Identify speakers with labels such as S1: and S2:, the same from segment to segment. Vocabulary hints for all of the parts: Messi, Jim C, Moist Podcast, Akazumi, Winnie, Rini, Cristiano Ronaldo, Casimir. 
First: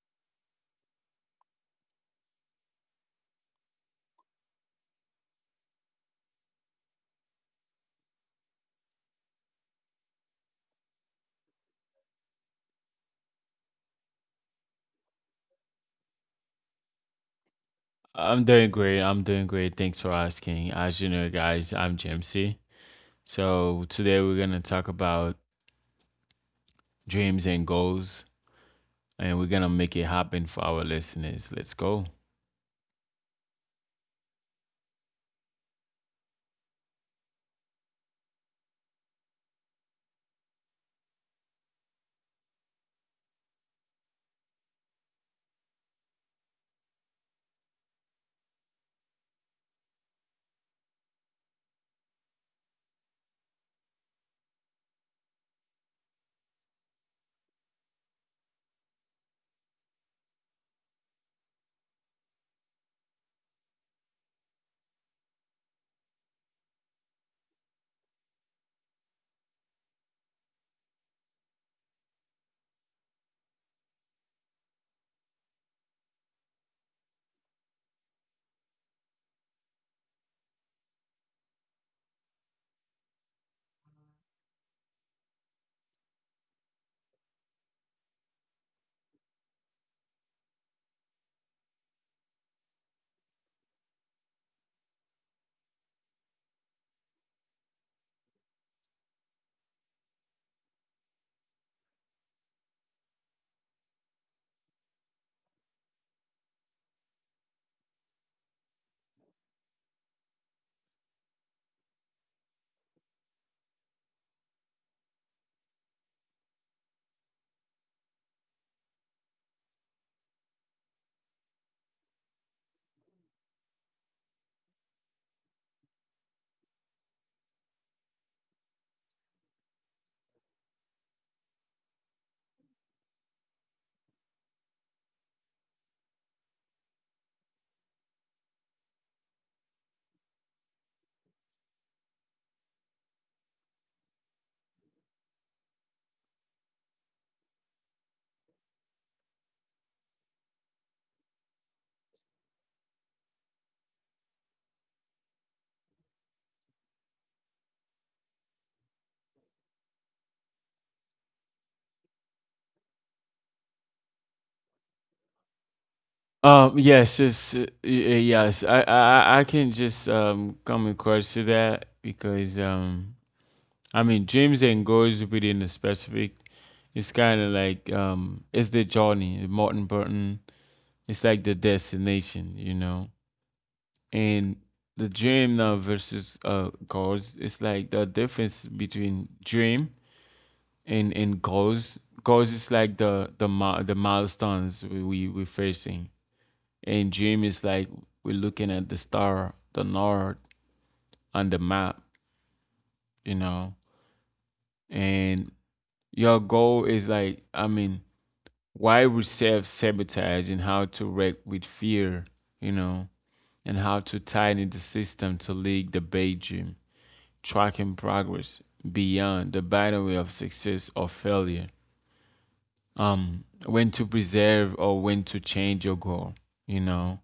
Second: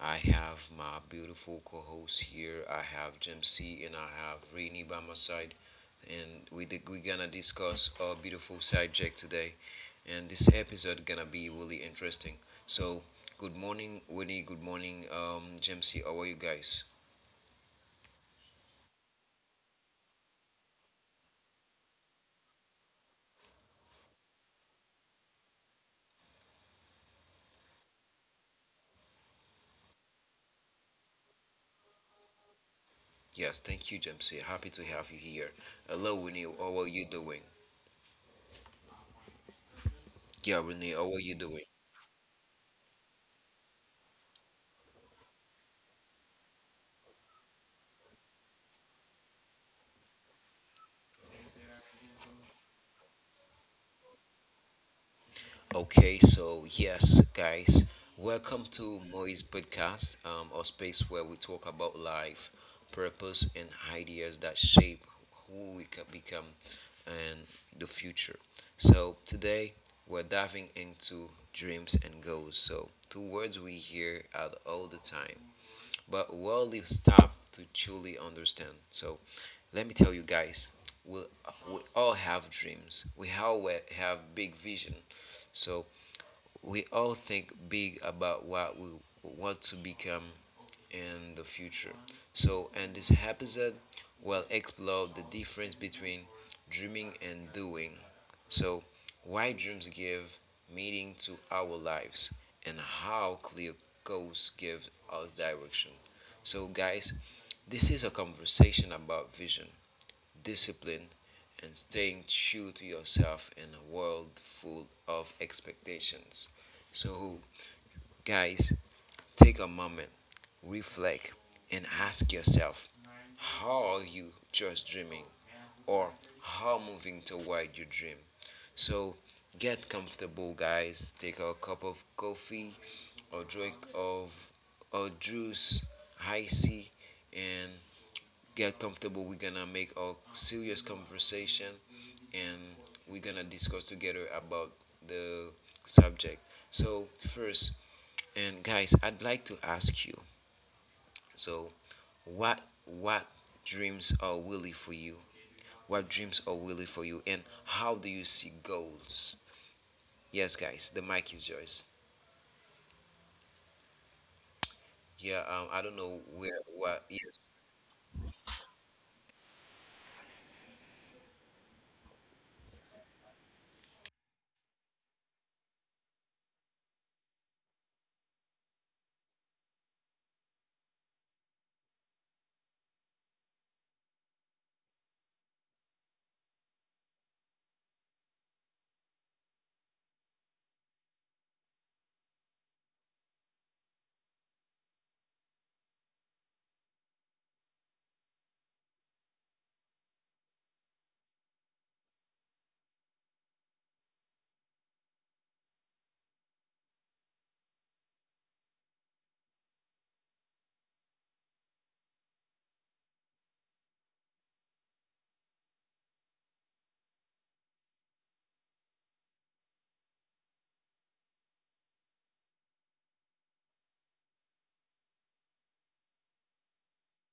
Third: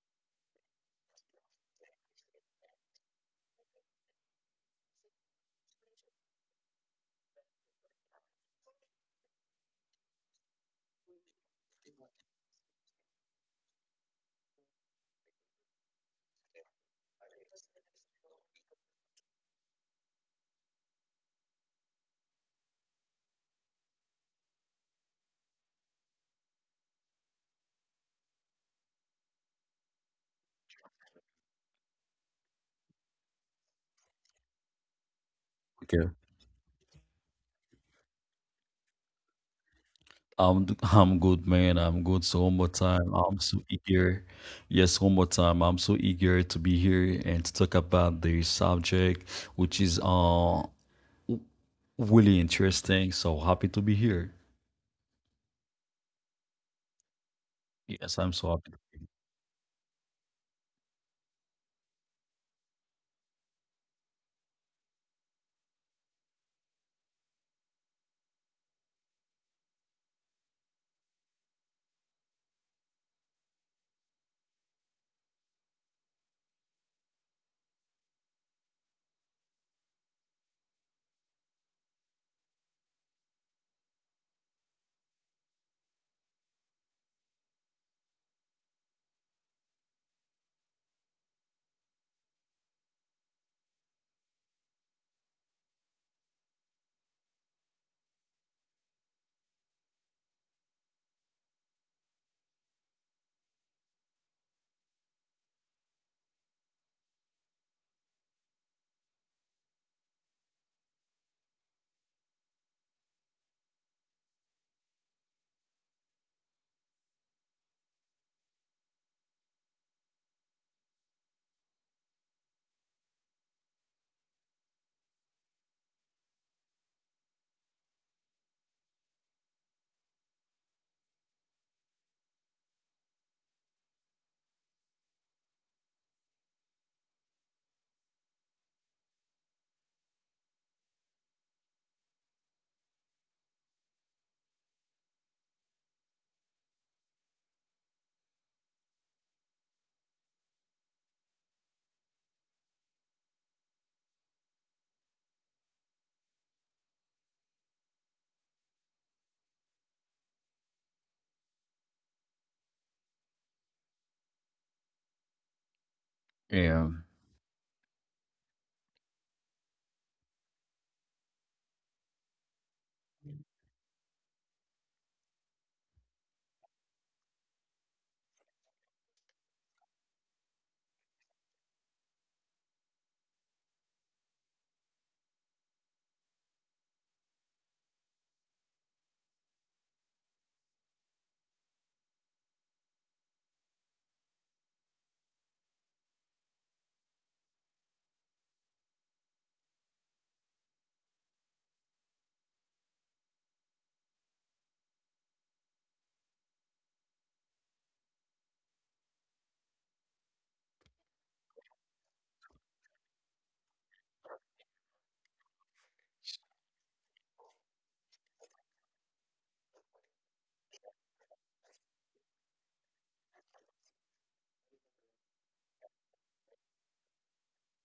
S1: I have my beautiful co-host here. I have Jim C, and I have Rini by my side, and we gonna discuss our beautiful subject today. And this episode gonna be really interesting. So, good morning, Winnie. Good morning, Jim C. How are you guys?
S2: I'm doing great. I'm doing great. Thanks for asking. As you know, guys, I'm Jamesy. So today we're gonna talk about dreams and goals, and we're gonna make it happen for our listeners. Let's go.
S1: Yes, thank you, Jamsi. Happy to have you here.
S3: Okay.
S1: Hello, Winnie. How are you doing? Yeah,
S3: I'm d-
S1: Winnie, how are
S3: I'm
S1: you
S3: good,
S1: doing?
S3: man. I'm good. So one more time, I'm so eager. Yes, one more time, I'm so eager to be here and to talk about the subject, which is w- really interesting. So happy to be here.
S1: Okay, so yes, guys,
S3: Yes, I'm so happy.
S1: welcome to Moi's podcast, a space where we talk about life, purpose, and ideas that shape who we can become and the future. So today we're diving into dreams and goals. So two words we hear at all the time, but rarely stop to truly understand. So let me tell you guys, we we'll, we all have dreams. We all have big vision. So we all think big about what we want to become in the future. So in this episode, we'll explore the difference between dreaming and doing. So why dreams give meaning to our lives and how clear goals give us direction. So guys, this is a conversation about vision, discipline, and staying true to yourself in a world full of expectations. So, guys, take a moment, reflect, and ask yourself how are you just dreaming or how moving toward your dream? So, get comfortable, guys. Take a cup of coffee or drink of or juice, icy, and get comfortable. We're gonna make a serious conversation and we're gonna discuss together about the subject. So first, and guys, I'd like to ask you. So what dreams are really for you? What dreams are really for you, and how do you see goals? Yes, guys, the mic is yours. Yeah, I don't know
S3: Yeah.
S1: where what.
S2: Yes.
S1: Yes.
S2: It's, yes. I can just come across to that because. I mean, dreams and goals within the specific. It's kind of like It's the journey. Martin Burton. It's like the destination. You know. And the dream now versus goals, it's like the difference between dream and goals. Goals is like the milestones we're facing, and dream is like we're looking at the star, the north, on the map, you know. And your goal is like, I mean, why we self sabotage and how to wreck with fear, you know, and how to tighten the system to leak the big dream, tracking progress beyond the binary of success or failure. When to preserve or when to change your goal, you know.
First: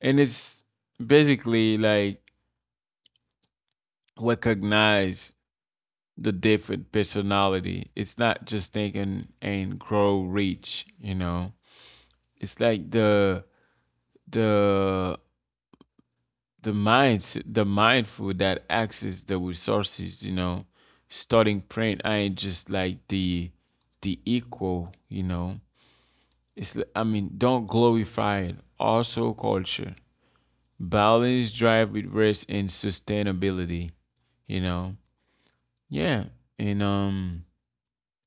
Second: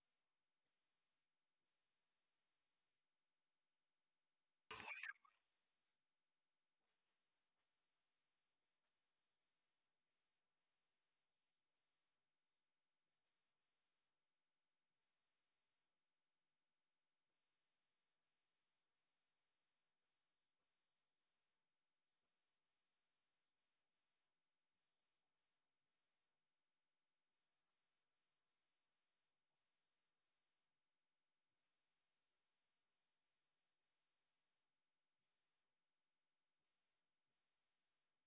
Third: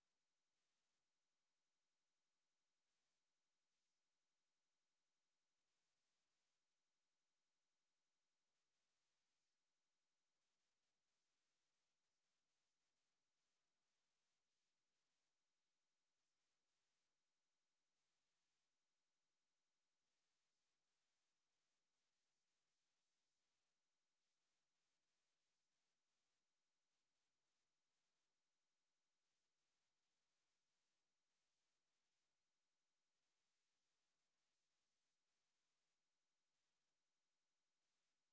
S2: And it's basically like recognize the different personality. It's not just thinking and grow reach, you know. It's like the the minds, the mindful that access the resources, you know. Starting print, I ain't just like the equal, you know. I mean, don't glorify it also culture. Balance drive with rest and sustainability, you know. Yeah. And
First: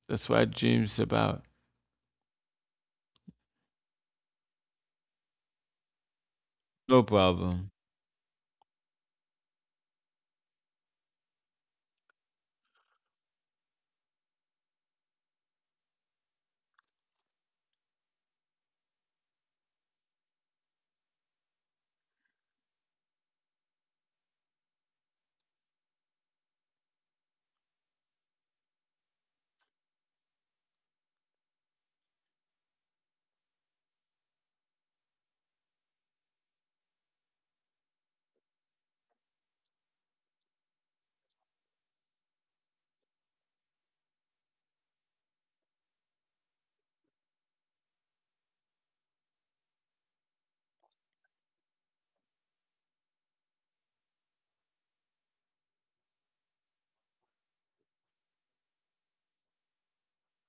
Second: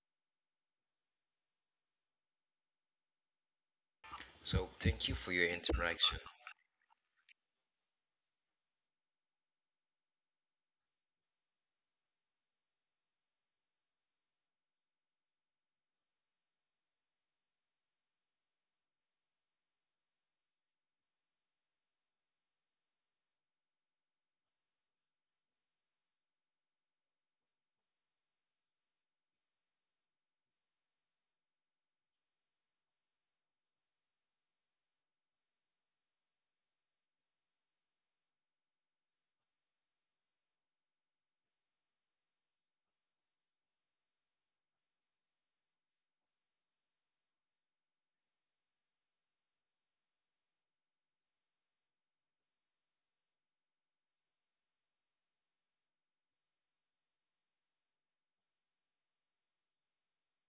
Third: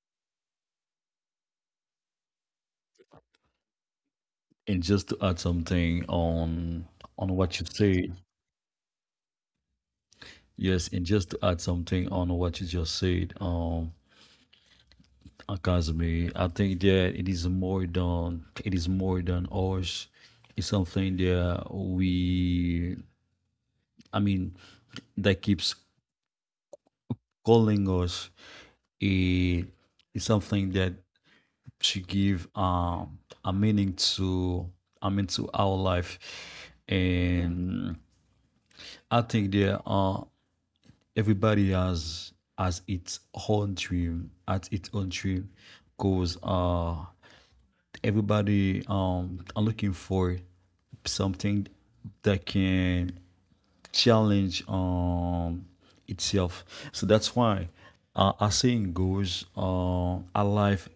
S2: that's what dreams about.
S1: So
S3: And just
S1: thank you
S3: to
S1: for
S3: add
S1: your
S3: something
S1: interaction.
S3: on
S2: No
S3: on what you
S2: problem.
S3: said. Yes, and just to add something on what you just said. Akazumi, I think that it is more than ours. It's something that we, I mean, that keeps calling us. It is something that should give a meaning to, I mean, to our life, and I think that everybody has its own dream, at its own dream, cause everybody are looking for something that can challenge itself. So that's why our saying goes, a life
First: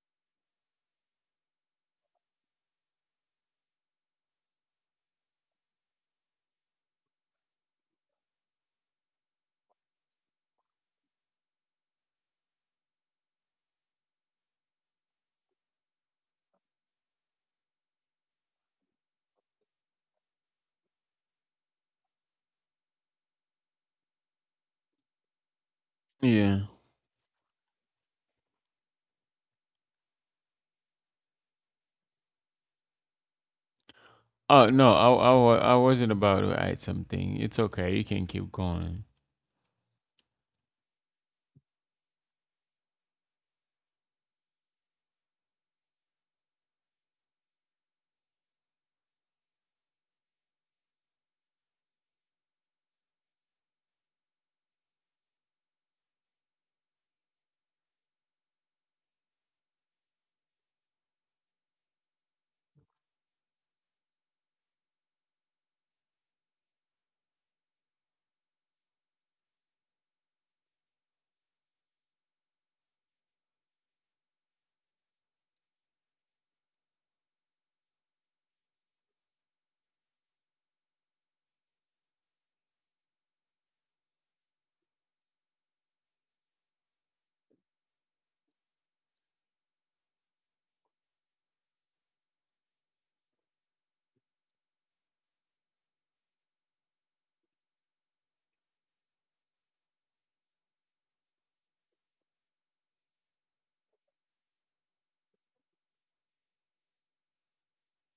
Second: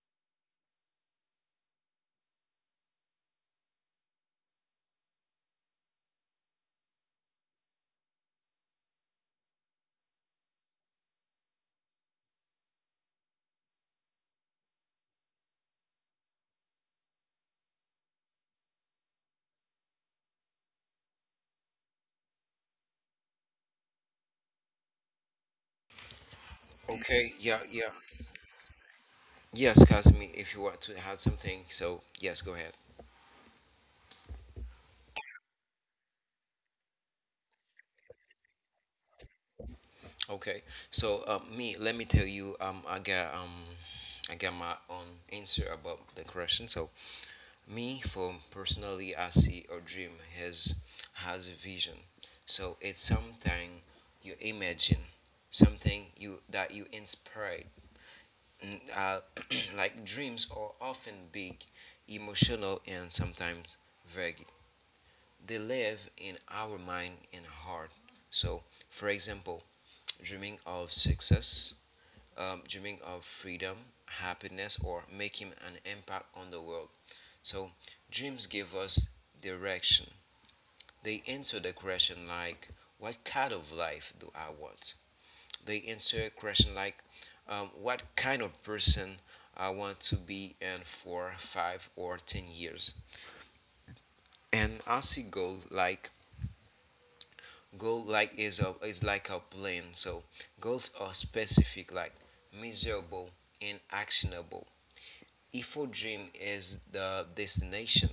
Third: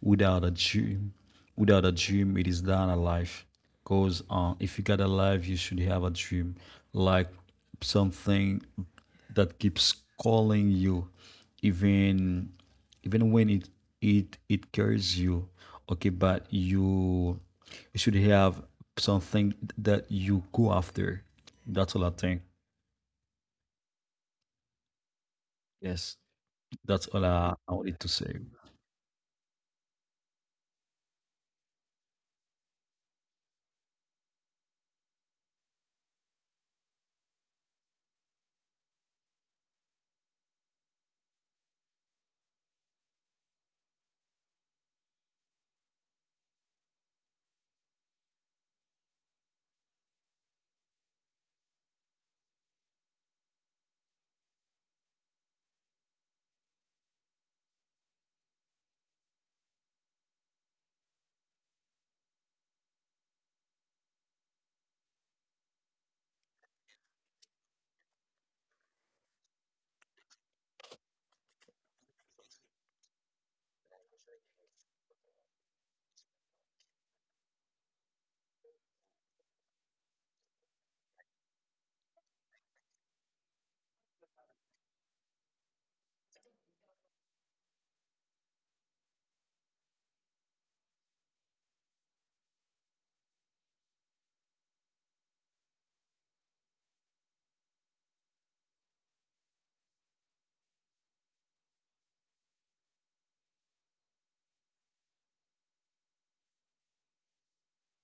S3: without a dream, without a dream, it is not a life. Because if you got a life, you should have a dream, like something that keeps calling you, even even when it carries you. Okay, but you should have something that you go after. That's all I think. Yes,
S2: Yeah.
S3: that's all
S1: Okay.
S3: I,
S1: Yeah.
S3: I
S1: Yeah.
S3: wanted to say.
S1: Yes, Casimir, if you want to add something, so yes, go ahead.
S2: Oh no, I wasn't about to add something. It's okay, you can keep going.
S1: Okay, so me, let me tell you, I got my own answer about the question. So me, for personally, I see a dream has has a vision. So it's something you imagine, something you that you inspired. Mm, Uh, like dreams are often big, emotional, and sometimes vague. They live in our mind and heart. So, for example, dreaming of success, dreaming of freedom, happiness, or making an impact on the world. So, dreams give us direction. They answer the question like, what kind of life do I want? They answer a question like, what kind of person I want to be in for 5 or 10 years? And I see goal like is like a plan. So goals are specific, like measurable and actionable. Ifo dream is the destination.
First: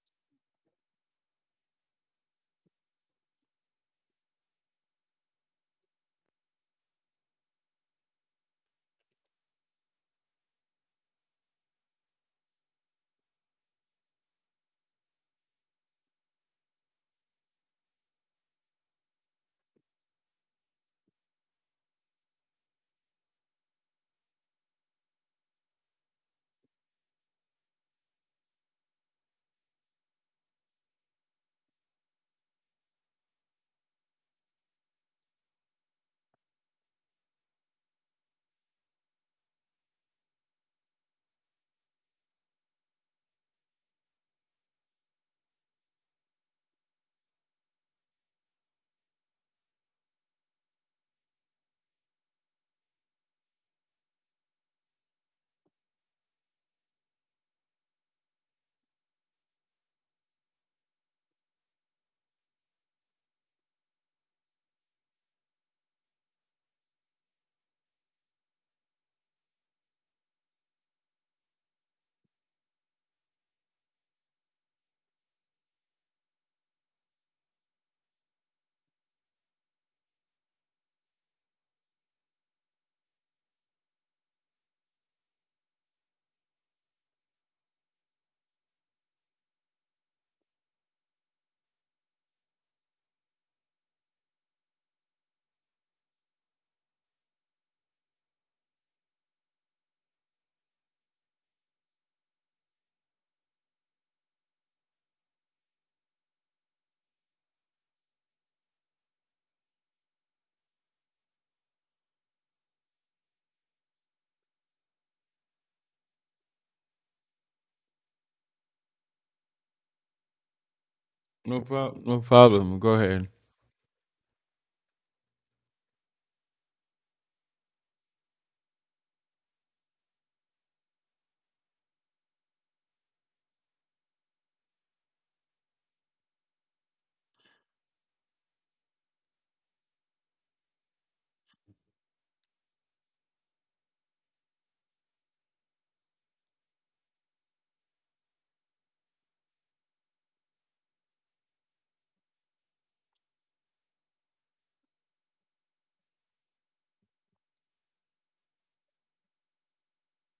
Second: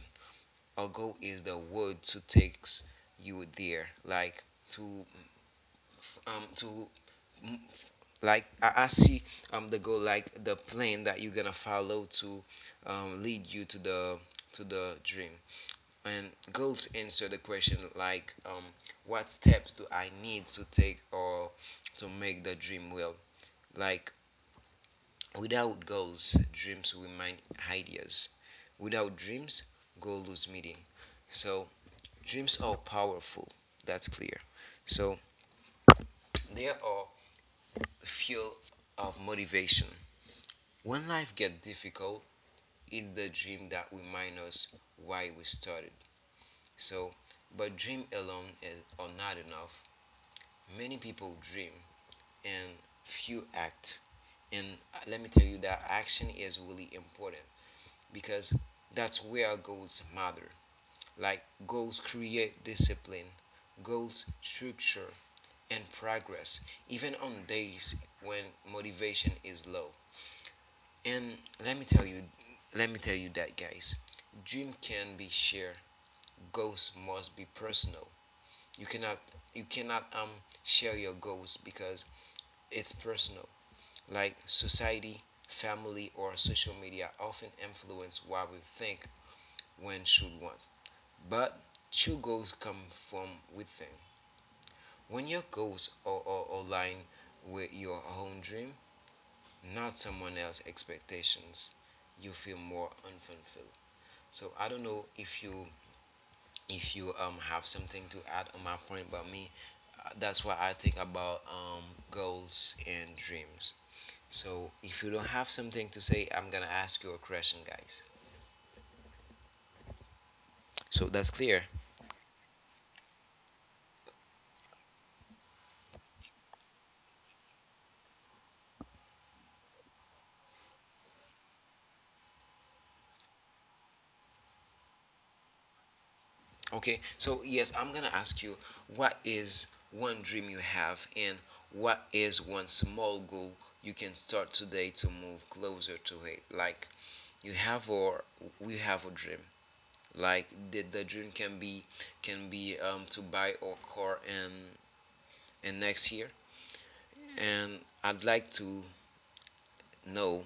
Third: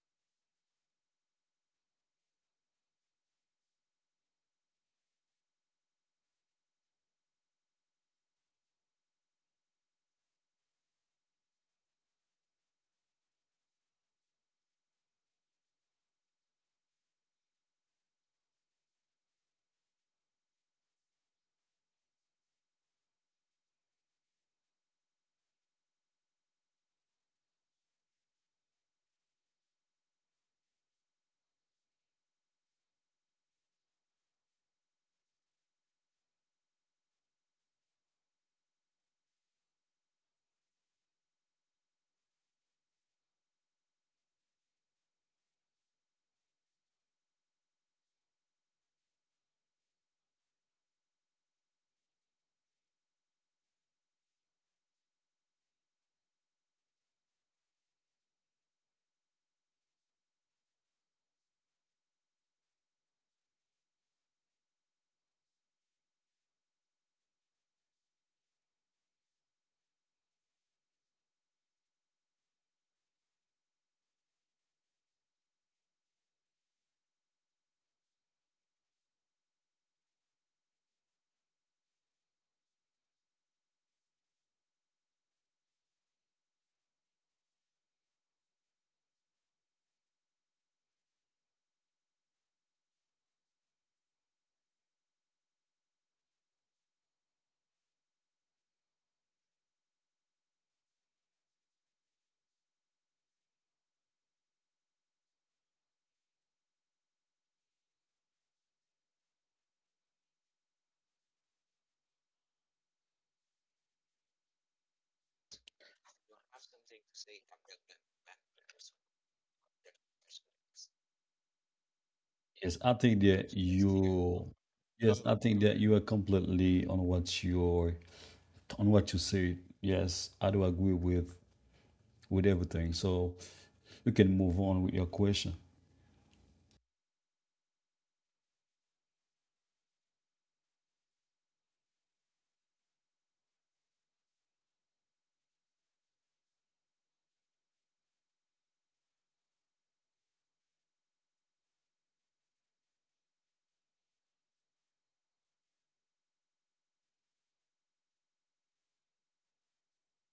S1: Our goal is the world to takes you there. Like to um to mm, like I see the goal like the plan that you're gonna follow to lead you to the dream. And goals answer the question like what steps do I need to take or to make the dream real? Like without goals, dreams remain ideas. Without dreams, goals lose meaning. So dreams are powerful. That's clear. So they are the fuel of motivation. When life gets difficult, it's the dream that reminds us why we started. So, but dream alone is are not enough. Many people dream and few act. And let me tell you that action is really important, because that's where goals matter. Like goals create discipline, goals structure and progress, even on days when motivation is low. And let me tell you, let me tell you that, guys. Dream can be shared. Goals must be personal. You cannot, you cannot share your goals because it's personal. Like society, family, or social media often influence what we think when should want, but true goals come from within. When your goals are aligned with your own dream, not someone else's expectations, you feel more unfulfilled. So I don't know if you have something to add on my point, but me, that's what I think about goals and dreams. So if you don't have something to say, I'm gonna ask you a question, guys. So that's clear.
S2: No problem, no problem, go
S3: Yes, I
S2: ahead.
S3: think that you, yes, I think that you are completely on what you said. Yes, I do agree with everything. So you can move on with your question.
S1: Okay, so yes, I'm gonna ask you what is one dream you have and what is one small goal you can start today to move closer to it? Like you have or we have a dream. Like the dream can be to buy a car and next year. And I'd like to know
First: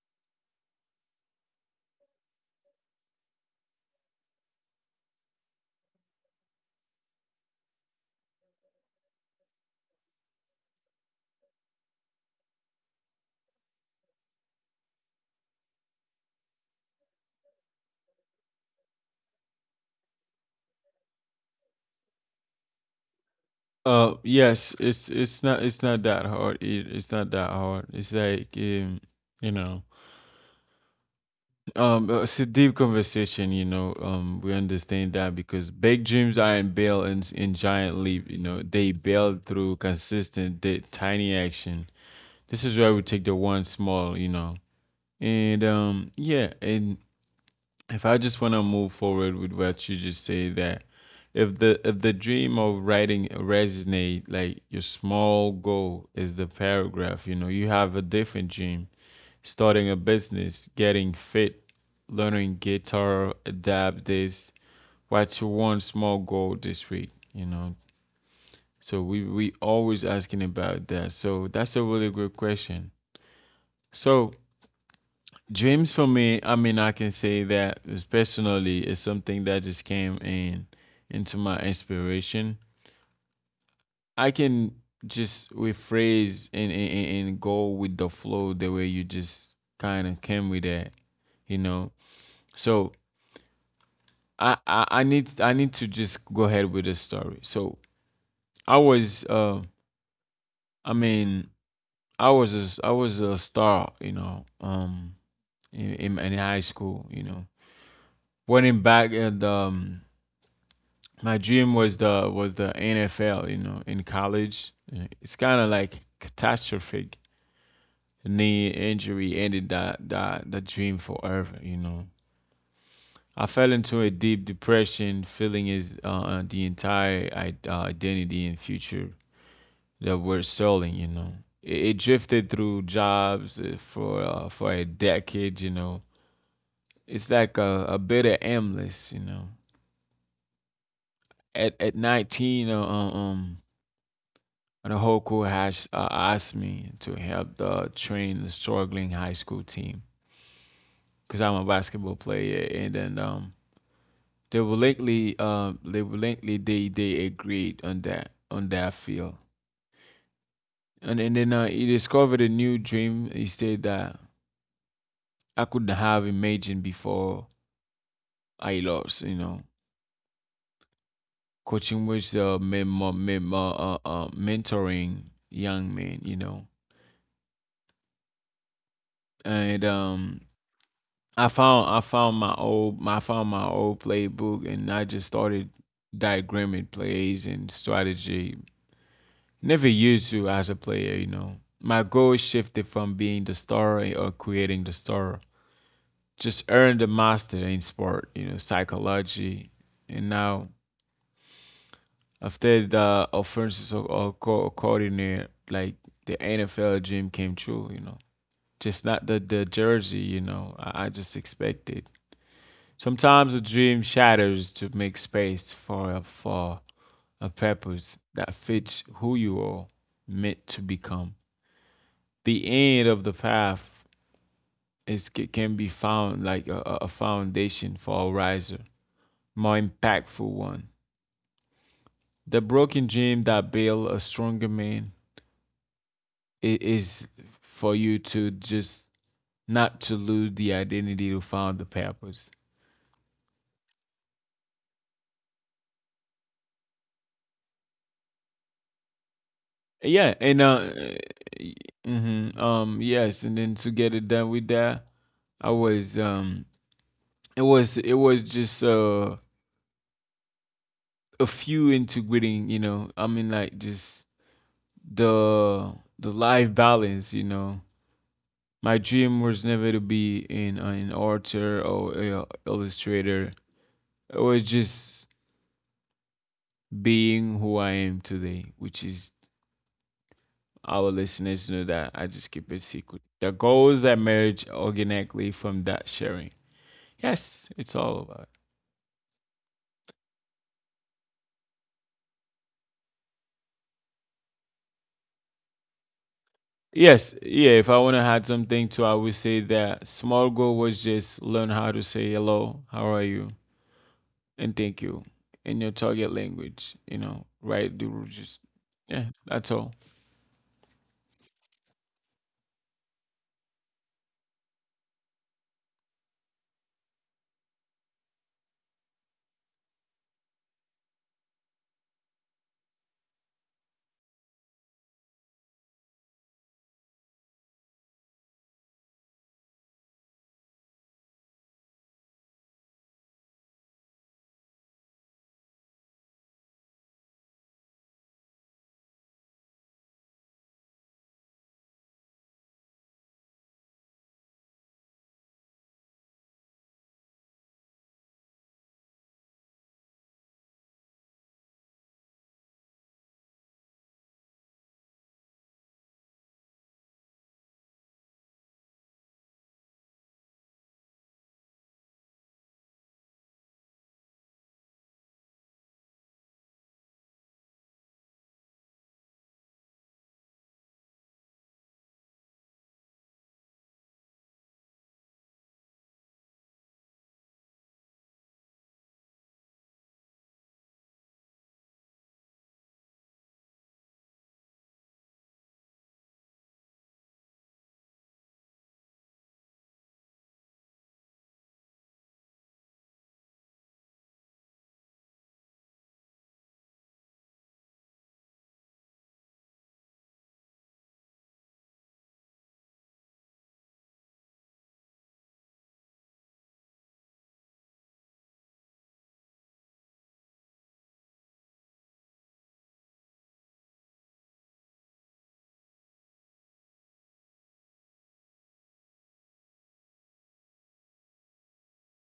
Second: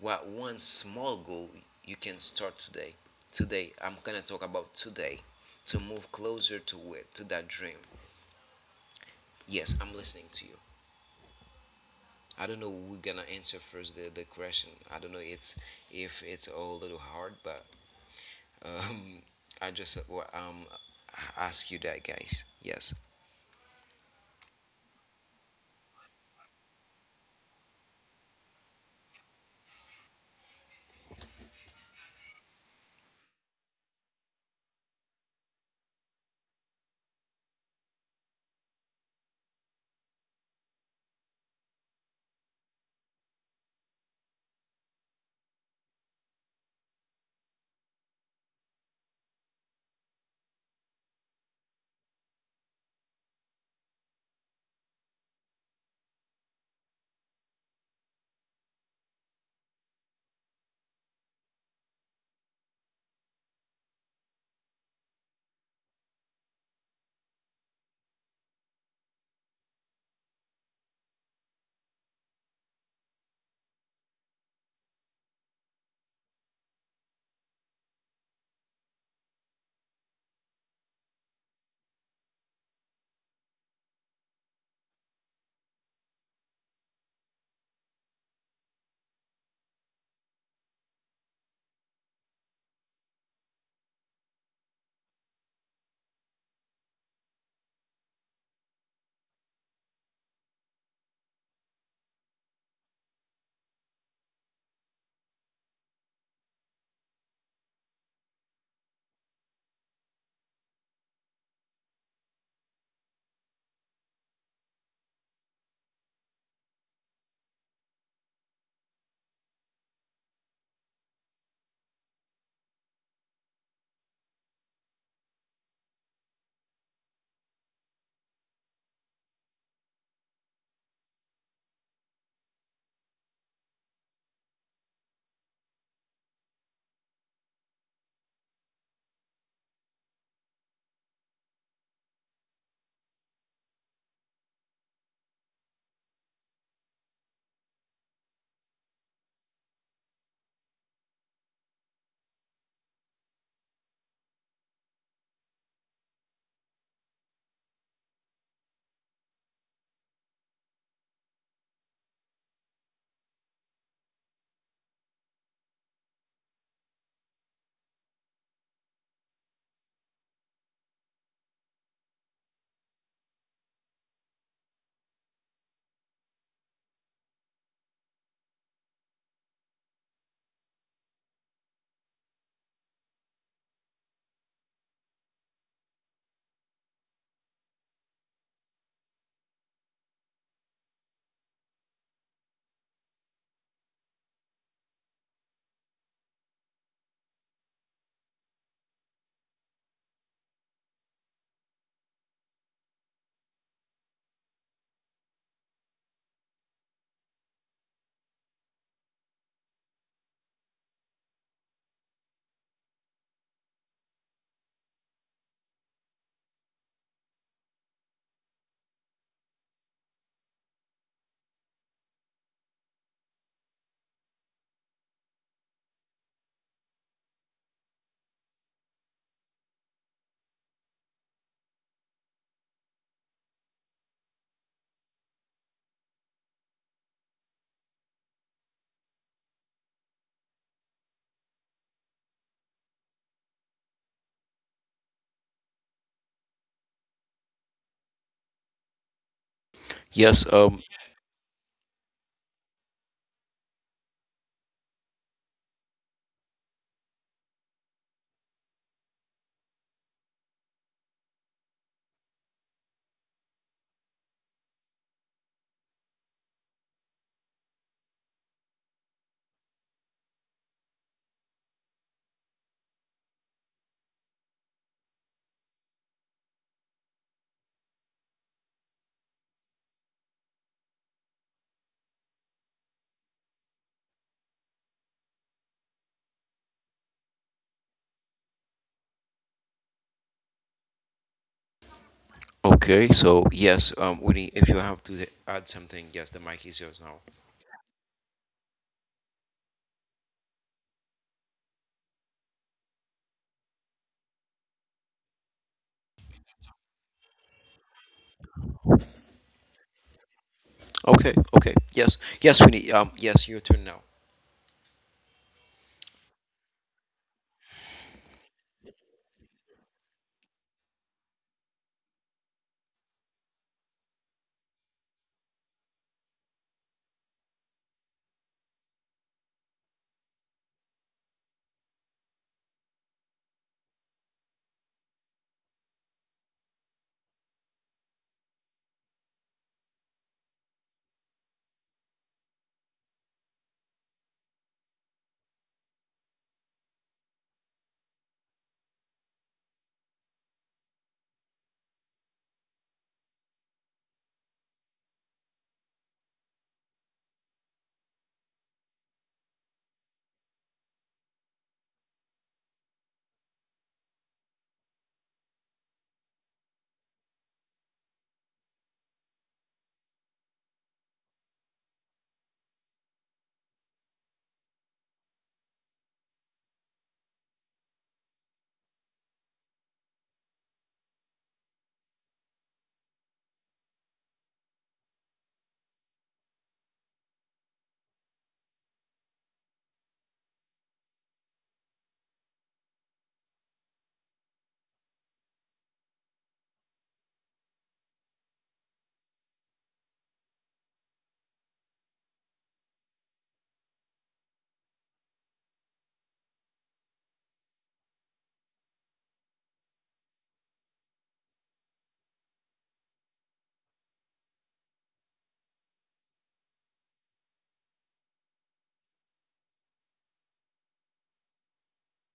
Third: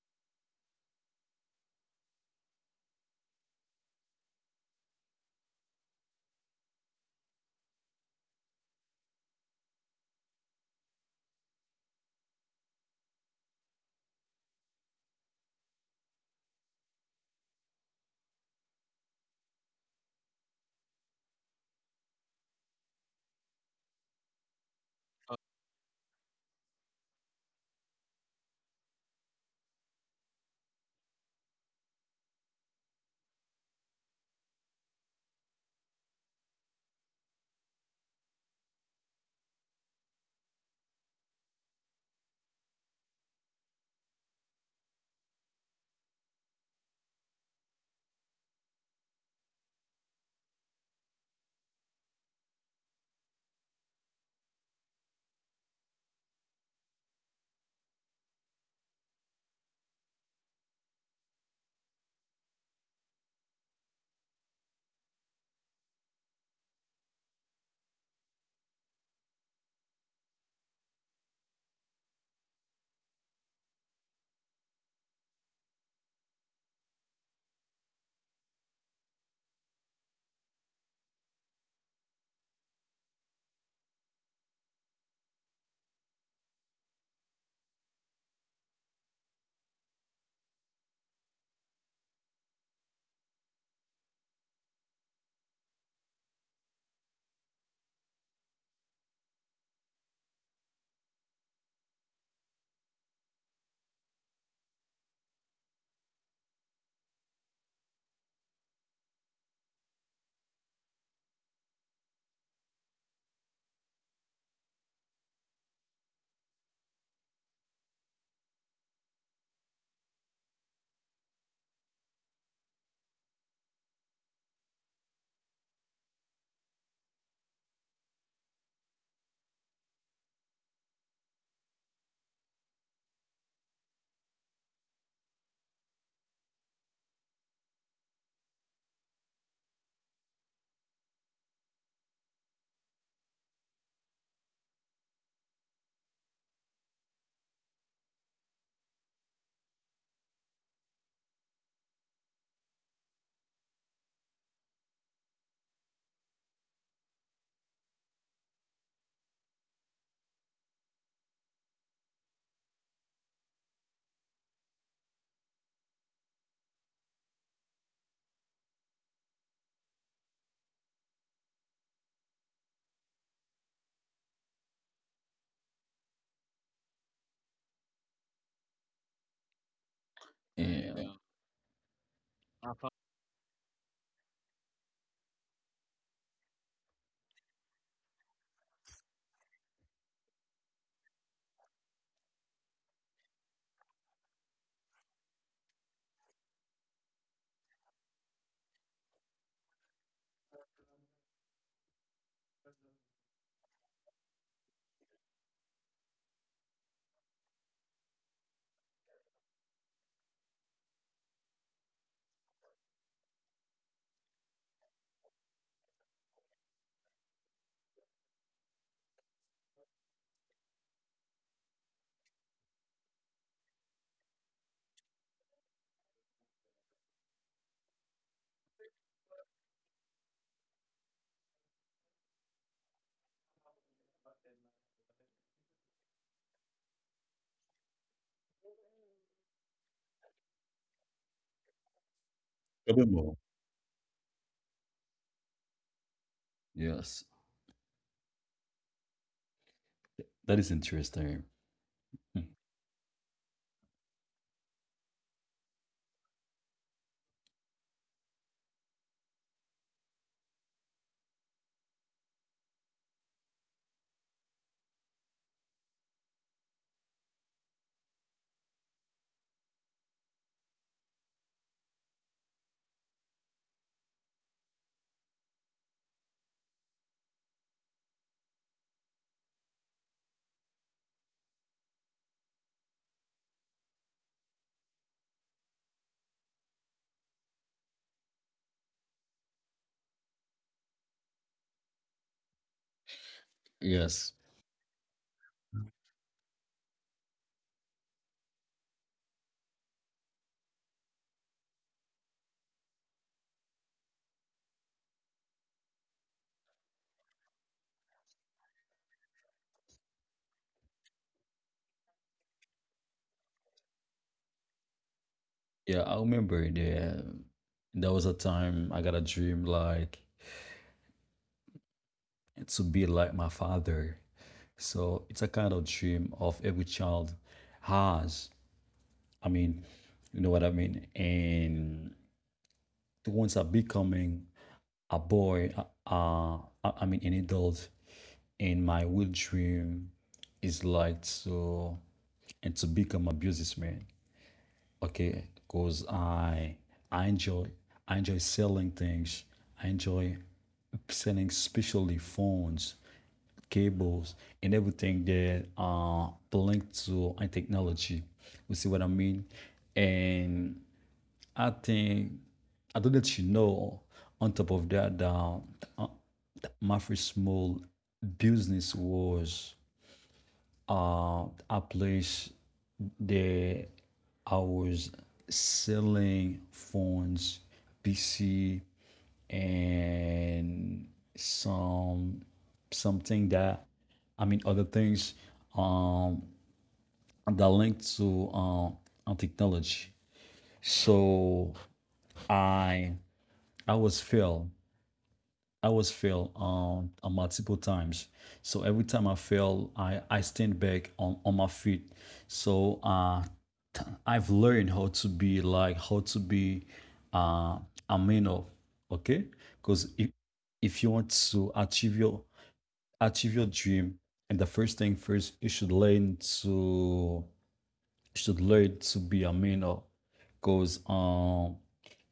S1: what one small goal you can start today. Today, I'm gonna talk about today to move closer to it to that dream. Yes, I'm listening to you. I don't know we're gonna answer first the question. I don't know it's if it's a little hard, but um, I just ask you that, guys. Yes.
S2: Yes, it's it's not that hard. It's not that hard. It's like you know, it's a deep conversation. You know, we understand that because big dreams aren't built in giant leap. You know, they build through consistent, tiny action. This is where we take the one small. You know, and yeah, and if I just want to move forward with what you just say that, if the dream of writing resonate, like your small goal is the paragraph, you know. You have a different dream, starting a business, getting fit, learning guitar, adapt this. What's your one small goal this week, you know? So we always asking about that, so that's a really good question. So dreams for me, I mean, I can say that is personally is something that just came in into my inspiration. I can just rephrase and go with the flow the way you just kind of came with that, you know. So I need, I need to just go ahead with the story. So I was I mean I was a star, you know, in in high school, you know. Running back at my dream was the NFL. You know, in college, uh, it's kind of like catastrophic knee injury ended that the dream forever. You know, I fell into a deep depression, feeling is the entire identity and future that were selling. You know, it drifted through jobs for a decade. You know, it's like a bit of aimless, you know, at 19, and Hoku has asked me to help the train the struggling high school team because I'm a basketball player, and then they willingly, they agreed on that field. And then he discovered a new dream. He said that I couldn't have imagined before I lost. You know, coaching was mentoring young men. You know, and
S3: Yeah,
S2: I found, I found my old my I found my old playbook, and I just started diagramming plays and strategy. Never used to as a player, you know. My goal shifted from being the star or creating the star. Just earned the master in sport, you know, psychology. And now after the offensive or coordinator, like the NFL dream came true, you know. Just not the, the jersey, you know. I just expected. Sometimes a dream shatters to make space for a purpose that fits who you are meant to become. The end of the path can be found like a foundation for a riser, more impactful one. The broken dream that builds a stronger man is for you to just not to lose the identity to find the purpose.
S3: a bit more. Yes,
S2: Yeah,
S3: that
S1: Yes.
S3: is
S2: and uh,
S3: interesting. Hmm.
S2: mm-hmm, yes, and then to get it done with that, I was it was it was just a few integrating, you know. I mean like just the life balance, you know. My dream was never to be in an author or a illustrator. It was just being who I am today, which is our listeners know that I just keep it secret. The goals that merge organically from that sharing. Yes, it's all about.
S1: Okay. So yes.
S3: Yes,
S1: Winnie, if you have to add something, yes, the mic is yours now.
S2: Yes, yeah. If I want to add something to, I would say that small goal was just learn how to say hello, how are you, and thank you in your target language. You know, right? Do just yeah. That's all.
S1: Okay. Okay. Yes. Yes, Winnie. Yes, your turn now.
S3: yeah, I remember there. There was a time I got a dream like. And to be like my father. So it's a kind of dream of every child has. I mean, you know what I mean? And the ones that are becoming a boy, uh, I mean, an adult. And my will dream is like to and to become a businessman. Okay, because I enjoy I enjoy selling things. I enjoy selling especially phones, cables, and everything that are linked to a technology. You see what I mean? And I think I don't let you know. On top of that, uh, my first small business was uh, a place that I was selling phones, PC, and some something that, I mean, other things um that link to on technology. So I I was failed I was failed multiple times. So every time I fail, I stand back on my feet. So I've learned how to be uh a man of. Okay. Because if you want to achieve your dream, and the first thing first, you should learn to be a man of. Because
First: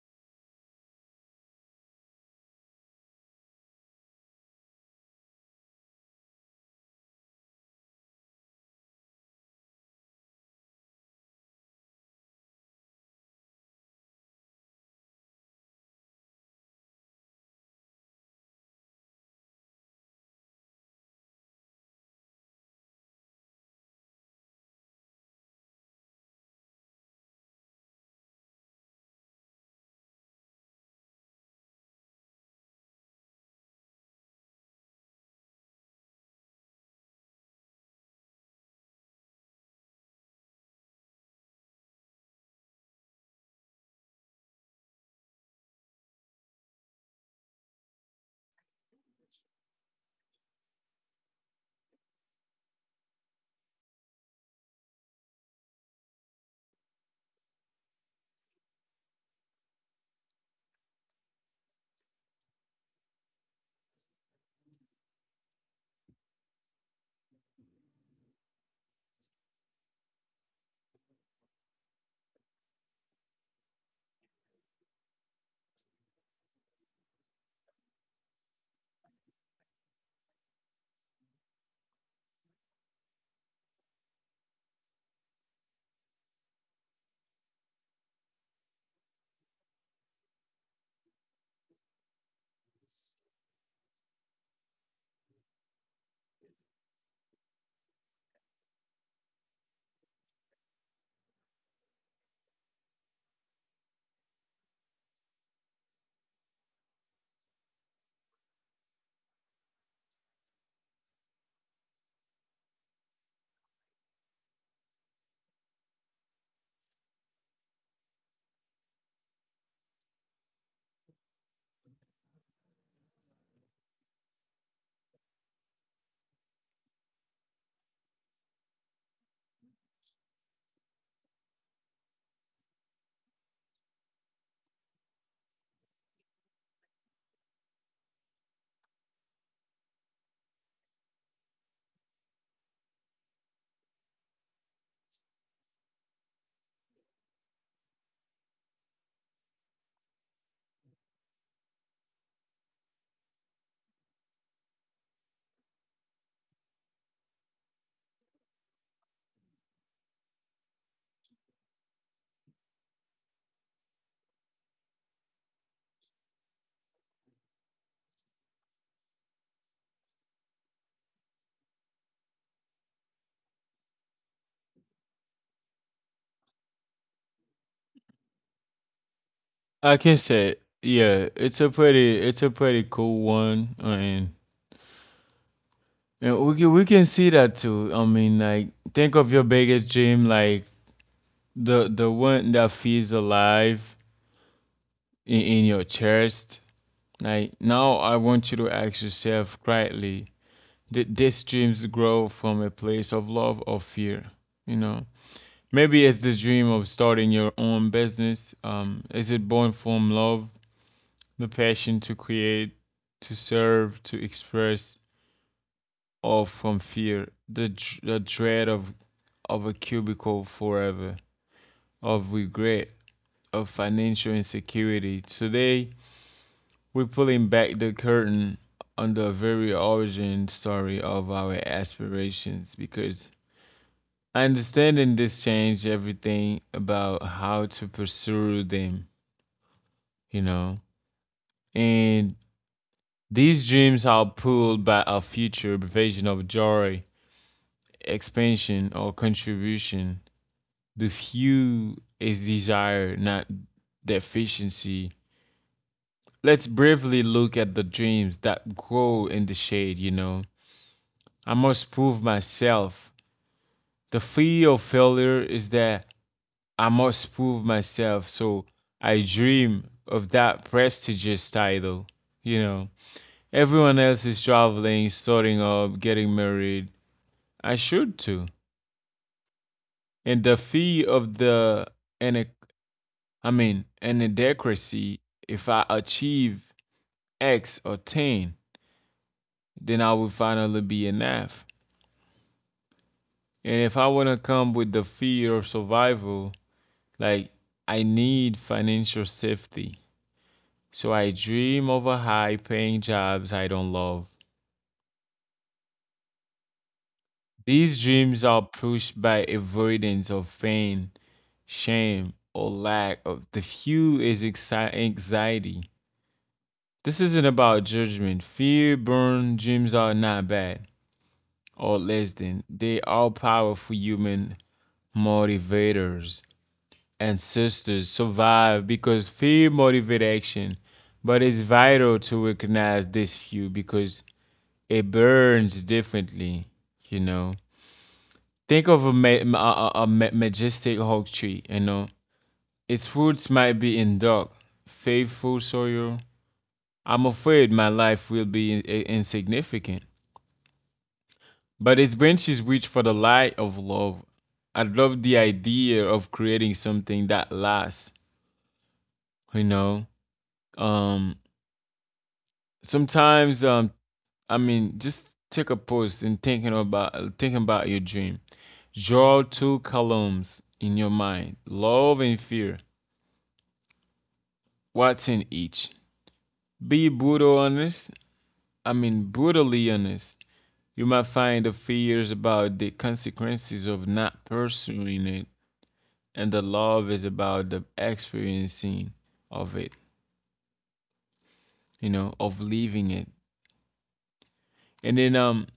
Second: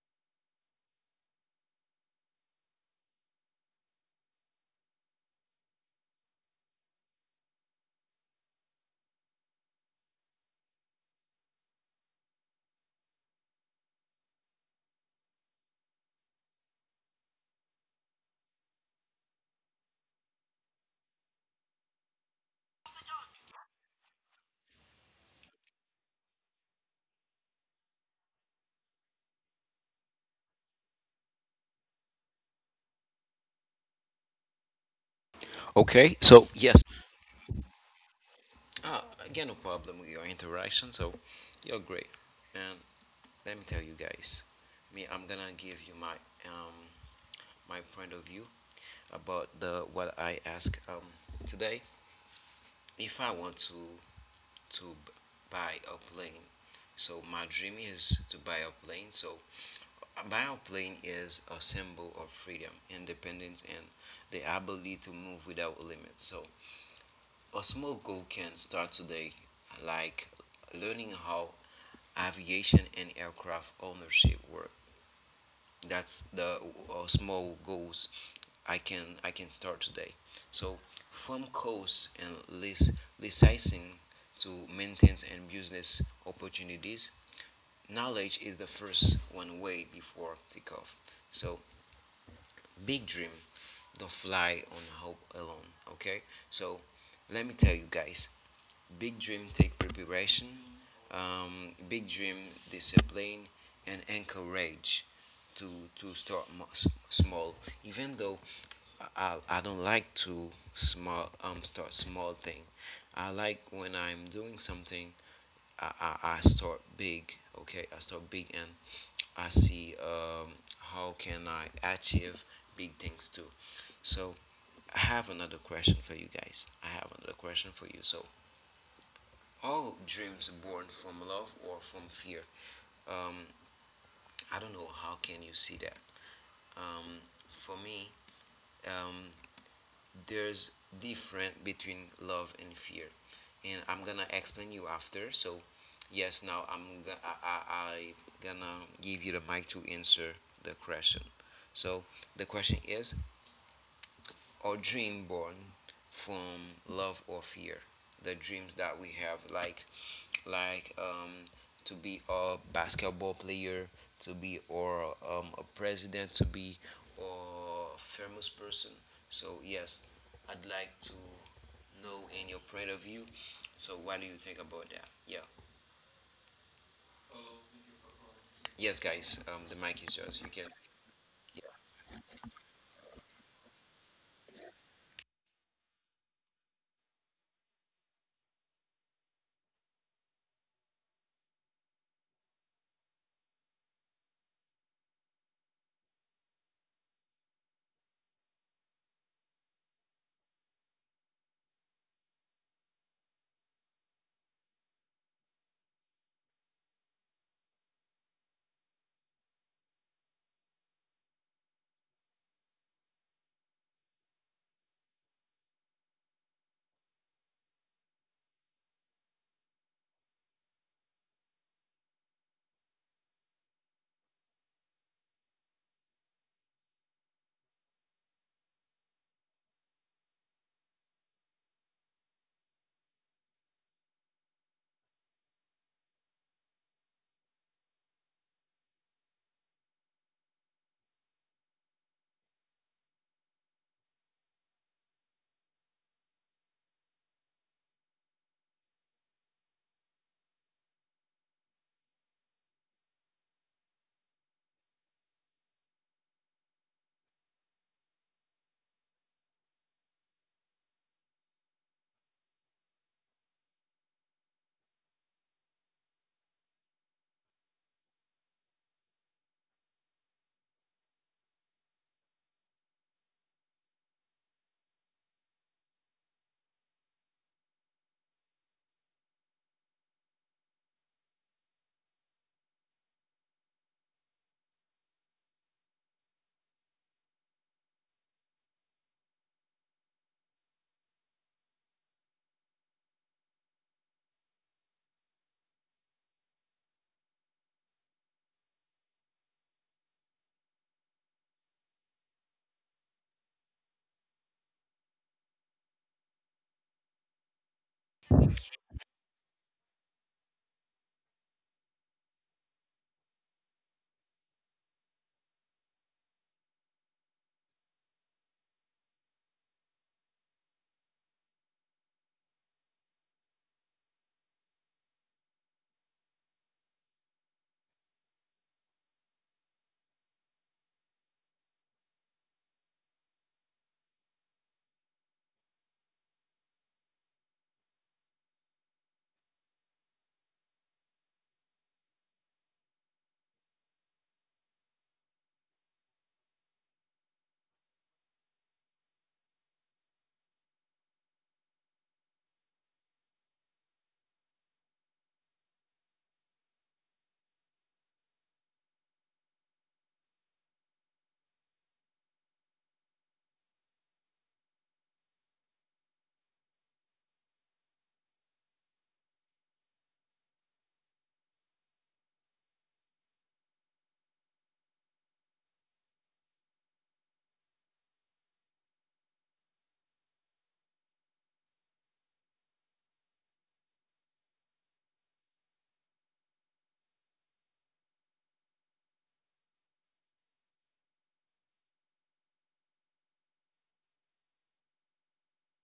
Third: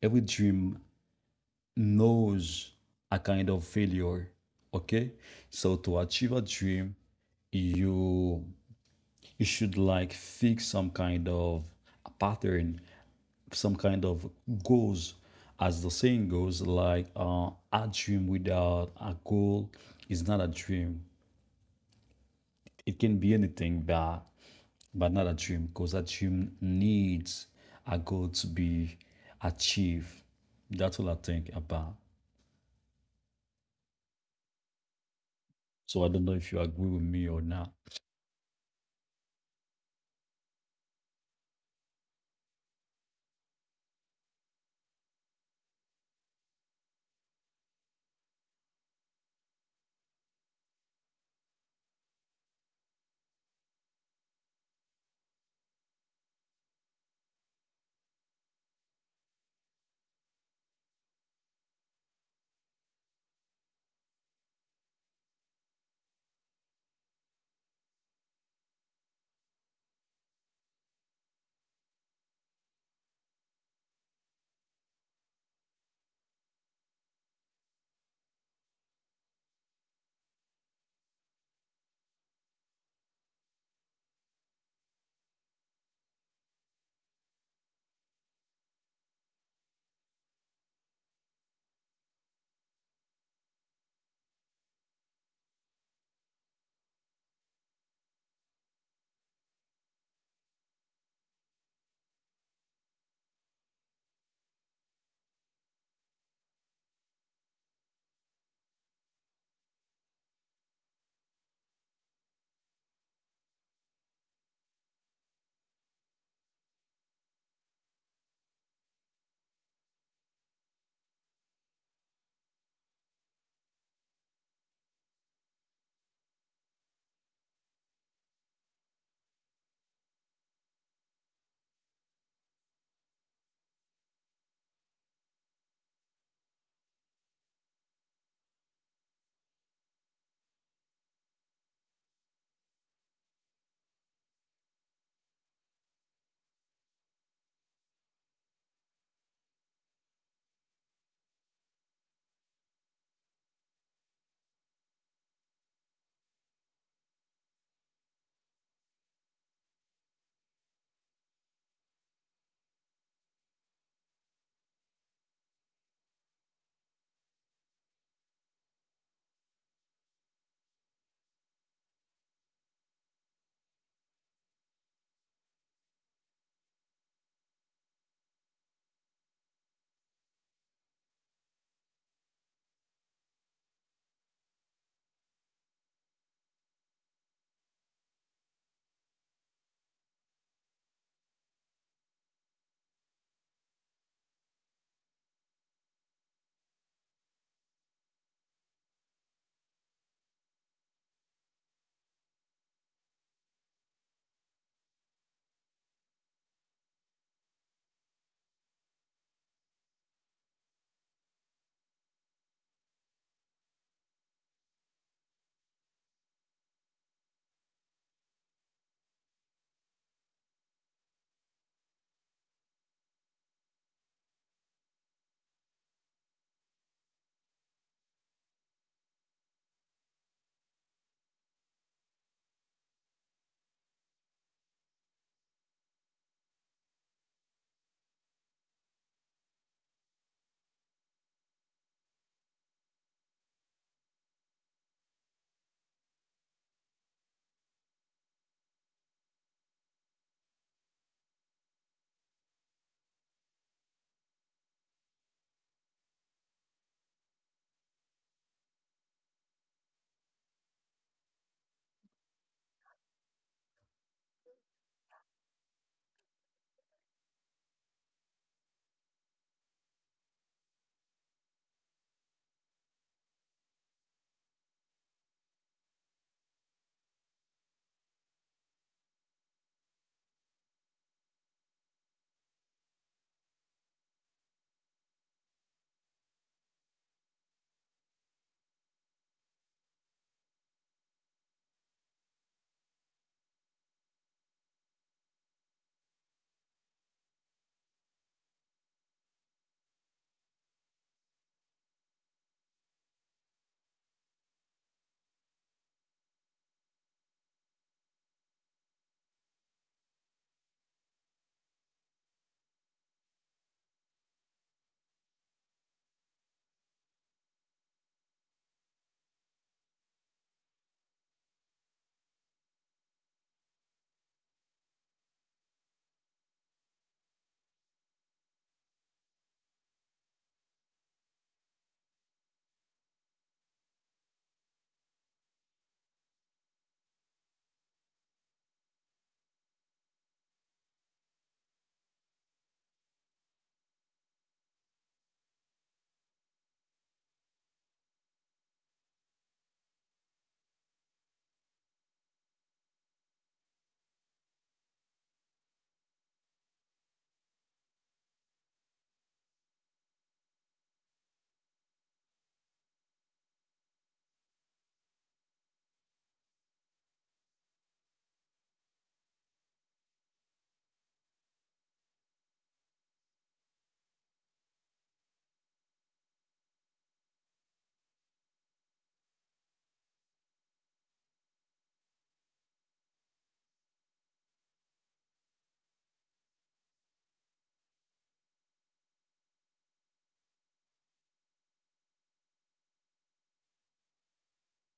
S3: every dream knows a kind of failure. Okay, so to achieve a dream, you you should like fix some kind of a pattern, some kind of goals. As the saying goes, like a dream without a goal is not a dream. It can be anything, but not a dream, because a dream needs a goal to be achieved. That's all I think about, so I
S1: Okay.
S3: don't know if
S1: So
S3: you agree
S1: yes.
S3: with me or not.
S1: Ah, again, no problem with your interaction. So you're great. And let me tell you guys, me, I'm gonna give you my um. my point of view about the what I ask, today. If I want to buy a plane, so my dream is to buy a plane. So a buy a plane is a symbol of freedom, independence, and the ability to move without limits. So a small goal can start today, like learning how aviation and aircraft ownership work. That's the small goals I can start today. So from costs and lis- licensing to maintenance and business opportunities, knowledge is the first one way before takeoff. So big dream, don't fly on hope alone. Okay, so let me tell you guys, big dream take preparation, big dream discipline, and encourage to to start small. Even though I don't like to small start small thing. I like when I'm doing something. I start big. Okay, I start big and I see how can I achieve big things too. So I have another question for you guys. I have another question for you. So all dreams born from love or from fear. Um, I don't know how can you see that. Um, for me, um, there's different between love and fear, and I'm gonna explain you after. So, yes, now I'm gonna I gonna give you the mic to answer the question. So the question is: Are dreams born from love or fear? The dreams that we have, like like um, to be a basketball player, to be or a president, to be or famous person. So yes, I'd like to know in your point of view. So what do you think about that? Yeah. Yes, guys. The
S2: Like I
S1: mic
S2: can
S1: is yours. You
S2: say.
S1: can.
S2: Yeah,
S1: Yeah.
S2: it's a pretty cool one, and we can see that too. I mean, like, think of your biggest dream, like the one that feels alive in your chest. Like now, I want you to ask yourself quietly, did these dreams grow from a place of love or fear? You know, maybe it's the dream of starting your own business. Is it born from love, the passion to create, to serve, to express, or from fear, the dread of a cubicle forever, of regret, of financial insecurity. Today, we're pulling back the curtain on the very origin story of our aspirations because understanding this changed everything about how to pursue them, you know. And these dreams are pulled by our future vision of joy, expansion, or contribution. The few is desired, not deficiency. Let's briefly look at the dreams that grow in the shade, you know. I must prove myself. The fear of failure is that. I must prove myself. So I dream of that prestigious title. You know, everyone else is traveling, starting up, getting married. I should too. And the fee of the, I mean, inadequacy, if I achieve X or 10, then I will finally be enough. And if I want to come with the fear of survival, like I need financial safety. So I dream over high paying jobs I don't love. These dreams are pushed by avoidance of pain, shame, or lack of the few is anxiety. This isn't about judgment. Fear burn dreams are not bad or less than. They are powerful human motivators. Ancestors survive because fear motivates action, but it's vital to recognize this few because it burns differently, you know. Think of a, ma- ma- a ma- majestic oak tree, you know. Its roots might be in dark, faithful soil. I'm afraid my life will be insignificant, but its branches reach for the light of love. I love the idea of creating something that lasts, you know. Um, sometimes, I mean, just take a pause and thinking about your dream. Draw two columns in your mind, love and fear. What's in each? Be brutal honest. I mean brutally honest. You might find the fears about the consequences of not pursuing it, and the love is about the experiencing of it, you know, of leaving it. And then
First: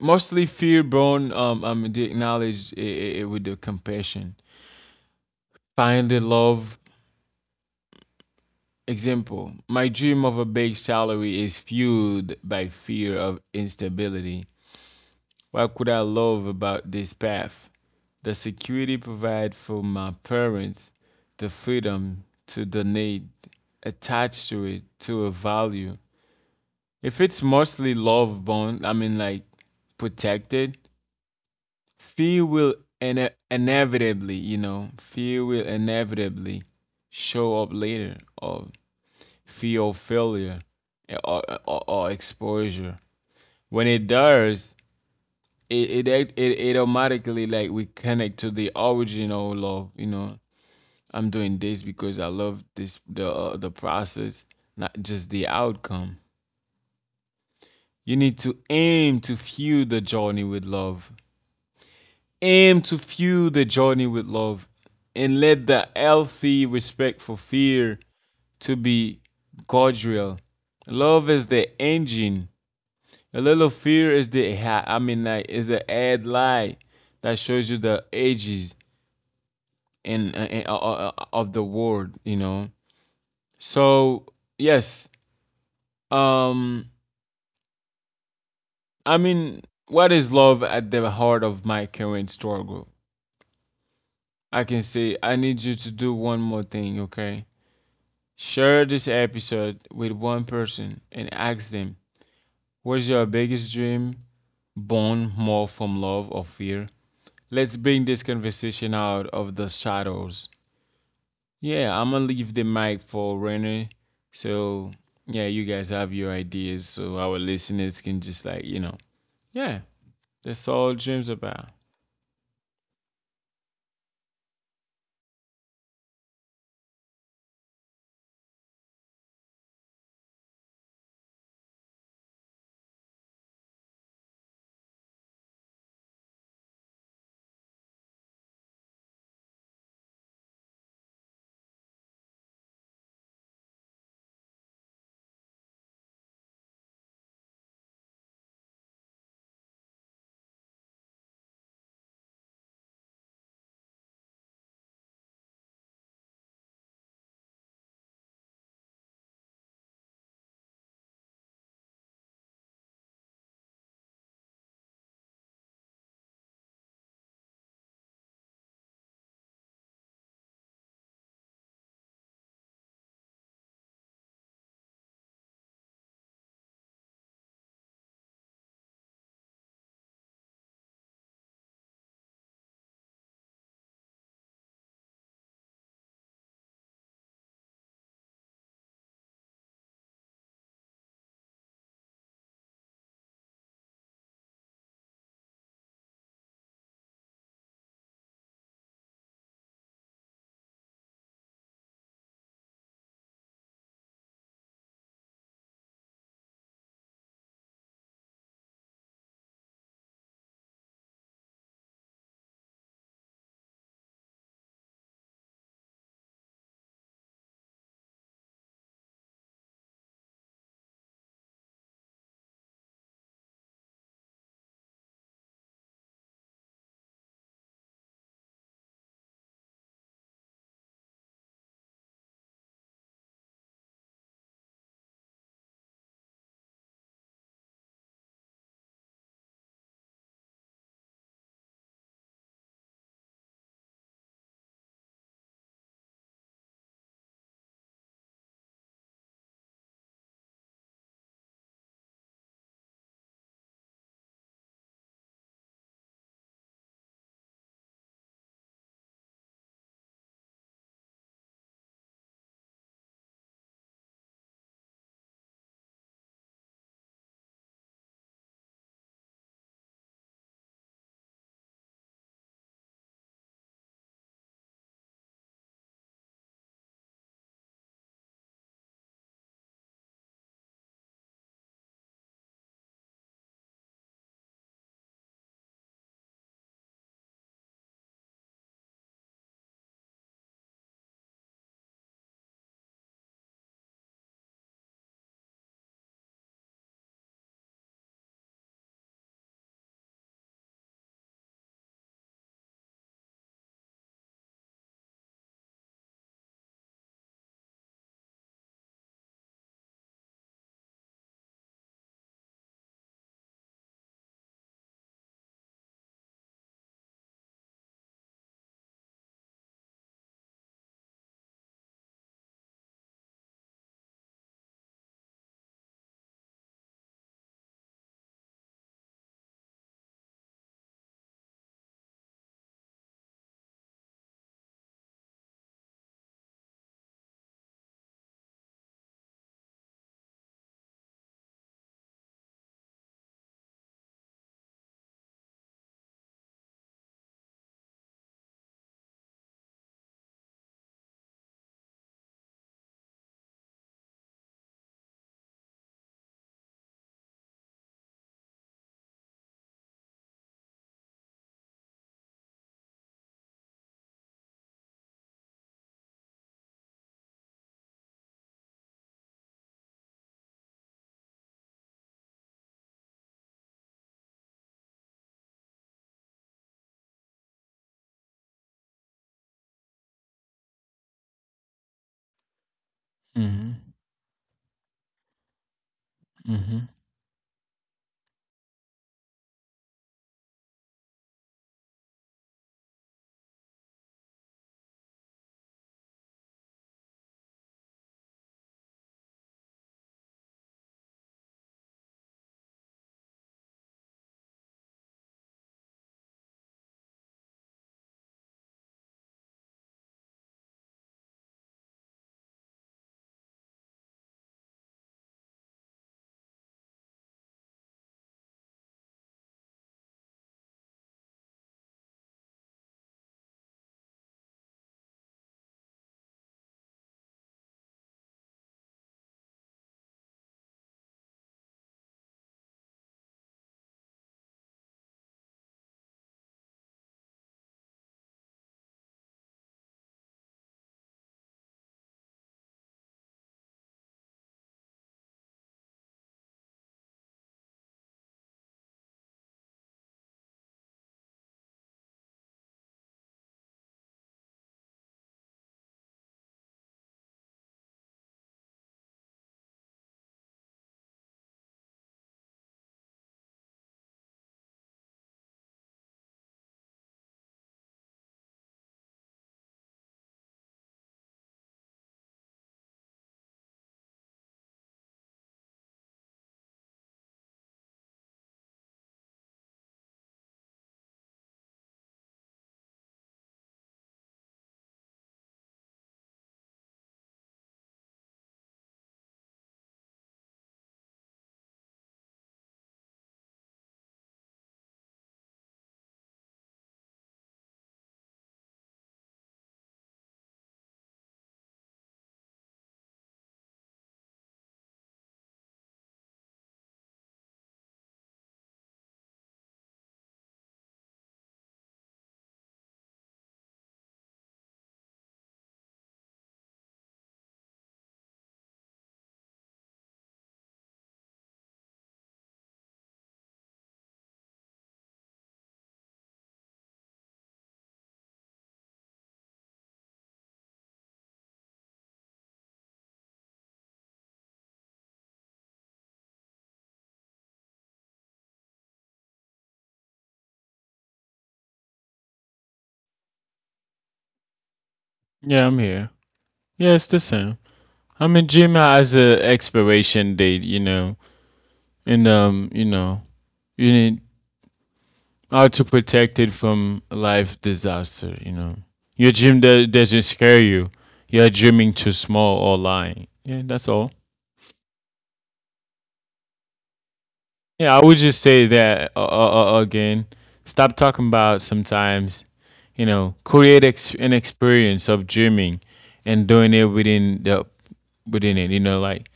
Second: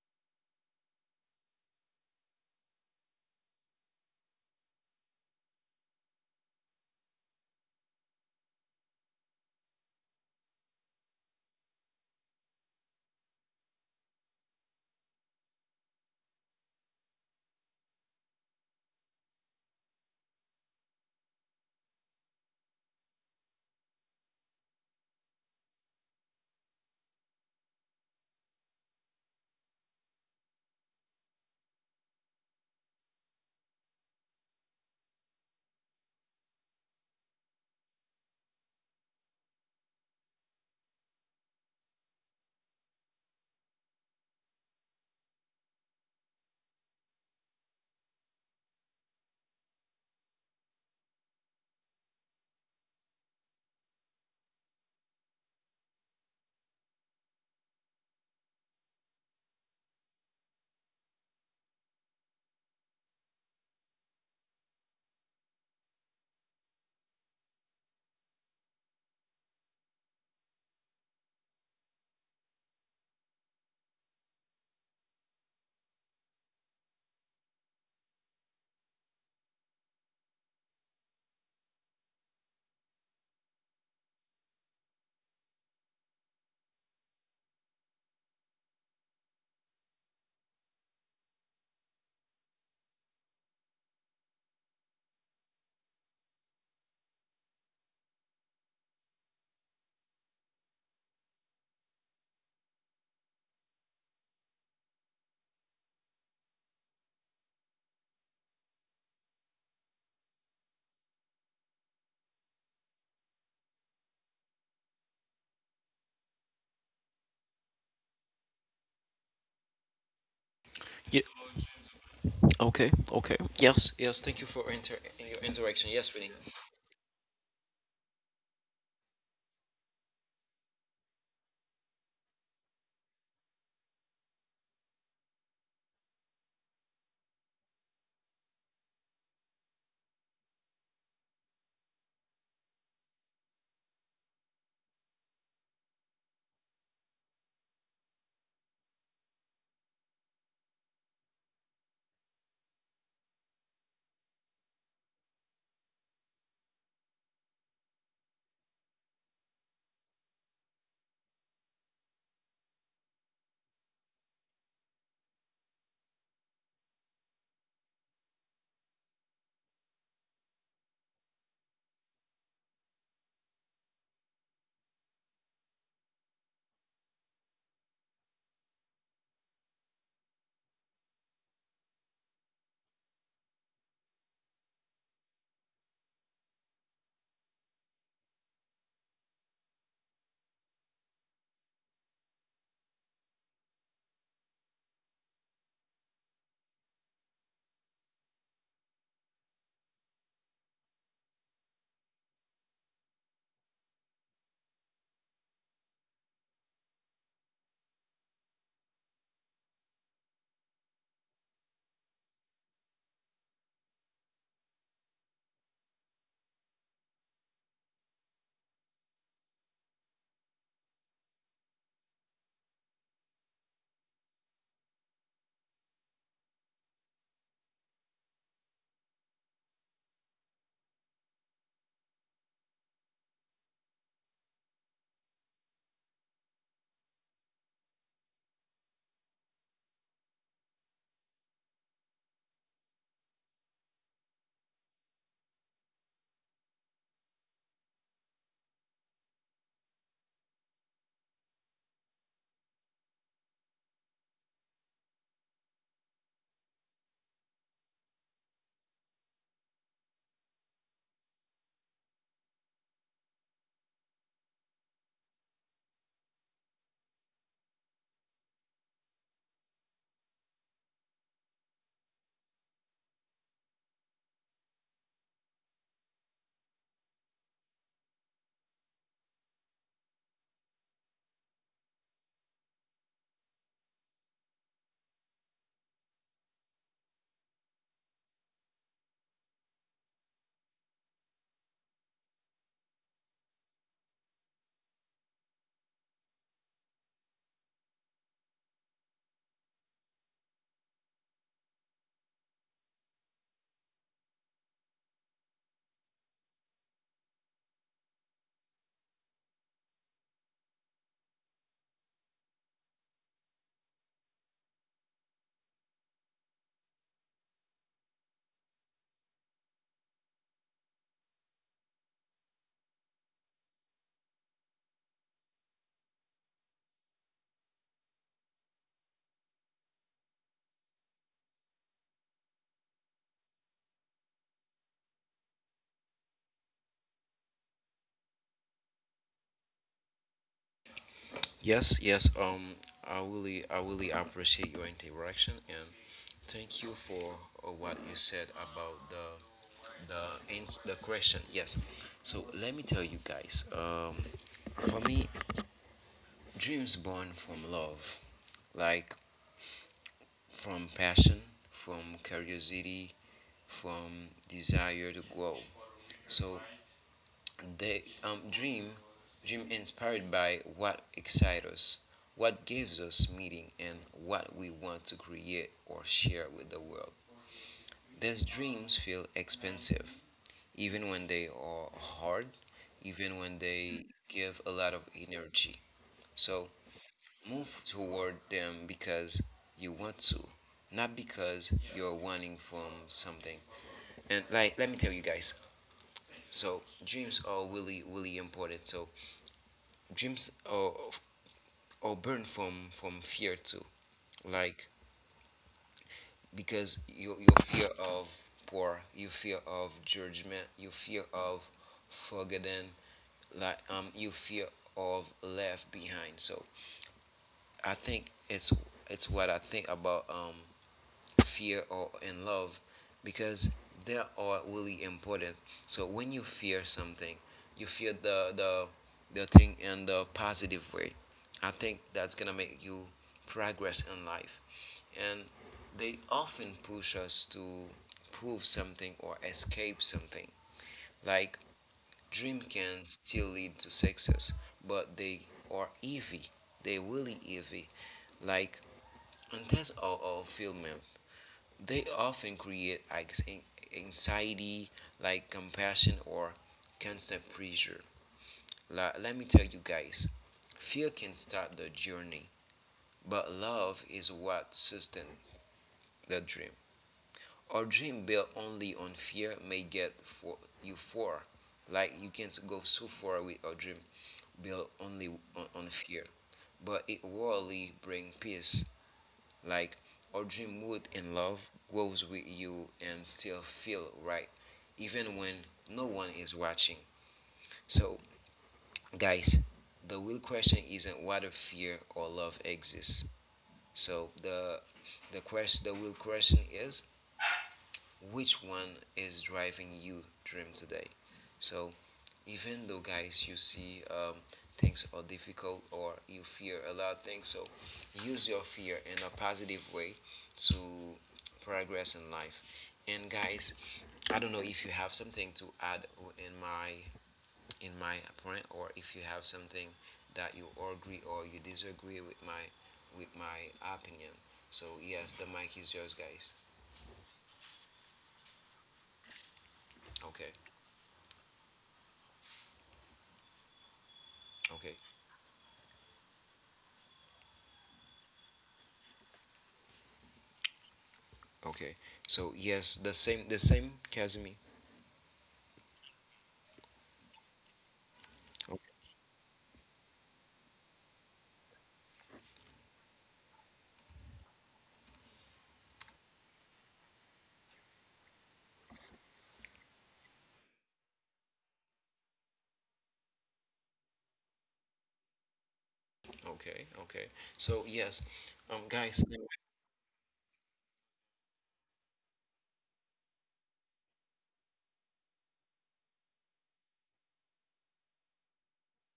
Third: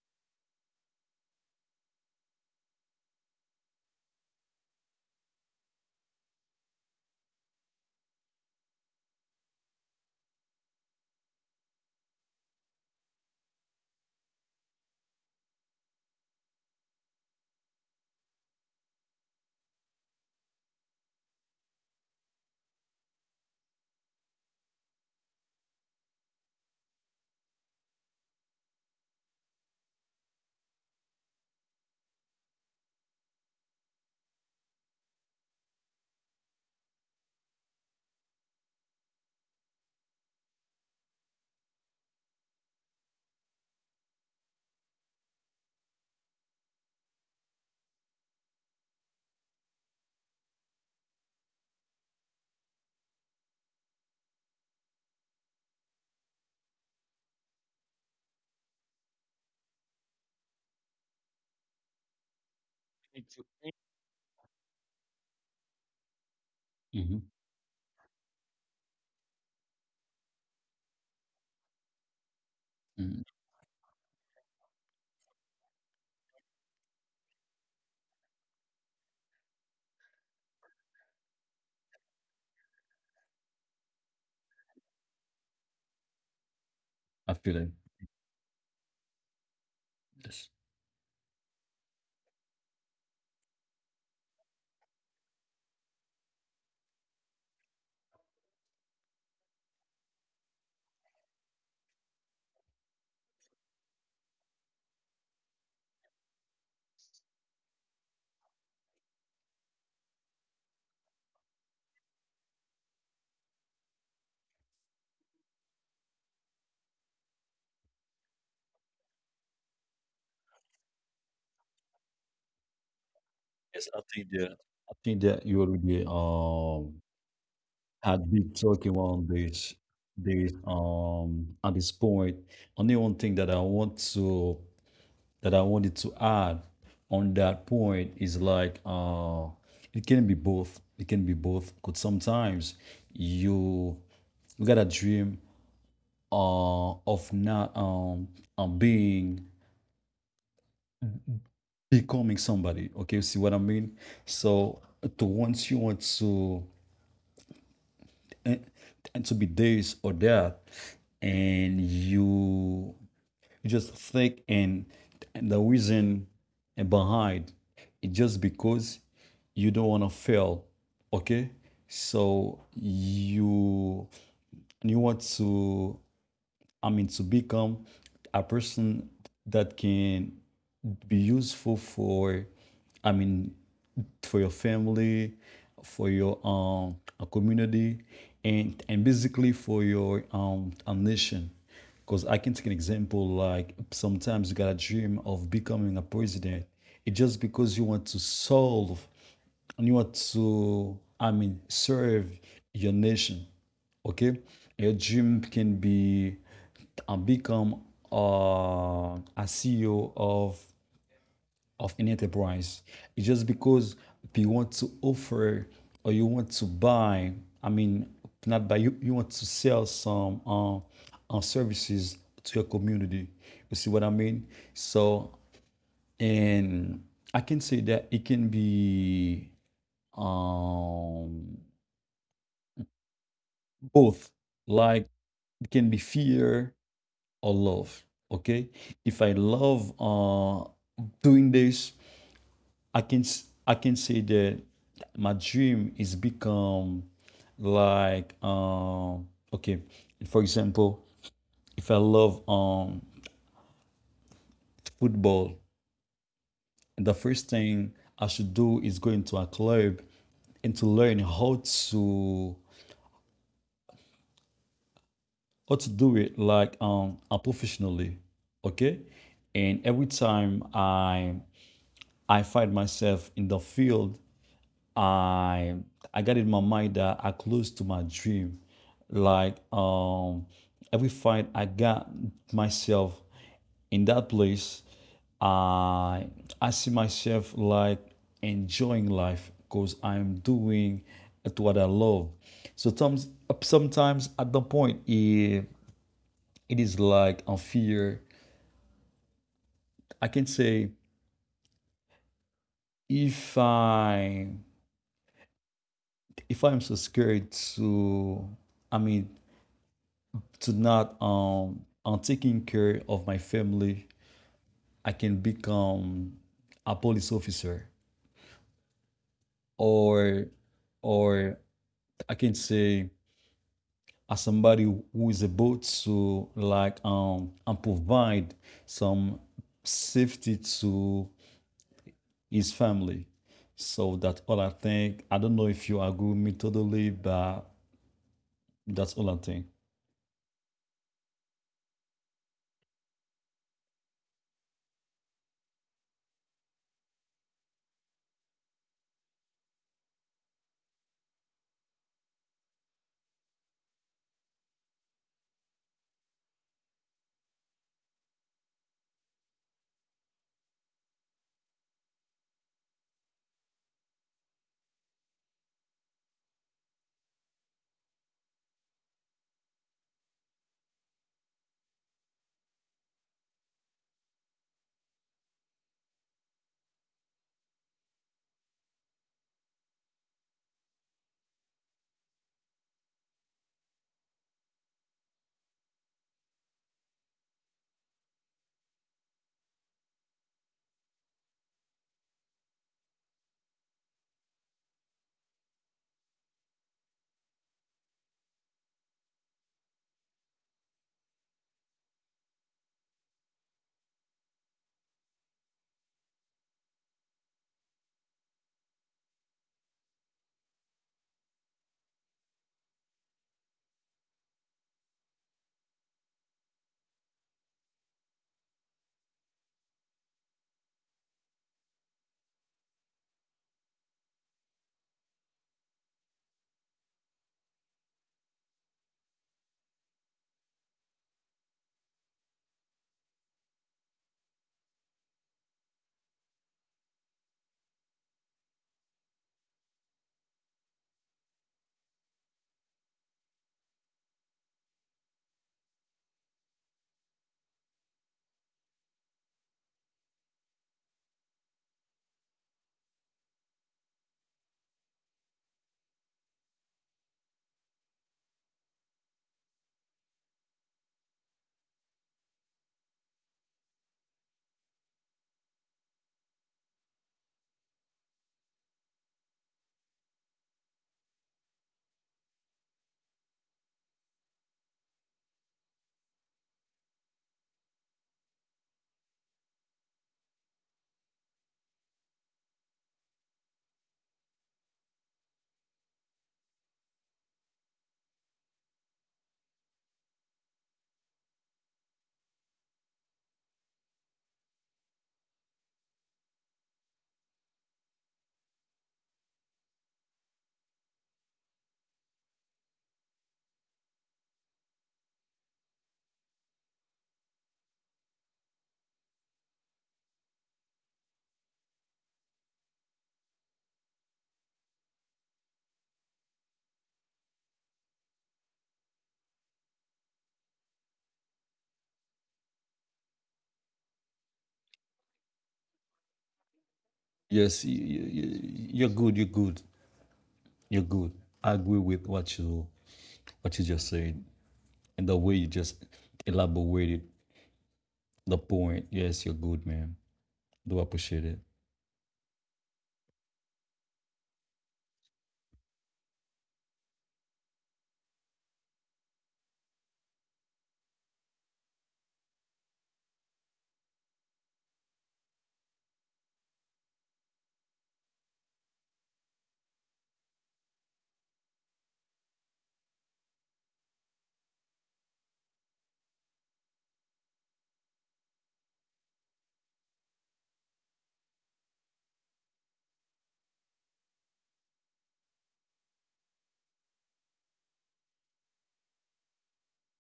S2: mostly fear born I mean they acknowledge it, it with the compassion. Find the love. Example: my dream of a big salary is fueled by fear of instability. What could I love about this path? The security provided for my parents, the freedom to donate, attached to it, to a value. If it's mostly love bond, I mean, like protected, fear will fear will inevitably show up later or theophilia or exposure. When it does, it, it it automatically like we connect to the original love. You know, I'm doing this because I love this the process, not just the outcome. You need to aim to fuel the journey with love. Aim to fuel the journey with love, and let the healthy respect for
S3: Mhm,
S2: fear to be cordial. Love is the engine. A
S3: mhm.
S2: little fear is I mean like is the ad lie that shows you the ages in, of the world, you know. So yes, um,
S3: I feel it.
S2: I mean, what is love
S3: Yes.
S2: at the heart of my current struggle? I can say I need you to do one more thing, okay? Share this episode with one person and ask them, what's your biggest dream born more from love or fear? Let's bring this conversation out of the shadows. Yeah, I'm gonna leave the mic for Renner. So yeah, you guys have your ideas, so our listeners can just like yeah, that's all Jim's
S1: Yeah,
S2: about.
S1: okay, okay. Yes,
S3: Yes,
S1: yes.
S3: I
S1: Thank you
S3: think
S1: for
S3: that
S1: inter your interaction.
S3: you
S1: Yes, Winnie.
S3: already had been talking on this at this point. Only one thing that I want to that I wanted to add on that point is like it can be both. It can be both. Because sometimes you you got a dream of not being becoming somebody. Okay, you see what I mean? So to once you want to eh, and to be this or that, and you just think, and the reason behind it just because you don't want to fail. Okay, so you want to, I mean, to become a person that can be useful for, I mean, for your family, for your community, and basically for your nation. Because I can take an example like sometimes you got a dream of becoming a president. It's just because you want to solve and you want to, I mean, serve your nation. Okay? Your dream can be become a CEO of an enterprise. It's just because you want to offer or you want to buy, I mean, not buy, you want to sell some services to your community. You see what I mean? So, and I can say that it can be um, both, like it can be fear or love. Okay, if I love doing this, I can say that my dream is become like okay, for example, if I love football, the first thing I should do is go into a club and to learn how to do it like professionally. Okay, and every time I find myself in the field, I I got in my mind that I close to my dream. Like every fight I got myself in that place, I I see myself like enjoying life because I'm doing at what I love. So sometimes at the point it, it is like a fear. I can say if I if I'm so scared to, I mean, to not on taking care of my family, I can become a police officer, or or I can say as somebody who is about to like and provide some safety to his family. So that's all I think. I don't know if you agree with me totally, but that's all I think.
S1: Yes, yes. I really appreciate your interaction and thank you for what you said about the question. Yes. So let me tell you guys. For me, dreams born from love, like from passion, from curiosity, from desire to grow. So the dream inspired by what excites us, what gives us meaning, and what we want to create or share with the world. These dreams feel expensive, even when they are hard, even
S2: Hmm.
S1: when they give a lot of energy.
S2: Hmm.
S1: So move toward them because you want to, not because you're wanting from something. And like, let me tell you guys, so dreams are really really important. So dreams are born from fear too. Like because your fear of poor, you fear of judgment, you fear of forgotten, like you fear of left behind. So I think it's what I think about fear or in love, because they are really important. So when you fear something you fear the thing in the positive way. I think that's gonna make you progress in life, and they often push us to prove something or escape something. Like dream can still lead to success but they are evil, they really evil. Like in terms of film man, they often create anxiety, like compassion or constant pressure. Let me tell you guys, fear can start the journey, but love is what sustains the dream. A dream built only on fear may get for you far. Like you can go so far with a dream built only on fear, but it rarely brings peace. Like our dream wood in love grows with you and still feel right, even when no one is watching. So, guys, the real question isn't whether fear or love exists. So the the the real question is, which one is driving you dream today? So even though guys you see things are difficult or you fear a lot of things, so use your fear in a positive way to progress in life. And guys, I don't know if you have something to add in my in my point, or if you have something that you agree or you disagree with my opinion. So yes, the mic is yours, guys.
S3: Yes, you're good, you're good.
S1: Okay.
S3: I agree with what you just said. And the way you
S1: Okay,
S3: just elaborated the point, yes, you're good, man. Do appreciate it.
S1: okay. So yes, the same Casimir.
S2: Yeah, I'm here. Yeah, it's the same. I mean, Jim
S1: Okay.
S2: has a expiration date, you know, and you know, you need how to protect it from life disaster. You know, your doesn't scare you. You're dreaming too small or lying. Yeah, that's all.
S1: Okay, okay.
S2: Yeah, I
S1: So
S2: would just
S1: yes,
S2: say that
S1: guys.
S2: again. Stop talking about sometimes, you know, create an experience of dreaming and doing it within the within it. You know, like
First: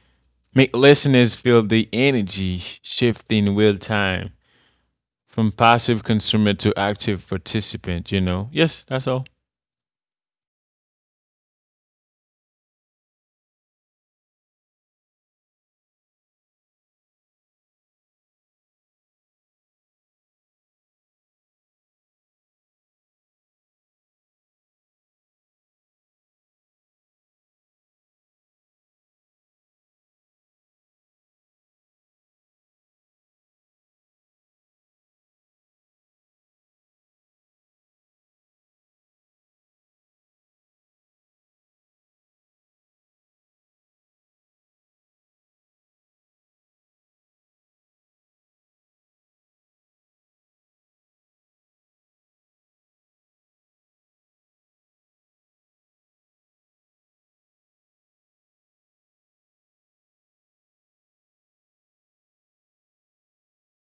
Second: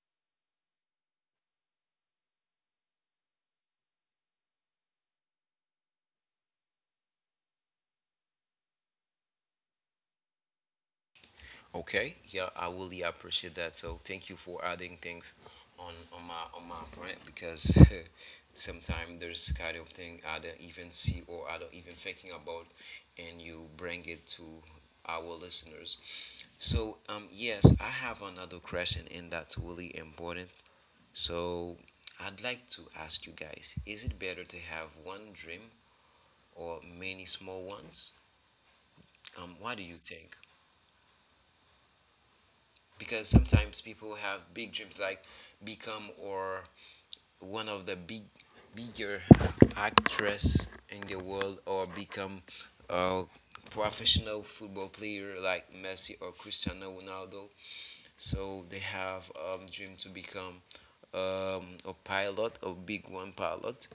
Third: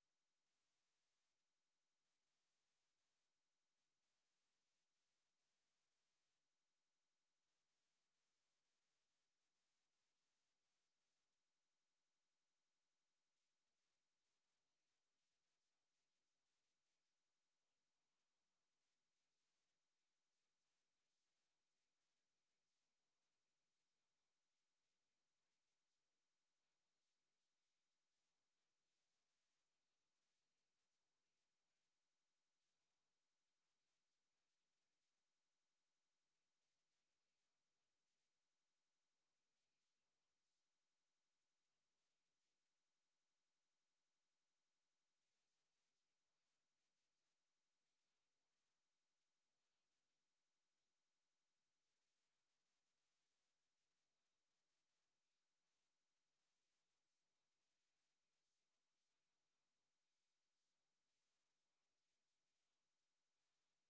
S2: make listeners feel the energy shift in real time from passive consumer to active participant. You know, yes, that's all.
S1: Okay, yeah, I really appreciate that. So thank you for adding things on my point, because sometimes there's kind of thing I don't even see or I don't even thinking about, and you bring it to our listeners. So yes, I have another question, and that's really important. So I'd like to ask you guys: is it better to have one dream or many small ones? What do you think? Because sometimes people have big dreams, like become or one of the bigger actress in the world, or become a professional football player like Messi or Cristiano Ronaldo. So they have a dream to become, a pilot, a big one pilot.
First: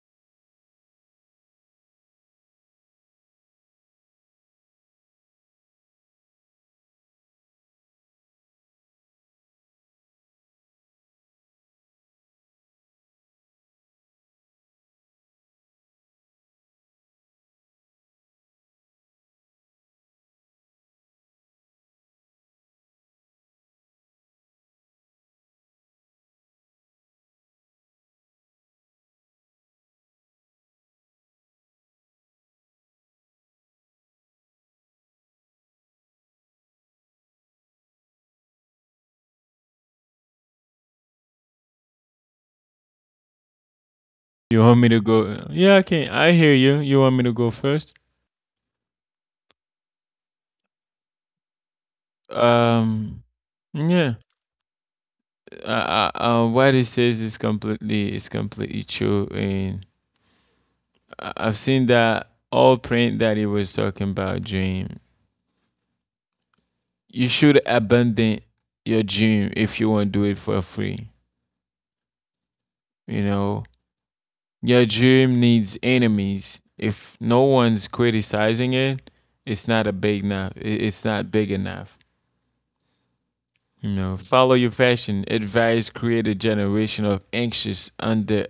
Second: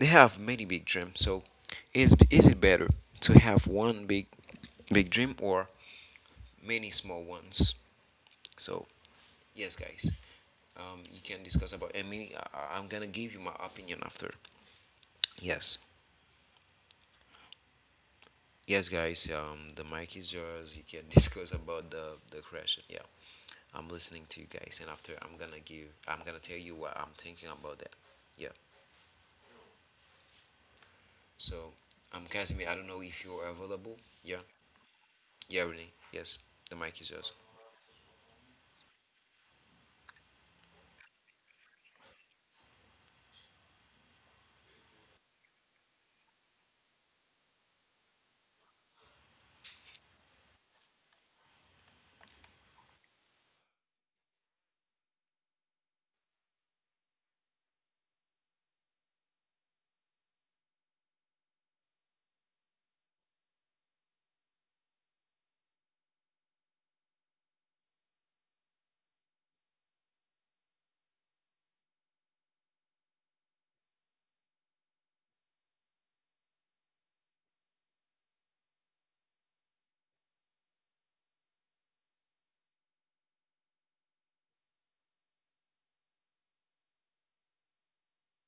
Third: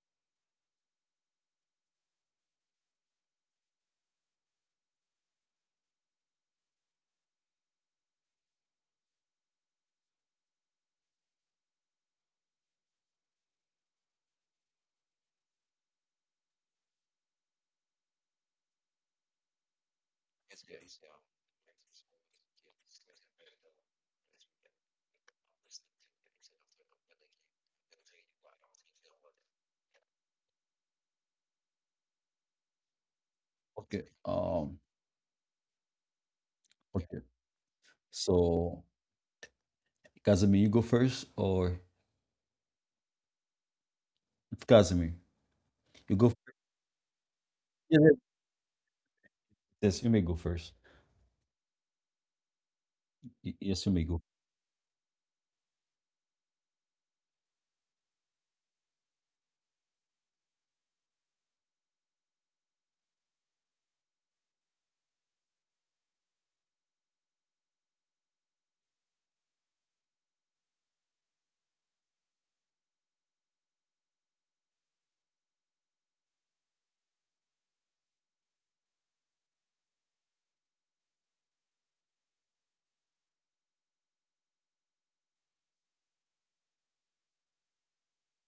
S1: They have many big dreams. So is it better to have one big dream or many small ones? So yes, guys. You can discuss about. I'm gonna give you my opinion after. Yes, yes, guys. The mic is yours. You can discuss about the crash. Yeah, I'm listening to you guys, and after I'm gonna give. I'm gonna tell you what I'm thinking about that. Yeah. So, Casimir, I don't know if you're available.
S3: Okay.
S1: Yeah. Yeah, Renee. Yes, the mic is
S3: Okay.
S1: yours.
S3: So, Casimir, you go first, or
S2: You want me to
S3: Casimir,
S2: go? Yeah, I can.
S3: you go
S2: I hear
S3: first.
S2: you. You want me to go first?
S3: Yes, yes, yes, you may go first.
S2: Um,
S3: Yes, you may
S2: yeah.
S3: go.
S2: What he says is completely true, and I have seen that all print that he was talking about dream. You should abandon your dream if you want to do it for free. You know, your dream needs enemies. If no one's criticizing it, it's not a big enough. It's not big enough. You know, follow your passion. Advice create a generation of anxious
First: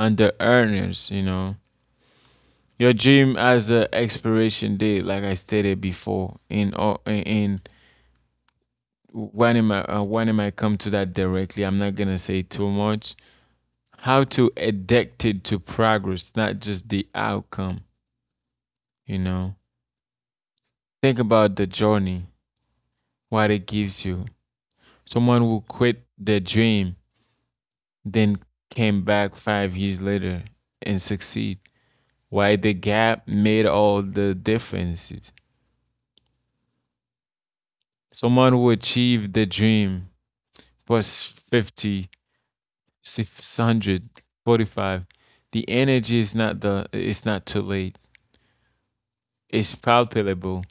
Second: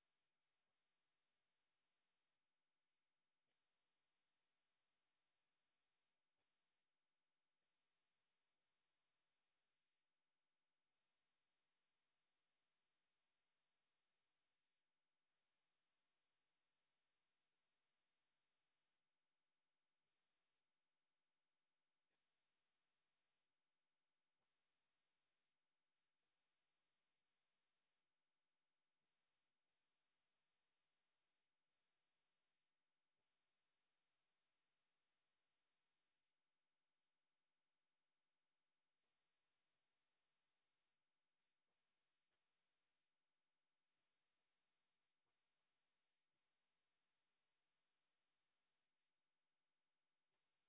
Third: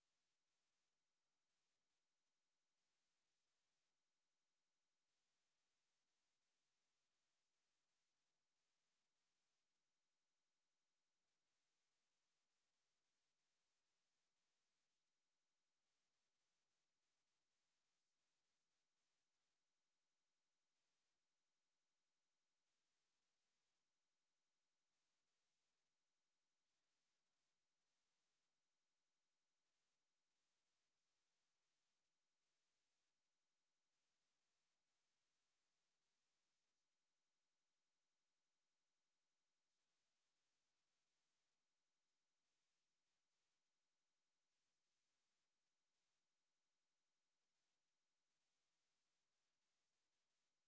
S2: under earners. You know, your dream has an expiration date, like I stated before. In all, in when am I come to that directly? I'm not gonna say too much. How to addicted to progress, not just the outcome. You know, think about the journey, what it gives you. Someone who quit their dream, then came back 5 years later and succeed. Why the gap made all the differences. Someone who achieved the dream plus 50, 600, the energy is not the it's not too late. It's palpable.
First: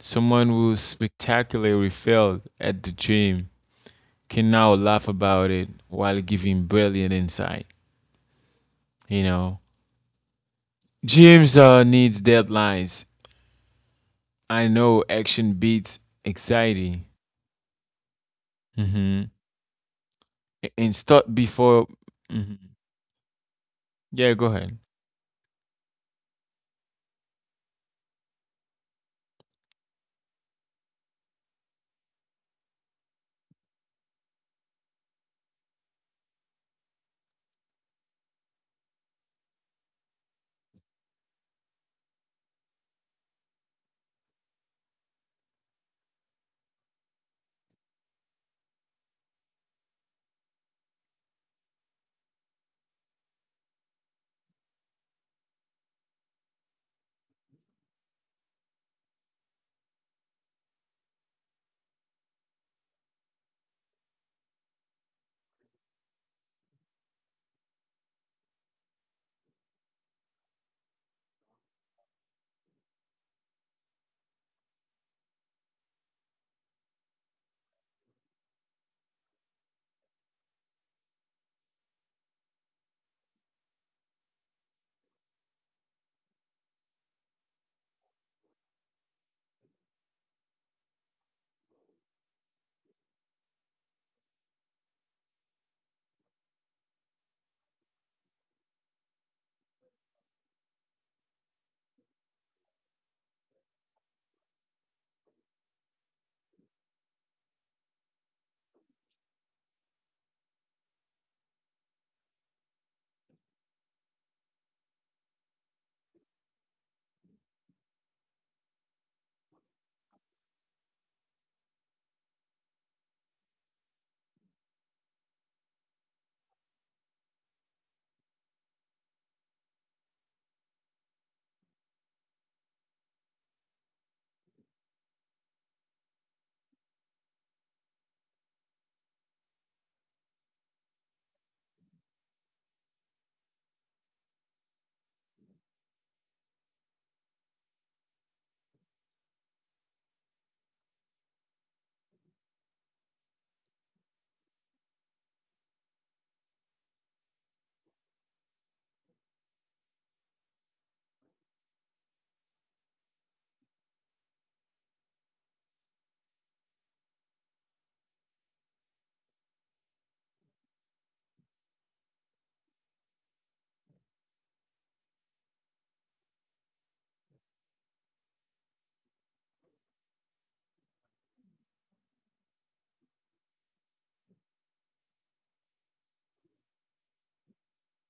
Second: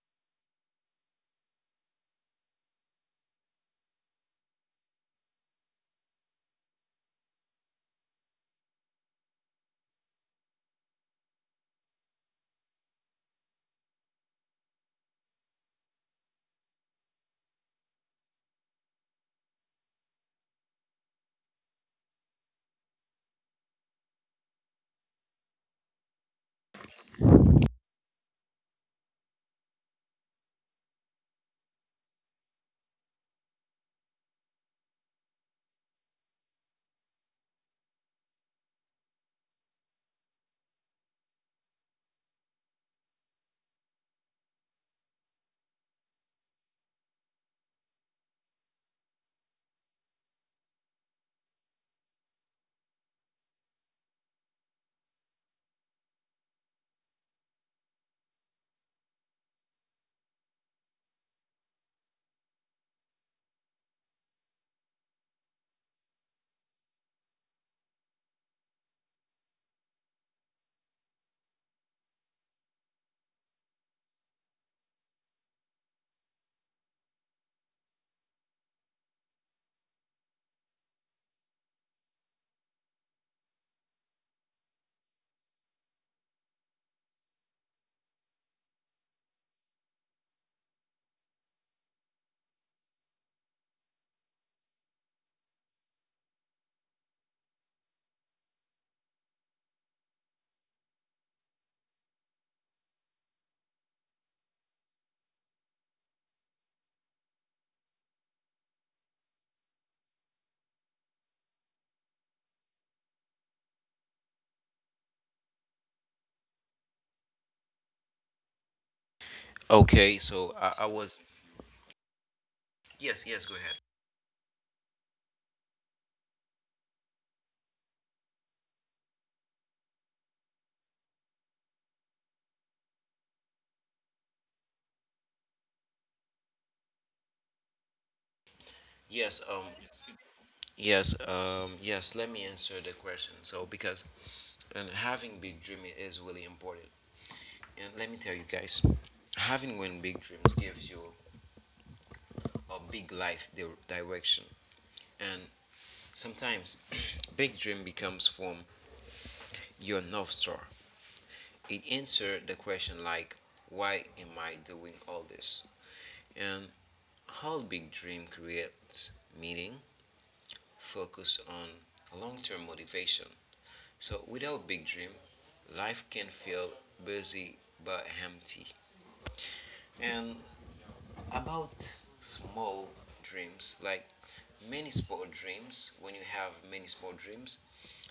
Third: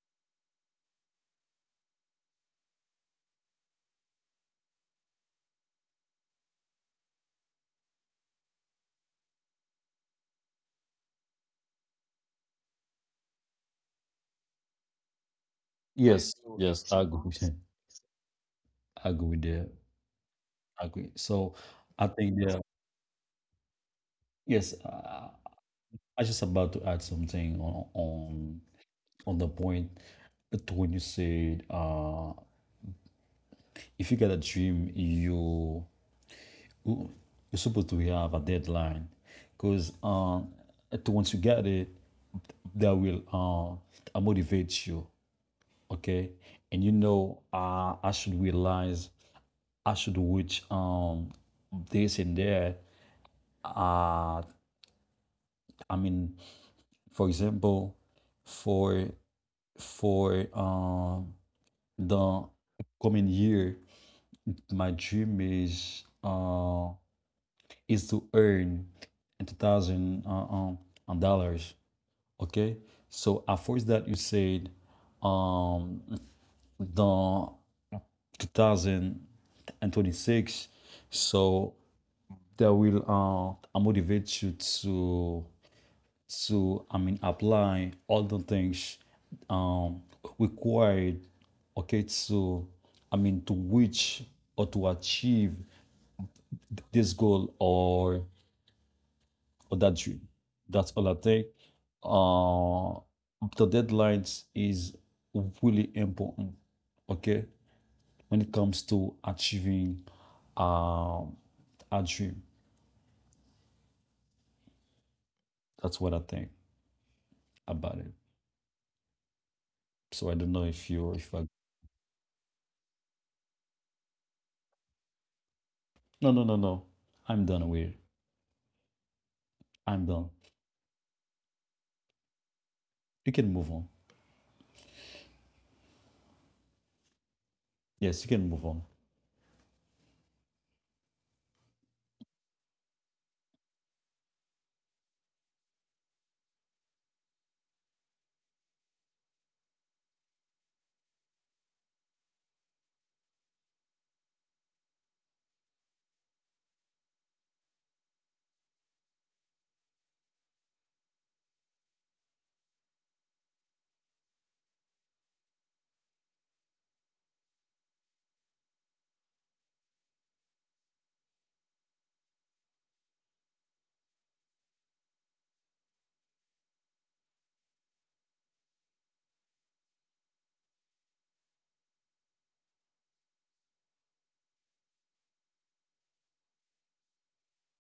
S2: Someone who spectacularly failed at the dream can now laugh about it while giving brilliant insight. You know, dreams needs deadlines. I know action beats
S3: Yes, yes, I
S2: anxiety.
S3: agree with you. I
S2: Mm-hmm.
S3: agree with that. I
S2: And
S3: agree.
S2: start
S3: So,
S2: before.
S3: I think
S2: Mhm.
S3: that
S2: Yeah, go
S3: yes,
S2: ahead.
S3: I just about to add something on the point to when you said, if you got a dream, you're supposed to have a deadline, because once you get it, that will motivate you. Okay, and you know, I should realize, I should reach this and that. uh I mean, for example, for for the coming year my dream is to earn 2,000 dollars. Okay, so after that you said um the 2026, so that will motivate you to, I mean, apply all the things um required, okay, to, I mean, to reach or to achieve this goal or that June. That's all I think. Uh, the deadlines is really important. Okay, when it comes to achieving um a dream, that's what I think about it.
S1: Okay.
S3: So I
S1: So
S3: don't know
S1: I, I
S3: if
S1: was.
S3: you if I
S1: Yes. Yes. Go ahead.
S3: no no no no I'm done with I'm done. You can move on. Yes, you can move on.
S1: Yes. Yes. Yes. Let me answer the question. So, because and having big dream is really important. And let me tell you guys, having one big dream gives you a big life direction. And sometimes big dream becomes from your north star. It answers the question like, why am I doing all this? And how big dream creates meaning, focus on long-term motivation. So without big dream, life can feel busy but empty. And about small dreams, like many small dreams, when you have many small dreams,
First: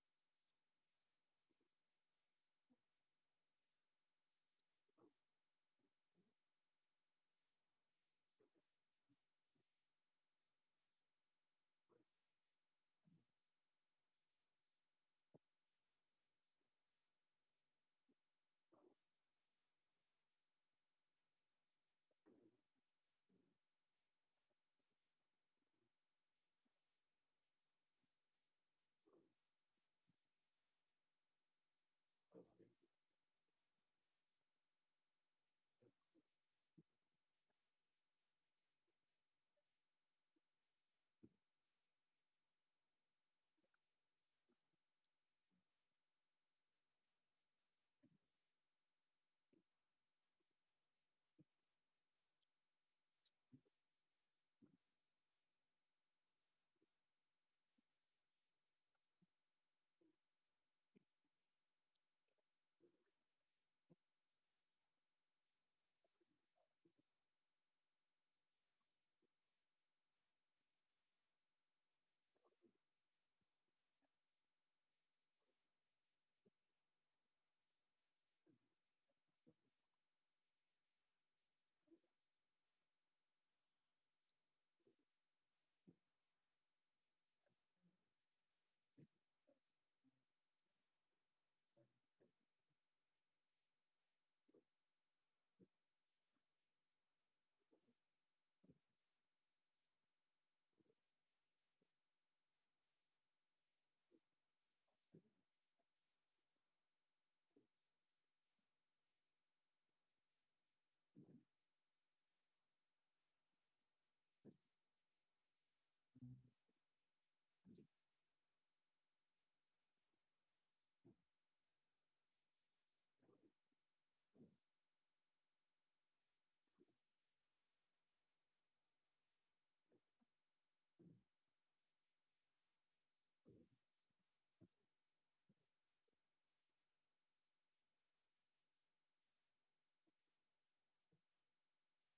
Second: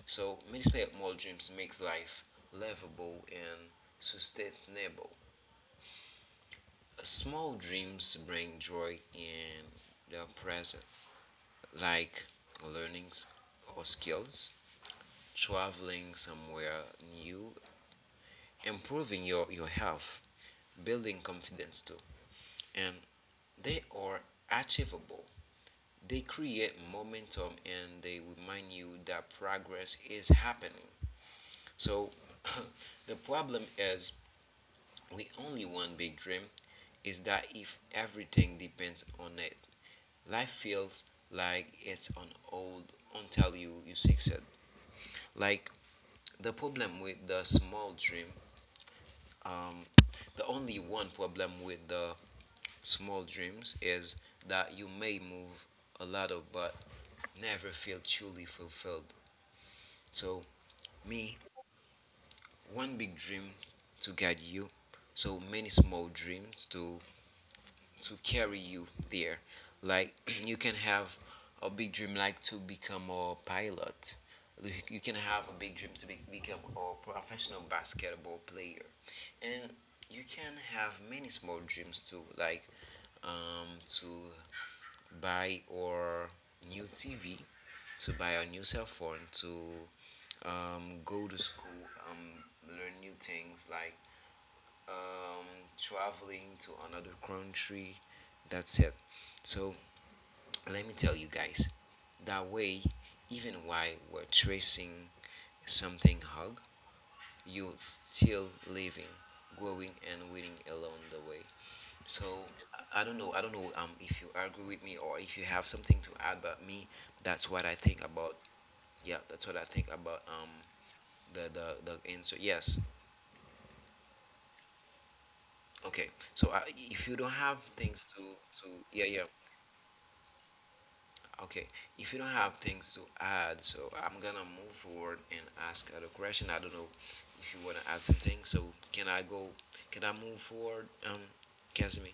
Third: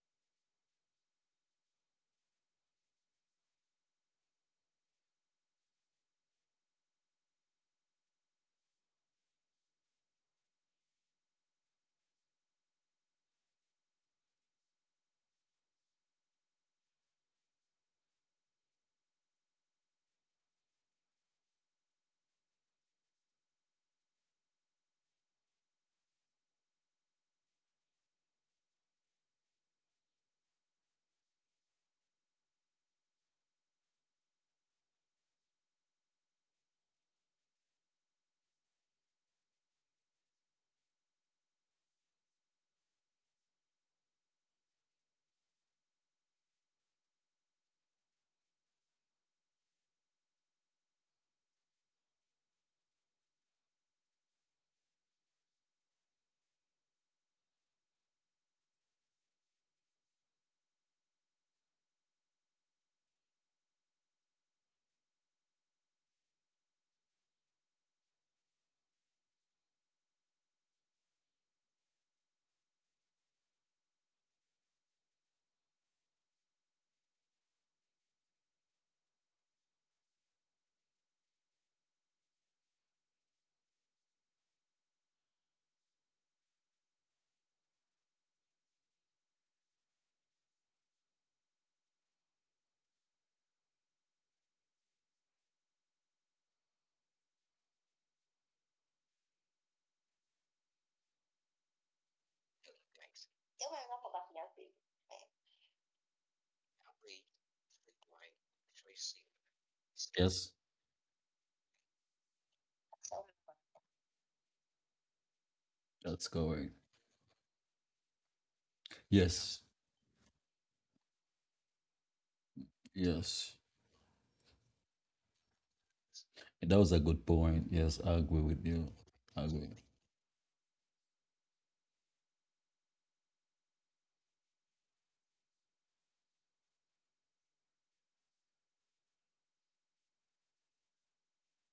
S1: so many small dreams makes life livable and sustainable. Small dreams bring joy in the present, like learnings or skills, traveling somewhere new, improving your health, building confidence too. And they are achievable, they create momentum, and they remind you that progress is happening. So the problem is we only one big dream is that if everything depends on it, life feels like it's on hold until you succeed. Like the problem with the small dream, um, the only one problem with the small dreams is that you may move a lot of but never feel truly fulfilled. So me, one big dream to guide you, so many small dreams to carry you there. Like you can have a big dream like to become a pilot. Like, you can have a big dream to become a professional basketball player. And you can have many small dreams too, like to buy or new TV, to buy a new cell phone, to go to school, um, learn new things like, um, traveling to another country. That's it. So let me tell you guys, that way, even while we're tracing something hug, you're still living, growing, and winning
S3: Yes,
S1: along the way. So I don't know, I don't know if you agree with me, or if you have something to add,
S3: that's
S1: but me,
S3: correct.
S1: that's what I think about. Yeah, that's what I think
S3: Yes,
S1: about, the the answer. Yes.
S3: yes.
S1: Okay, so I, if
S3: That
S1: you
S3: was
S1: don't
S3: a
S1: have
S3: good point.
S1: things
S3: Yes, I
S1: to
S3: agree with
S1: yeah, yeah.
S3: you. I agree.
S1: Okay, if you don't have things to add, so I'm gonna move forward and ask other question. I don't know if you wanna add something. So can I go? Can I move forward, Casimir?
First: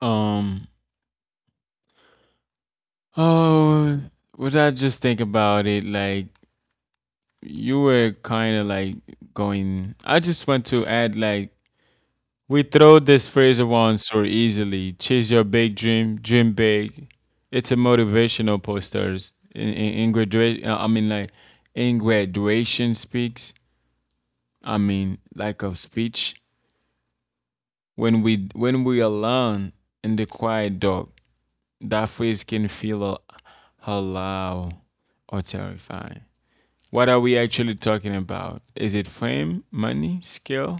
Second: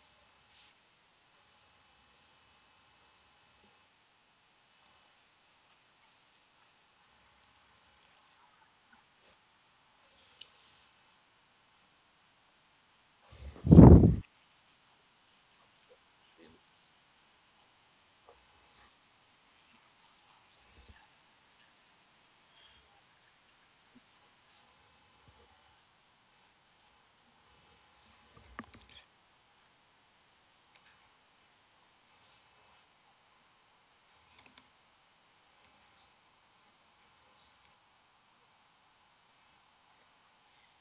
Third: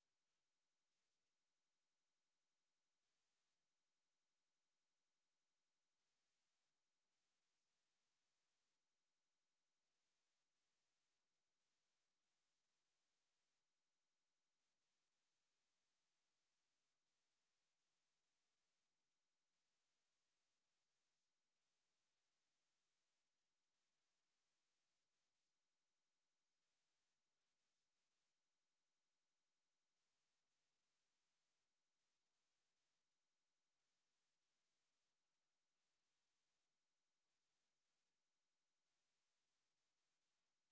S2: Um, Oh, what I just think about it, like you were kind of like going. I just want to add, like we throw this phrase around so easily. Chase your big dream, dream big. It's a motivational posters in graduation. I mean, like in graduation speaks. I mean, like of speech. When we alone in the quiet dark, that phrase can feel a loud or terrifying. What are we actually talking about? Is it fame, money, skill?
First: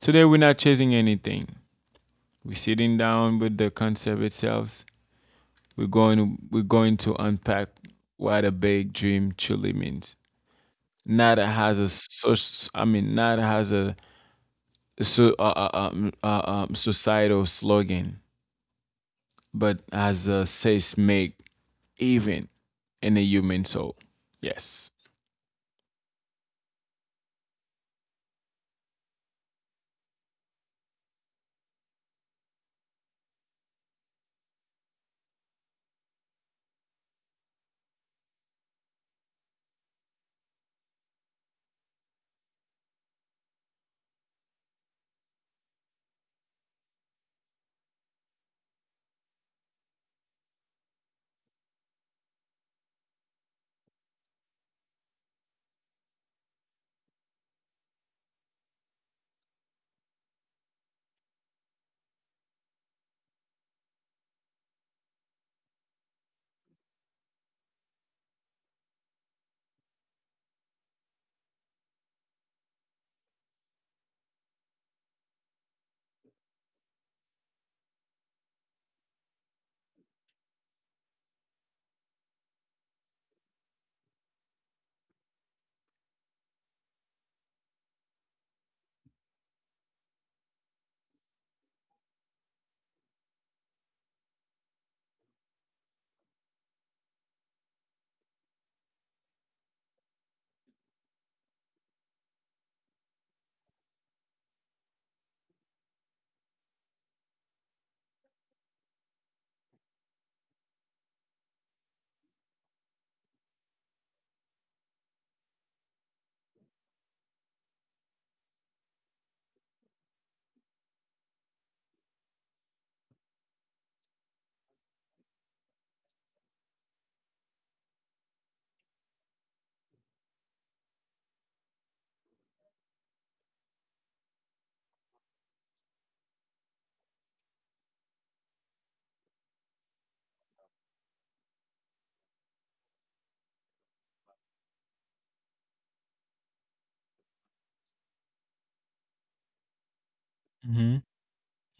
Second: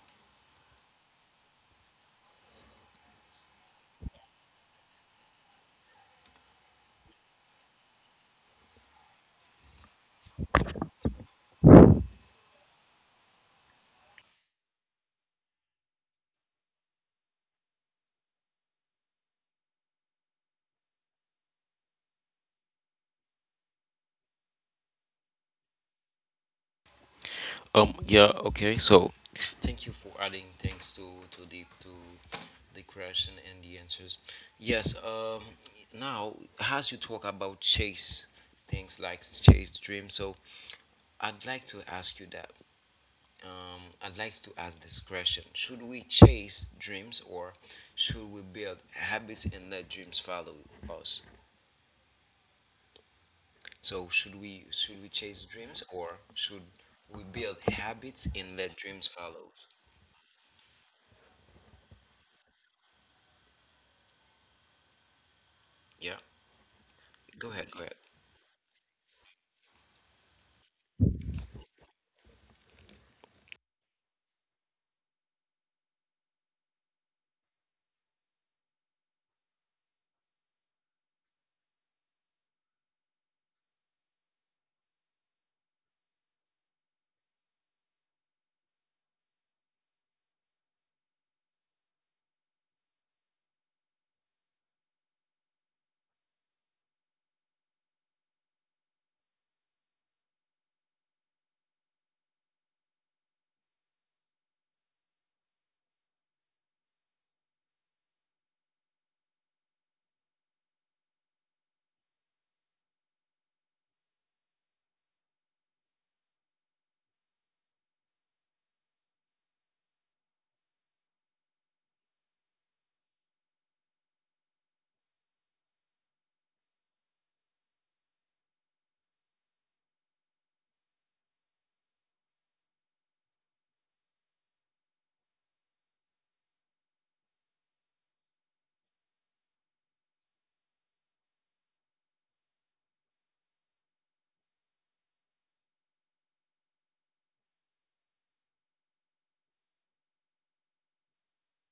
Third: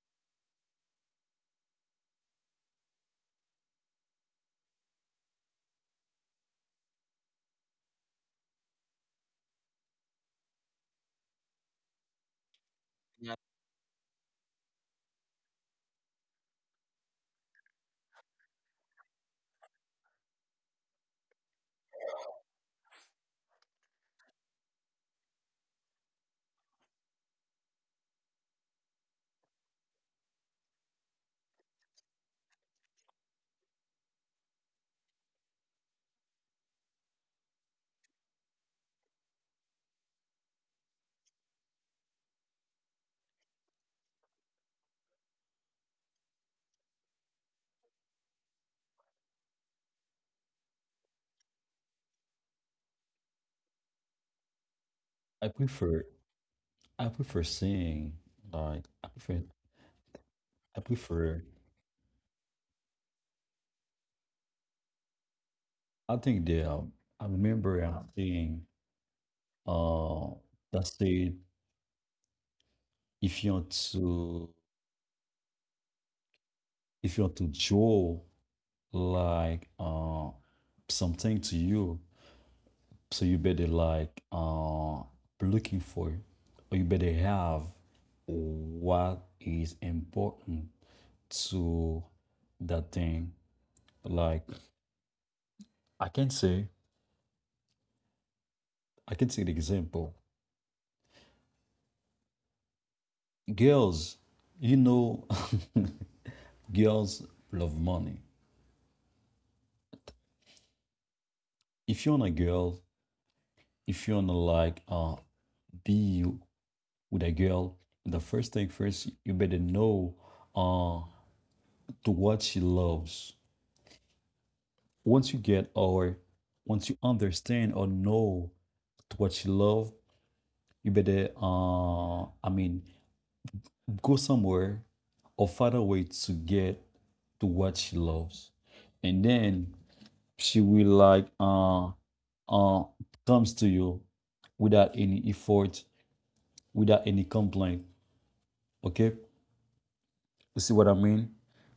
S2: Today we're not chasing anything. We're sitting down with the concept itself. We're going to unpack what a big dream truly means. Nada has a soc- I mean nada has a societal slogan, but as a seismic event in the human soul. Yes.
S1: Yeah, okay. So, thank you for adding things to the question and the answers. Yes. Now, as you talk about chase things like chase dream, so I'd like to ask you that I'd like to ask this question: should we chase dreams or should we build habits and let dreams follow us? So, should we chase
S3: I
S1: dreams or
S3: prefer
S1: should we
S3: I prefer
S1: build habits
S3: singing.
S1: and let
S3: Like
S1: dreams
S3: I
S1: follow?
S3: prefer, I prefer.
S1: Yeah,
S3: I think that I
S1: go ahead, go
S3: remember
S1: ahead.
S3: I'm seeing uh that said, if you want to draw like something to you, so you better like looking for it, or you better have what is important to that thing. Like I can say an example. Girls, you know, girls love money. If you're on a girl, if you're on a like, be you with a girl, the first thing first, you better know, uh, to what she loves. Once you get or once you understand or know to what she loves, you better, I mean, go somewhere or find a way to get to what she loves, and then she will like uh, comes to you without any effort, without any complaint. Okay, you see what I
S2: Mm-hmm.
S3: mean?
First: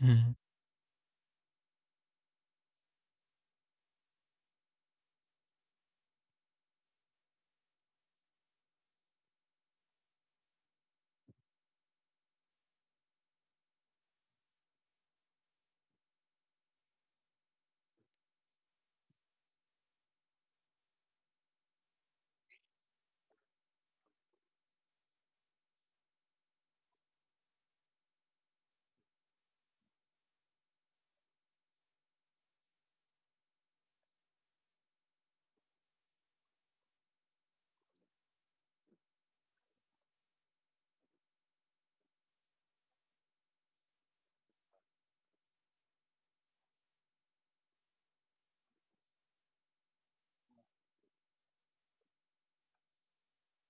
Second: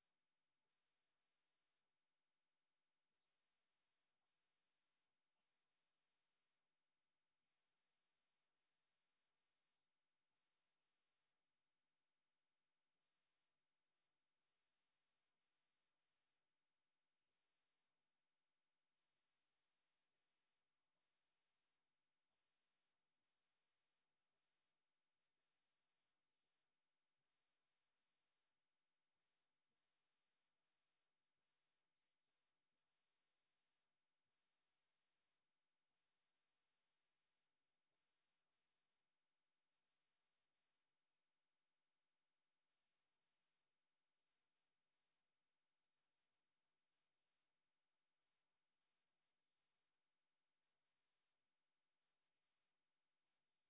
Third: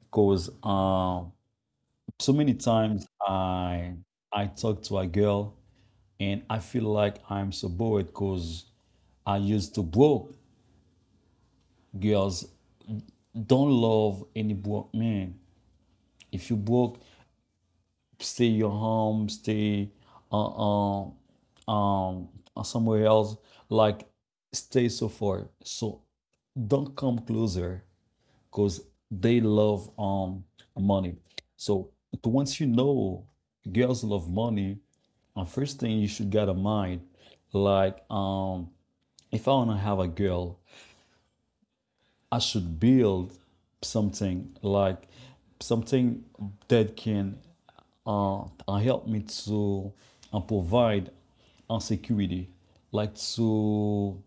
S2: Hmm.
S3: Because so many times I talk to a girl and I feel like I'm so bored because I used to broke. Girls don't love any broke man. If you broke, stay uh, um, um, somewhere else. Like, stay so far. So don't come closer, because they love money. So once you know girls love money, the first thing you should get in mind, like if I wanna have a girl, I should build something, like something that can help me to provide security, like to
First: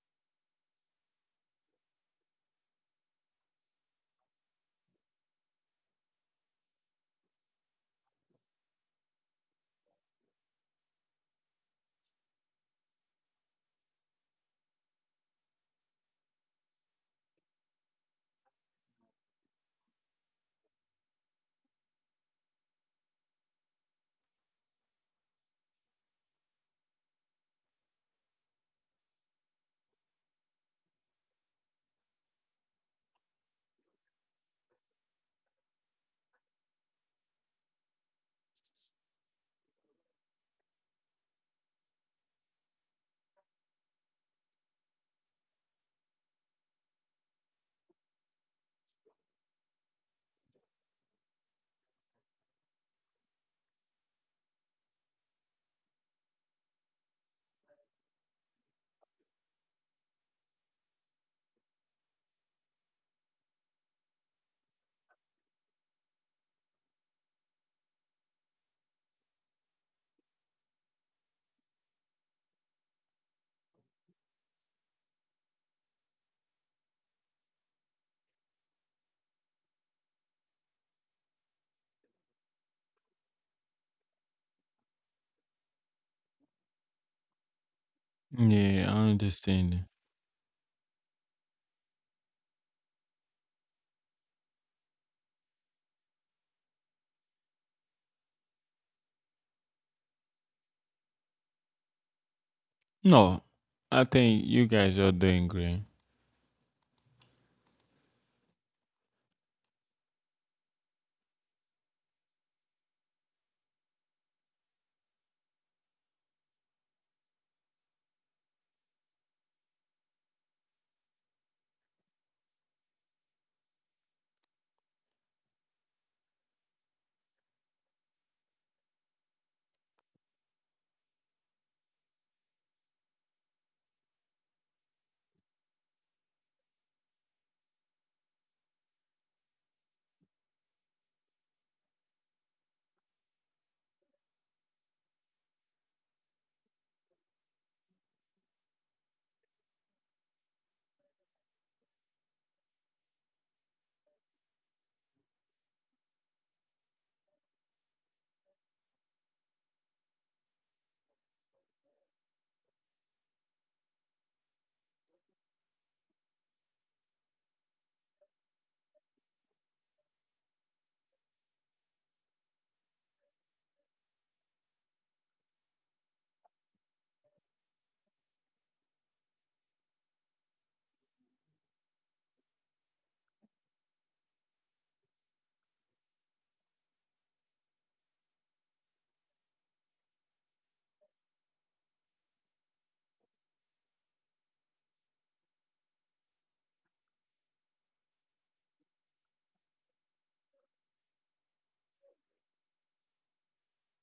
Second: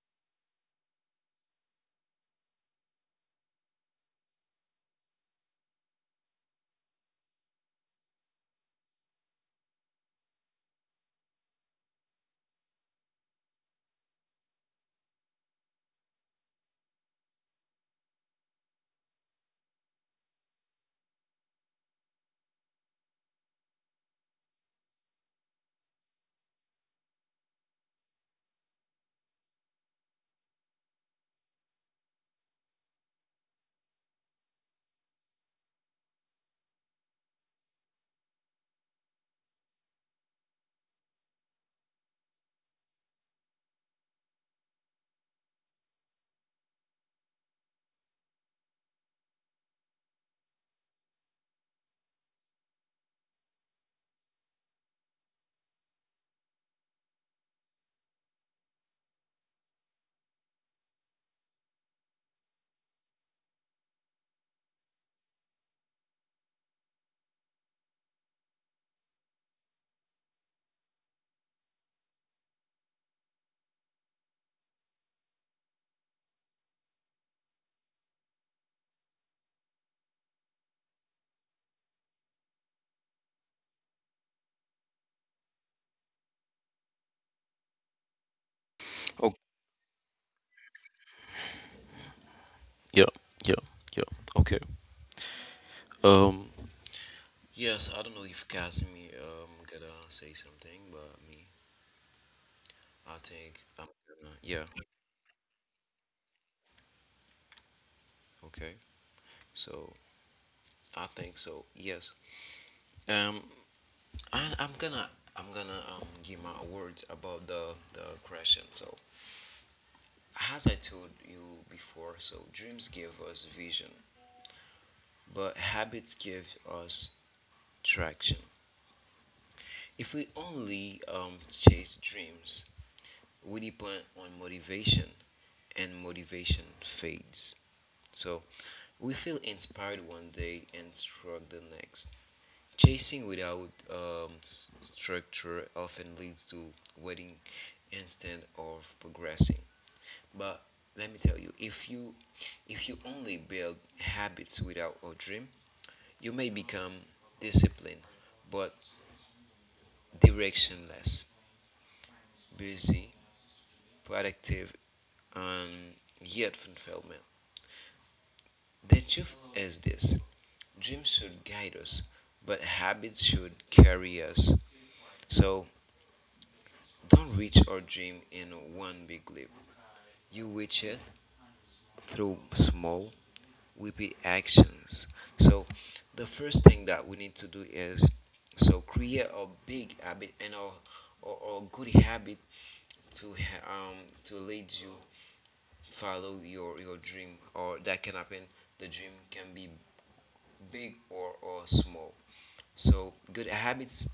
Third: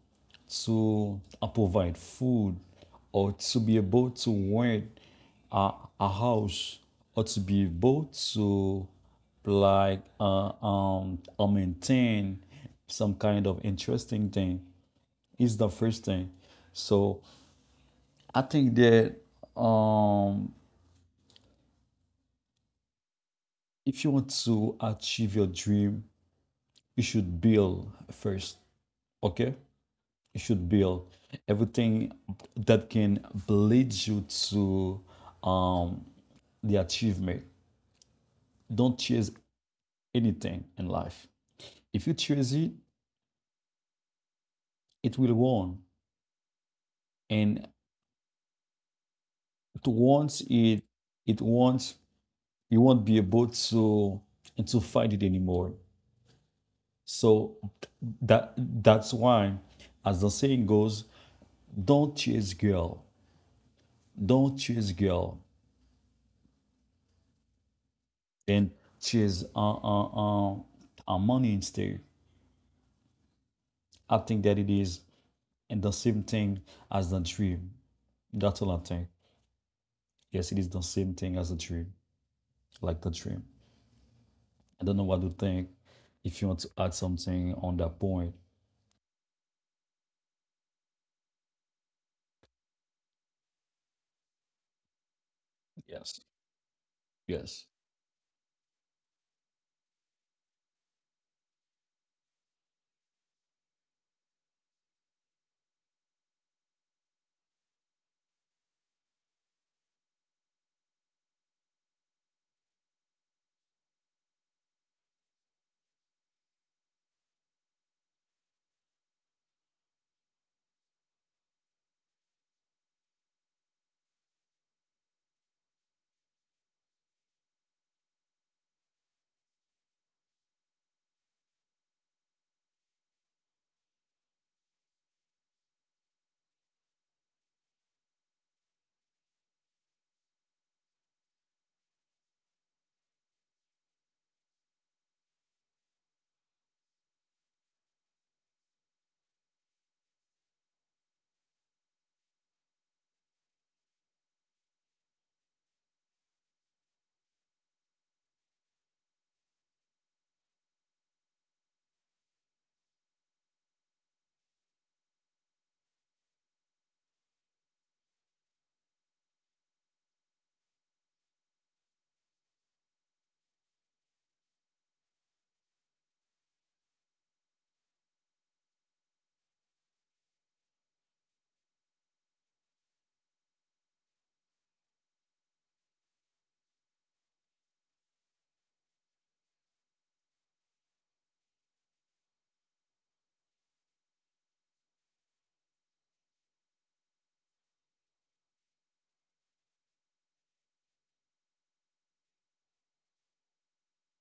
S3: provide food, or to be able to rent a, a house, or to be able to like maintain some kind of interesting thing is the first thing. So I think that um, if you want to achieve your dream, you should build first, okay? You should build everything that can lead you to um, the achievement. Don't chase anything in life. If you chase it, it will want, and to want it, it wants. You won't be able to fight it anymore. So that's why, as the saying goes, don't chase girl, don't chase girl, and chase money instead. I think that it is and the same thing as the dream. That's all I think. Yes, it is the same thing as the dream, like the dream. I don't know what to think. If you want to add something on that point,
S2: Yeah, I understand.
S1: Yeah, yeah, yeah. Okay.
S3: yes,
S1: Um,
S3: yes.
S1: yes, I don't know if Casimir gonna say something, but me, I
S2: No,
S1: think I'm
S2: I
S1: gonna.
S2: think
S1: Yeah,
S2: you guys are doing great.
S1: okay. So I think so. Yes. Um, and I'm gonna give my words about the creation. So as I told you before, so dreams give us vision, but habits give us traction. If we only chase dreams, we depend on motivation, and motivation fades. So we feel inspired one day and struck the next. Chasing without structure often leads to waiting instead of progressing. But let me tell you, if you only build habits without a dream, you may become disciplined but directionless, busy, productive, and yet fulfillment. The truth is this: dreams should guide us, but habits should carry us. So don't reach our dream in one big leap. You reach it through small, will be actions. So the first thing that we need to do is so create a big habit and a, or good habit to um to lead you follow your dream, or that can happen. The dream can be big or small. So good habits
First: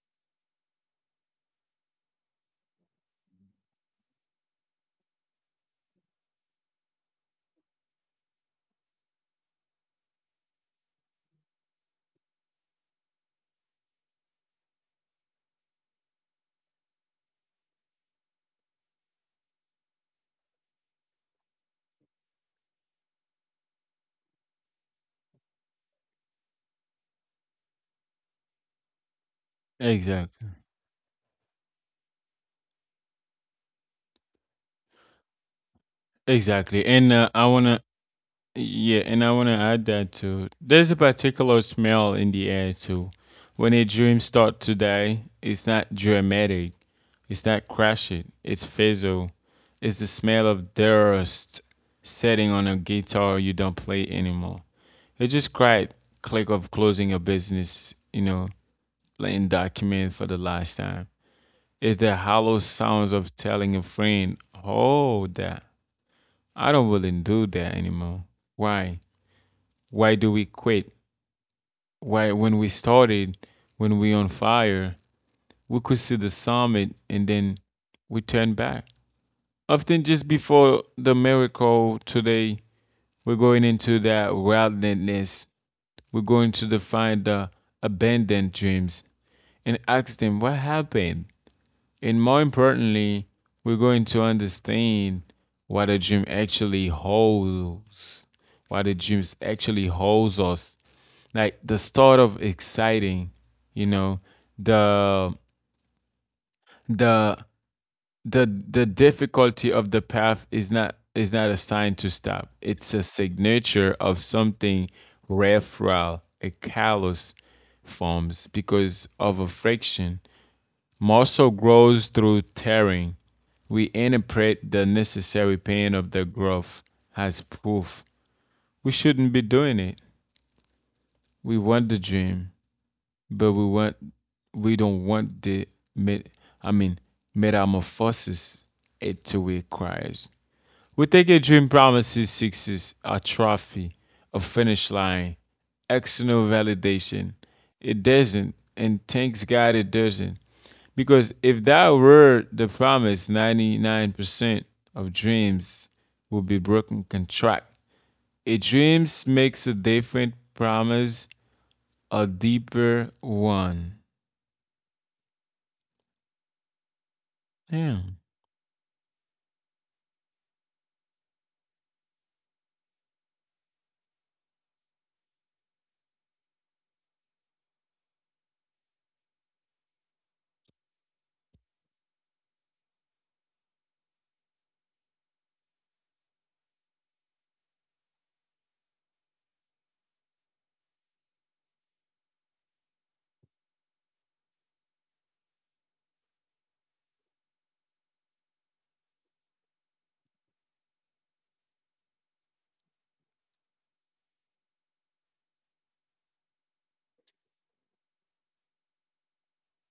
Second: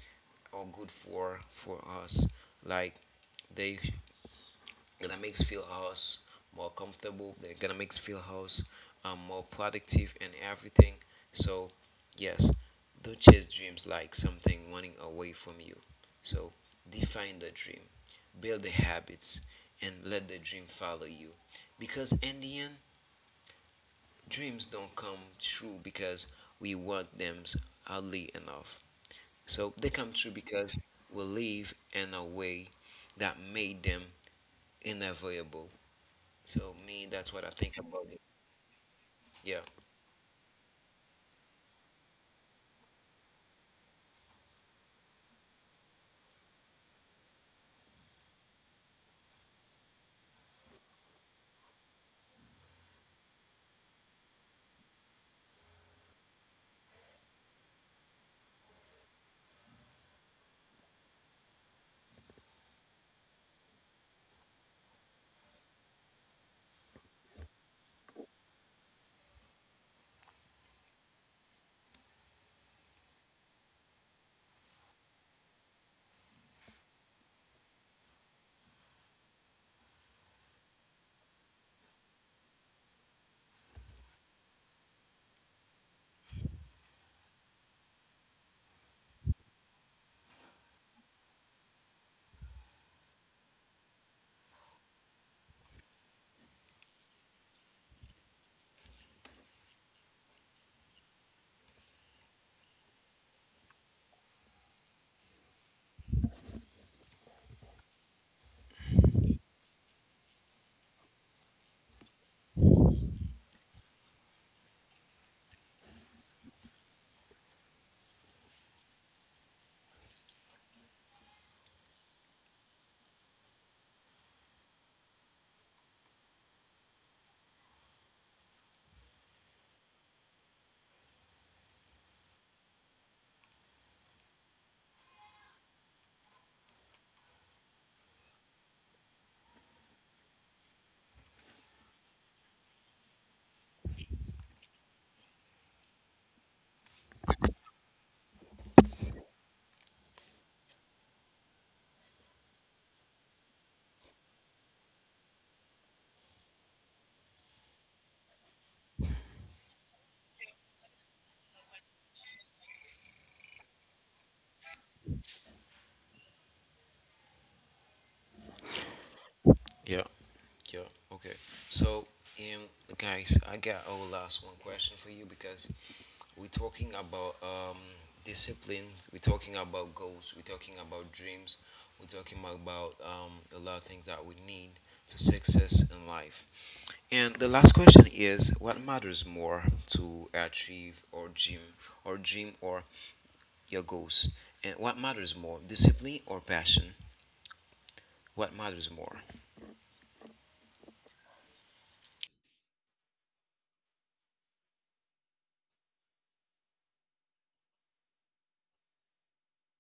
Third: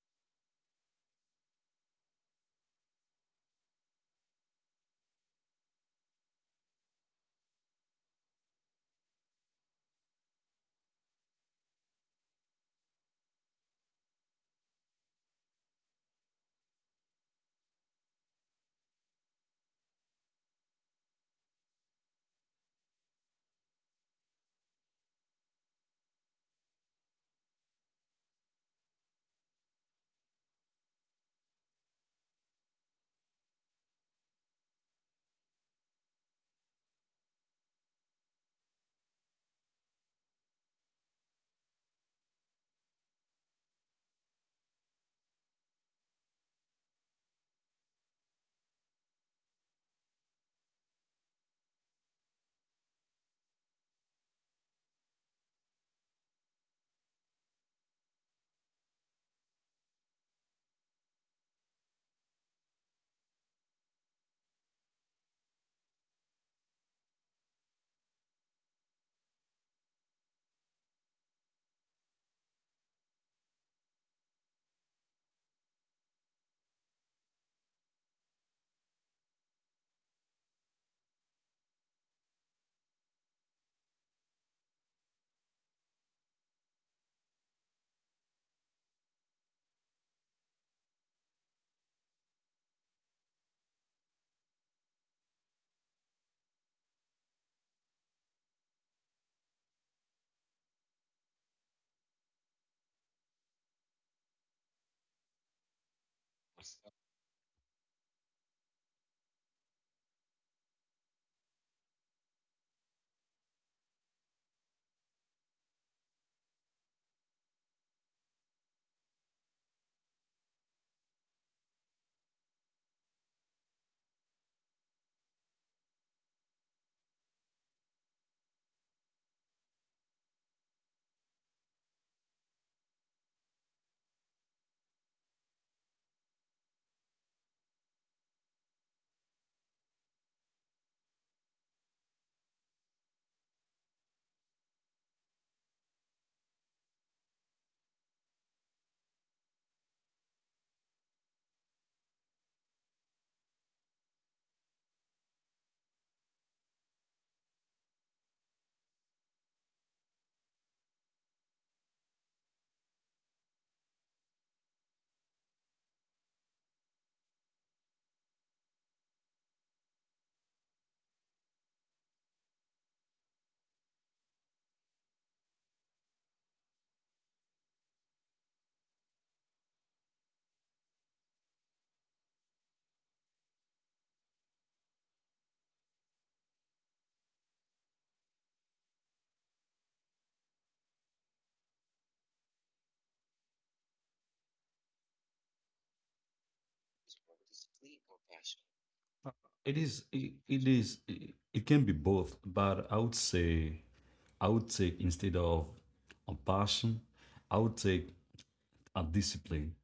S1: are good for us, like they gonna make feel us more comfortable, they're gonna make feel us more productive and everything. So yes, don't chase dreams like something running away from you. So define the dream, build the habits, and let the dream follow you, because in the end dreams don't come true because we want them hardly enough, so they come true
S2: Exactly.
S1: because we live in a way that made them inevitable. So
S2: Exactly.
S1: me,
S2: And
S1: that's what
S2: I
S1: I
S2: want
S1: think
S2: to,
S1: about it.
S2: yeah, and I want to
S1: Yeah,
S2: add that too. There's a particular smell in the air too. When a dream starts to die, it's not dramatic, it's not crashing, it's fizzle. It's the smell of dust setting on a guitar you don't play anymore. It just cried click of closing your business, you know, letting document for the last time. Is the hollow sounds of telling a friend, oh, that I don't really do that anymore. Why? Why do we quit? Why, when we started, when we on fire, we could see the summit and then we turn back. Often, just before the miracle today, we're going into that wildness. We're going to define the abandoned dreams and ask them what happened. And more importantly, we're going to understand what a dream actually holds, what a dream actually holds us. Like the start of exciting, you know, the the the difficulty of the path is not a sign to stop. It's a signature of something referral, a callus forms because of a friction. Muscle grows through tearing. We interpret the necessary pain of the growth as proof. We shouldn't be doing it. We want the dream, but we don't want the I mean metamorphosis it to requires. We think a dream promises success, a trophy, a finish line, external validation. It doesn't, and thanks God it doesn't. Because if that were the promise, 99% of dreams will be broken contract. A dream makes a different promise, a deeper one. Yeah.
S1: yeah, yeah. Okay. So, um, guys, I got our last one question for you, because we're talking about discipline. We're talking about goals. We're talking about dreams. We're talking about a lot of things that we need to success in life. And the last question is, what matters more, to achieve or dream or dream or your goals? And what matters more, discipline or passion? What matters more?
S3: It can be both, but I would say, I would take instead of a passion, I would take a discipline.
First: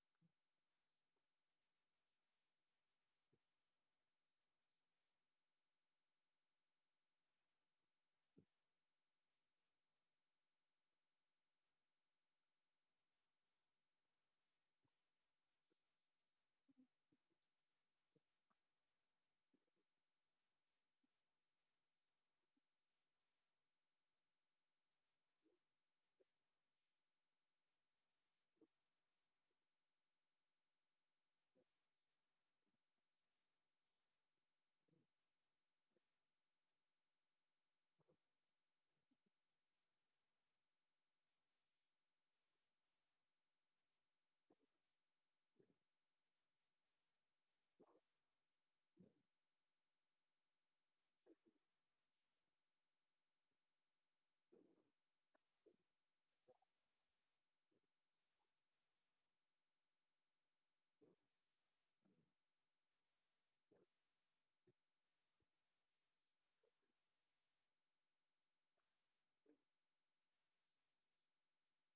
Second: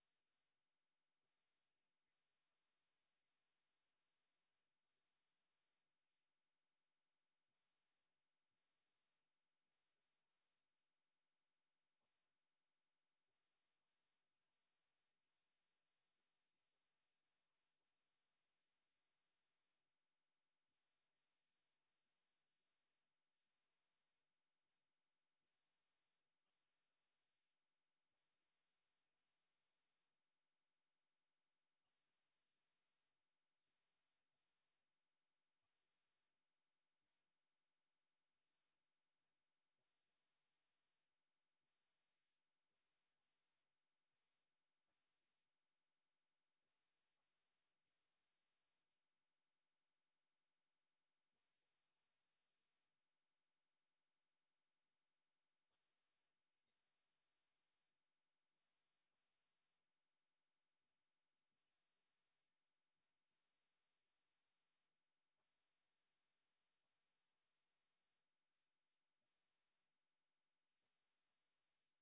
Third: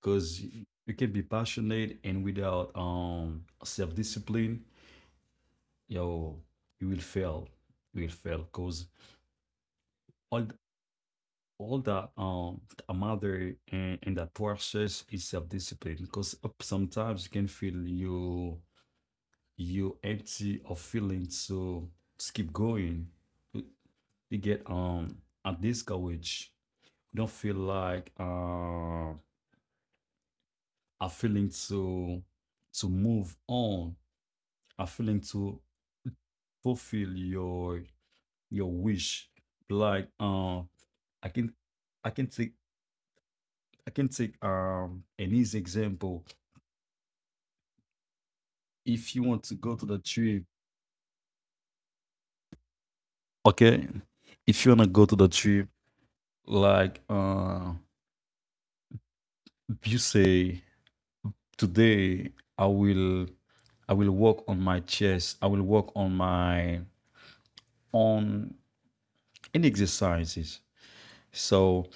S3: Because you can be passionate and without self-discipline, yo you will fail. Because all th- all that a mother and that process is self-discipline. Because sometimes you can feel you empty of feeling, so just keep going. You, you get a discourage. You don't feel like a feeling to move on, a feeling to fulfill your wish. Like I can I can take I can take an easy example. If you want to go to the trip, okay. If you wanna go to the trip, like uh, you say today, I will I will work on my chest. I will work on any exercises. So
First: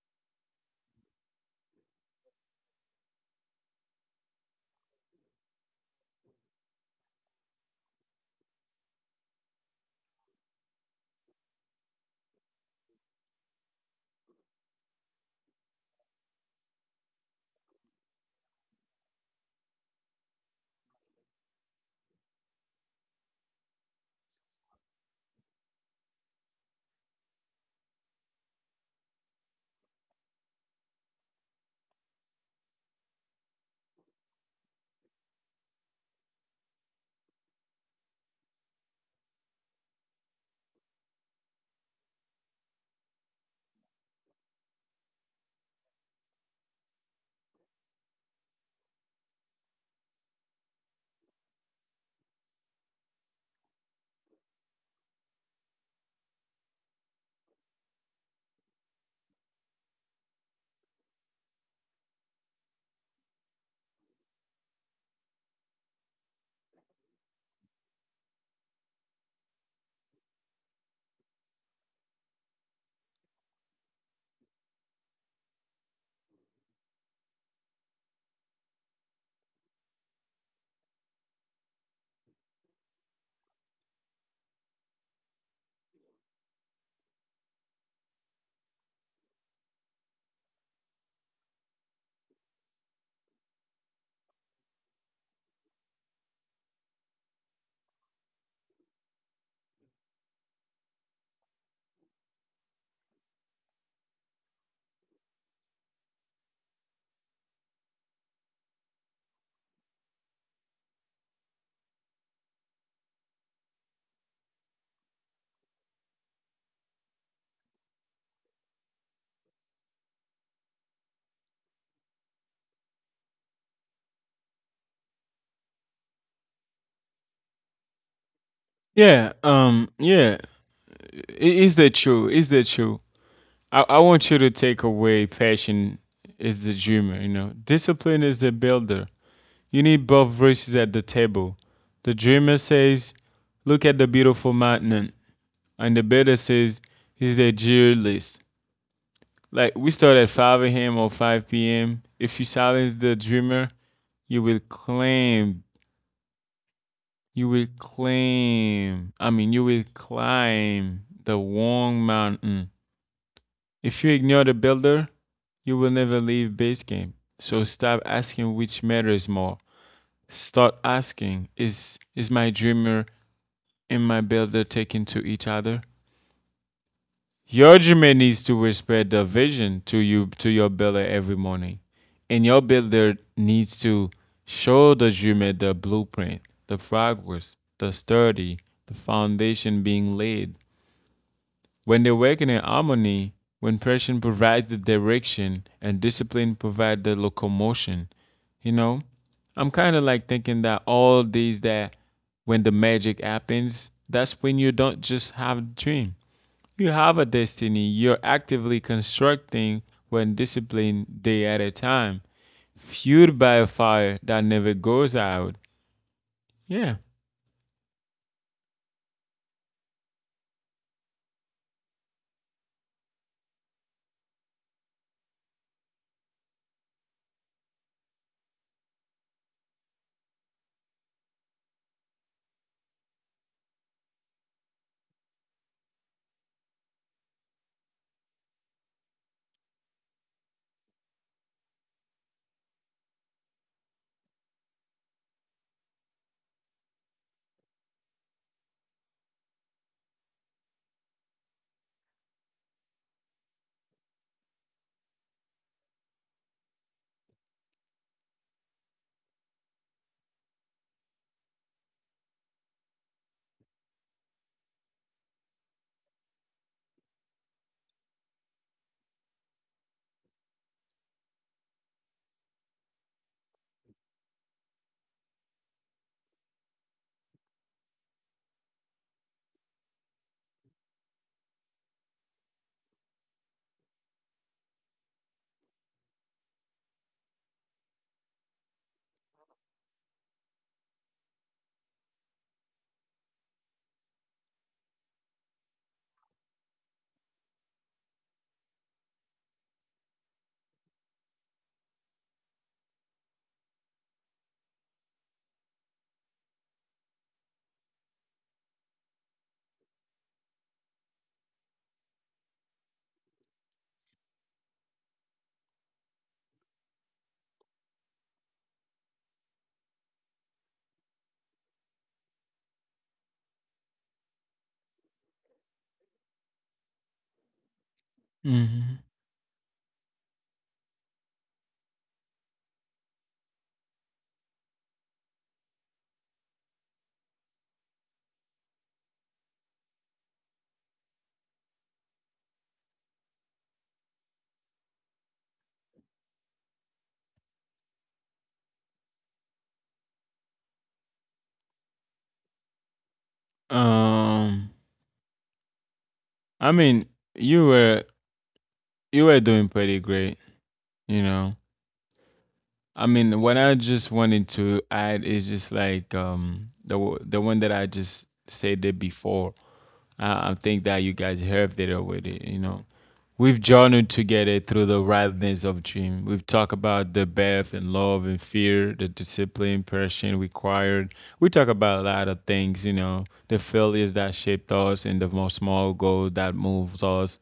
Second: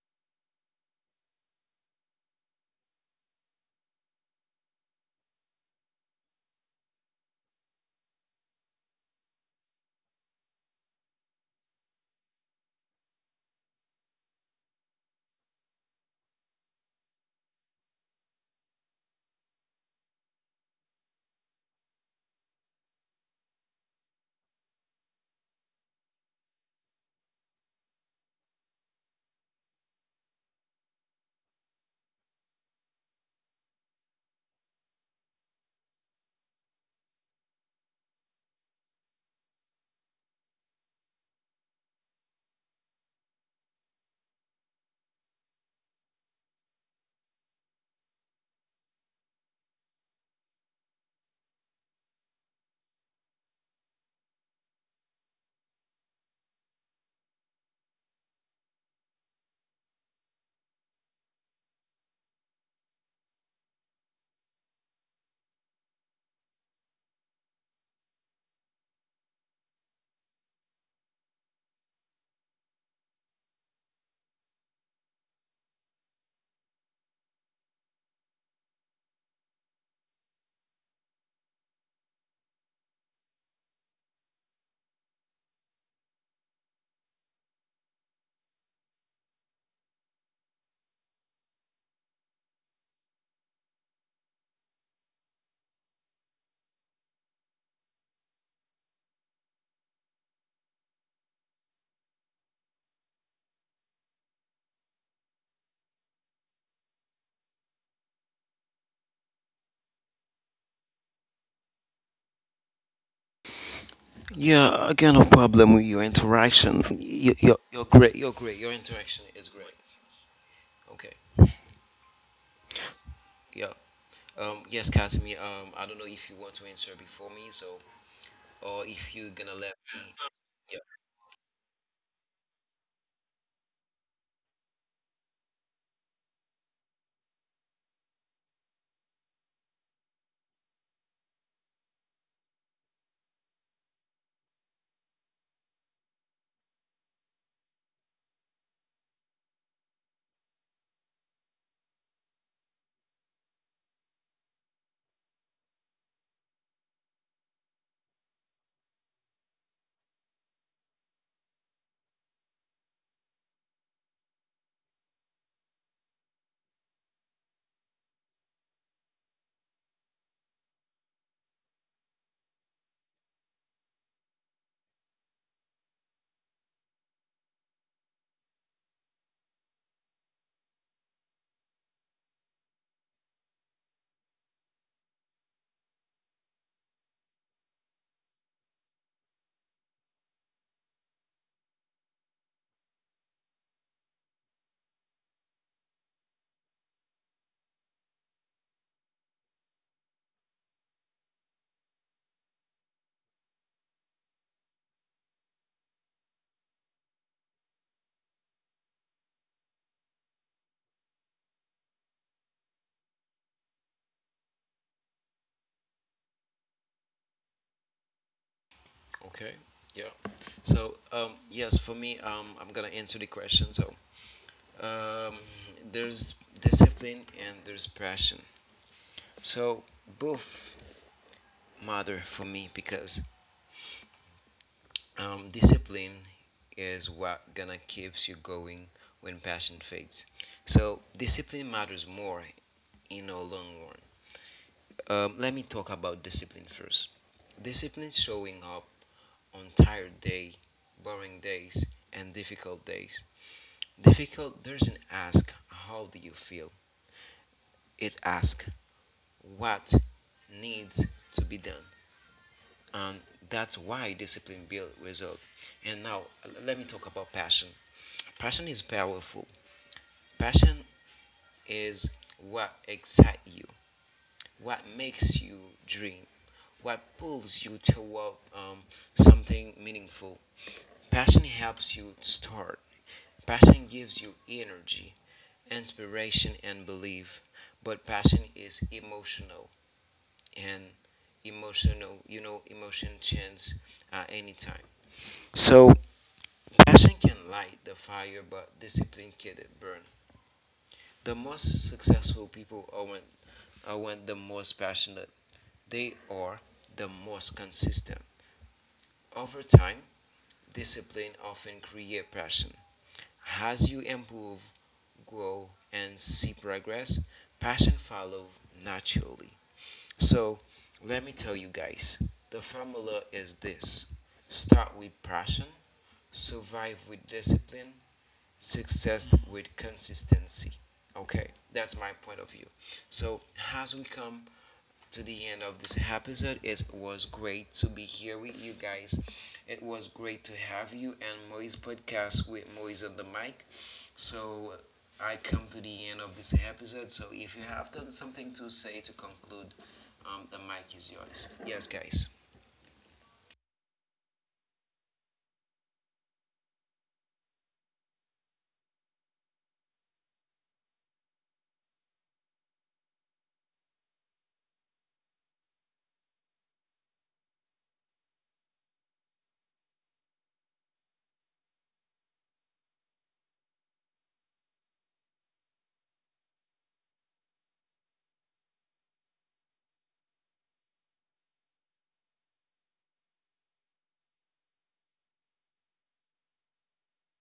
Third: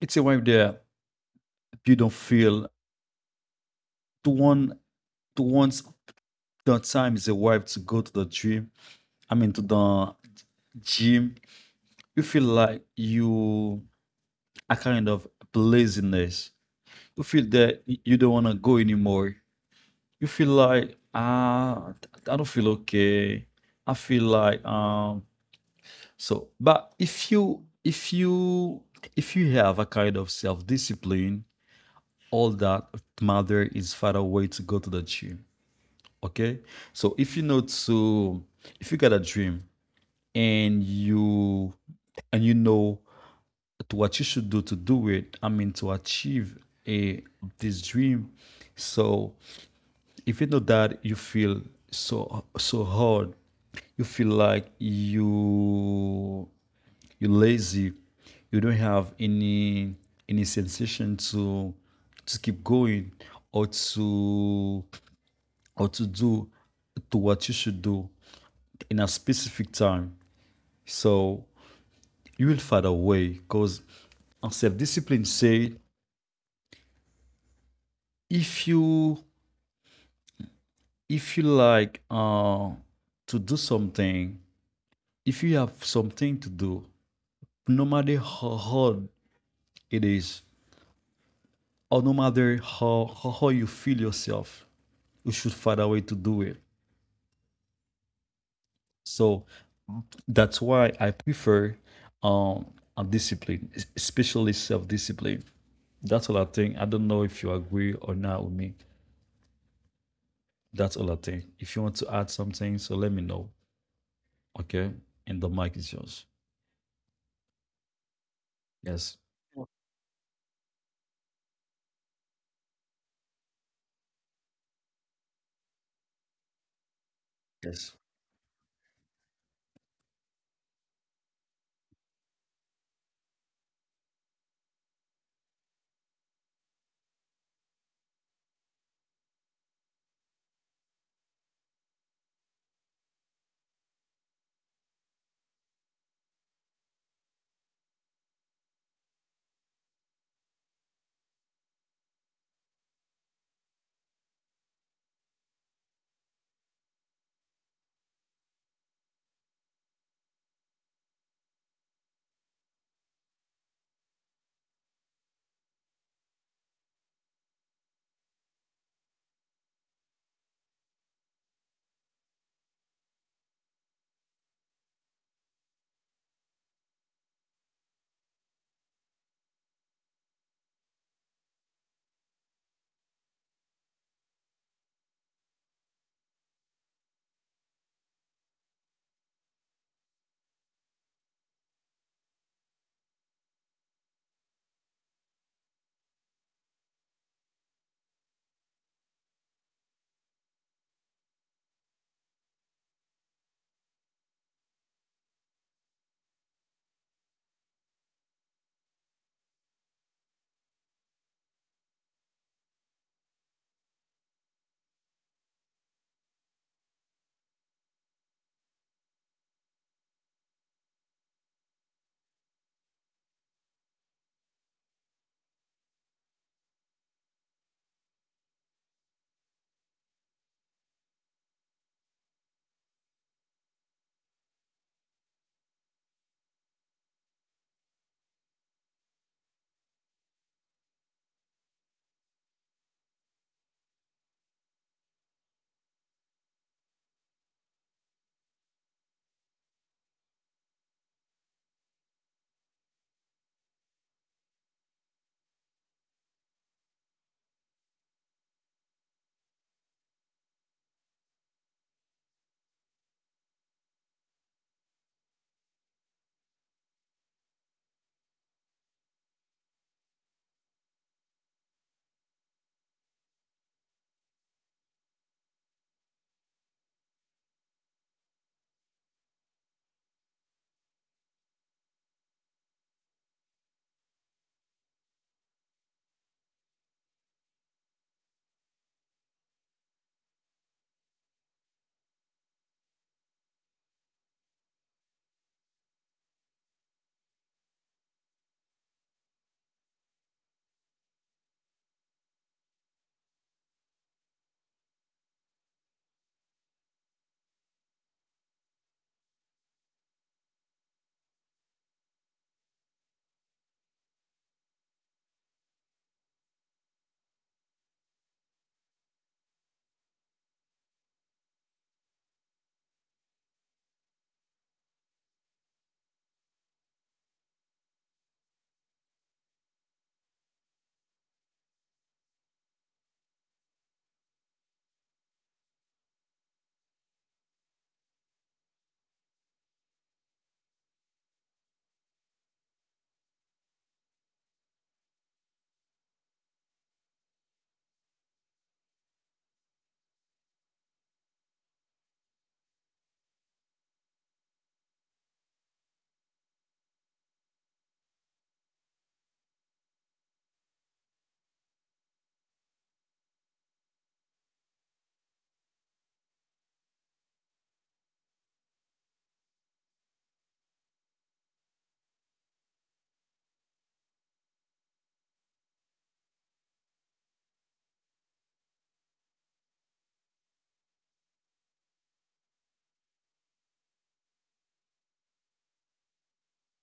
S3: it's a way that you don't feel to one to once the time is arrived to go to the gym. I mean, to the gym. You feel like you are kind of laziness. You feel that you don't want to go anymore. You feel like I don't feel okay. I feel like. So, but if you have a kind of self discipline, all that matter is find a way to go to the gym. Okay. So if you know to if you got a dream, and you and you know to what you should do to do it, I mean to achieve a this dream. So if you know that you feel so hard, you feel like you're lazy. You don't have any sensation to keep going, or to or to do to what you should do in a specific time. So you will find a way, because on self-discipline say, if you if you like to do something, if you have something to do, no matter how hard it is, or no matter how you feel yourself, you should find a way to do it. So that's why I prefer um a discipline, especially self-discipline. That's all I think. I don't know if you agree or not with me. That's all I think. If you
S1: Yeah,
S3: want to
S1: again, no
S3: add
S1: problem
S3: something,
S1: with
S3: so
S1: your
S3: let me know.
S1: interaction. You're
S3: Okay.
S1: great.
S3: And
S1: You're
S3: the
S1: great.
S3: mic
S1: Your
S3: is yours.
S1: interaction is great. Okay.
S3: Yes.
S1: Yeah. Yes, Casimir. I don't know if you want to answer before me, so or if you're
S2: Yeah.
S1: gonna let.
S2: Yeah.
S3: Yes.
S1: Yeah.
S2: Is that true? Is that true? I want you to take away passion is the dreamer. You know, discipline is the builder. You need both voices at the table. The dreamer says, "Look at the beautiful mountain." And the better says he's a dear list. Like we start at 5 a.m. or 5 p.m. If you silence the dreamer, you will claim, you will claim, I mean, you will climb the wrong mountain. If you ignore the builder, you will never leave base game. So stop asking which matters more. Start asking, is my dreamer and my builder taken to each other? Your Jimmy needs to whisper the vision to your builder every morning, and your builder needs to show the Jimmy the blueprint, the progress, the study, the foundation being laid. When they work in harmony, when pressure provides the direction and discipline provides the locomotion, you know, I'm kind of like thinking that all these that when the magic happens, that's when you don't just have a dream. You have a destiny you're actively constructing when disciplined day at a time, fueled by a fire that never goes out. Yeah.
S1: Okay. Yeah. So. Yes, for me. I'm gonna answer the question. So um. There's discipline and there's passion. So both matter for me, because discipline is what gonna keeps you going when passion fades. So discipline matters more in the long run. Let me talk about discipline first. Discipline showing up on tired day, boring days, and difficult days. Difficult doesn't ask how do you feel. It asks what needs to be done, and that's why discipline builds result. And now let me talk about passion. Passion is powerful. Passion is what excites you, what makes you dream, what pulls you toward something meaningful. Passion helps you start. Passion gives you energy, inspiration, and belief. But passion is emotional, and emotional, you know, emotion changes at any time. So passion can light the fire, but discipline can burn. The most successful people aren't the most passionate. They are the most consistent. Over time, discipline often creates passion. As you improve, grow, and see progress, passion follows naturally. So, let me tell you guys, the formula is this: start with passion, survive with discipline,
S2: Mm-hmm.
S1: success with consistency. Okay, that's my point of view. So, as we come to the end of this episode. It was great to be here with you guys. It was great to have you and Moise podcast with Moise on the mic. So I come to the end of this episode. So if you have done something to say to conclude, the mic is yours. Yes, guys.
S2: Um, I mean, you were you were doing pretty great, you know. I mean, what I just wanted to add is just like the one that I just said it before. I think that you guys helped it out with it. You know, we've journeyed together through the wildness of dream. We've talked about the birth and love and fear, the discipline, passion required. We talk about a lot of things. You know, the failures that shaped us and the small goal that moves us.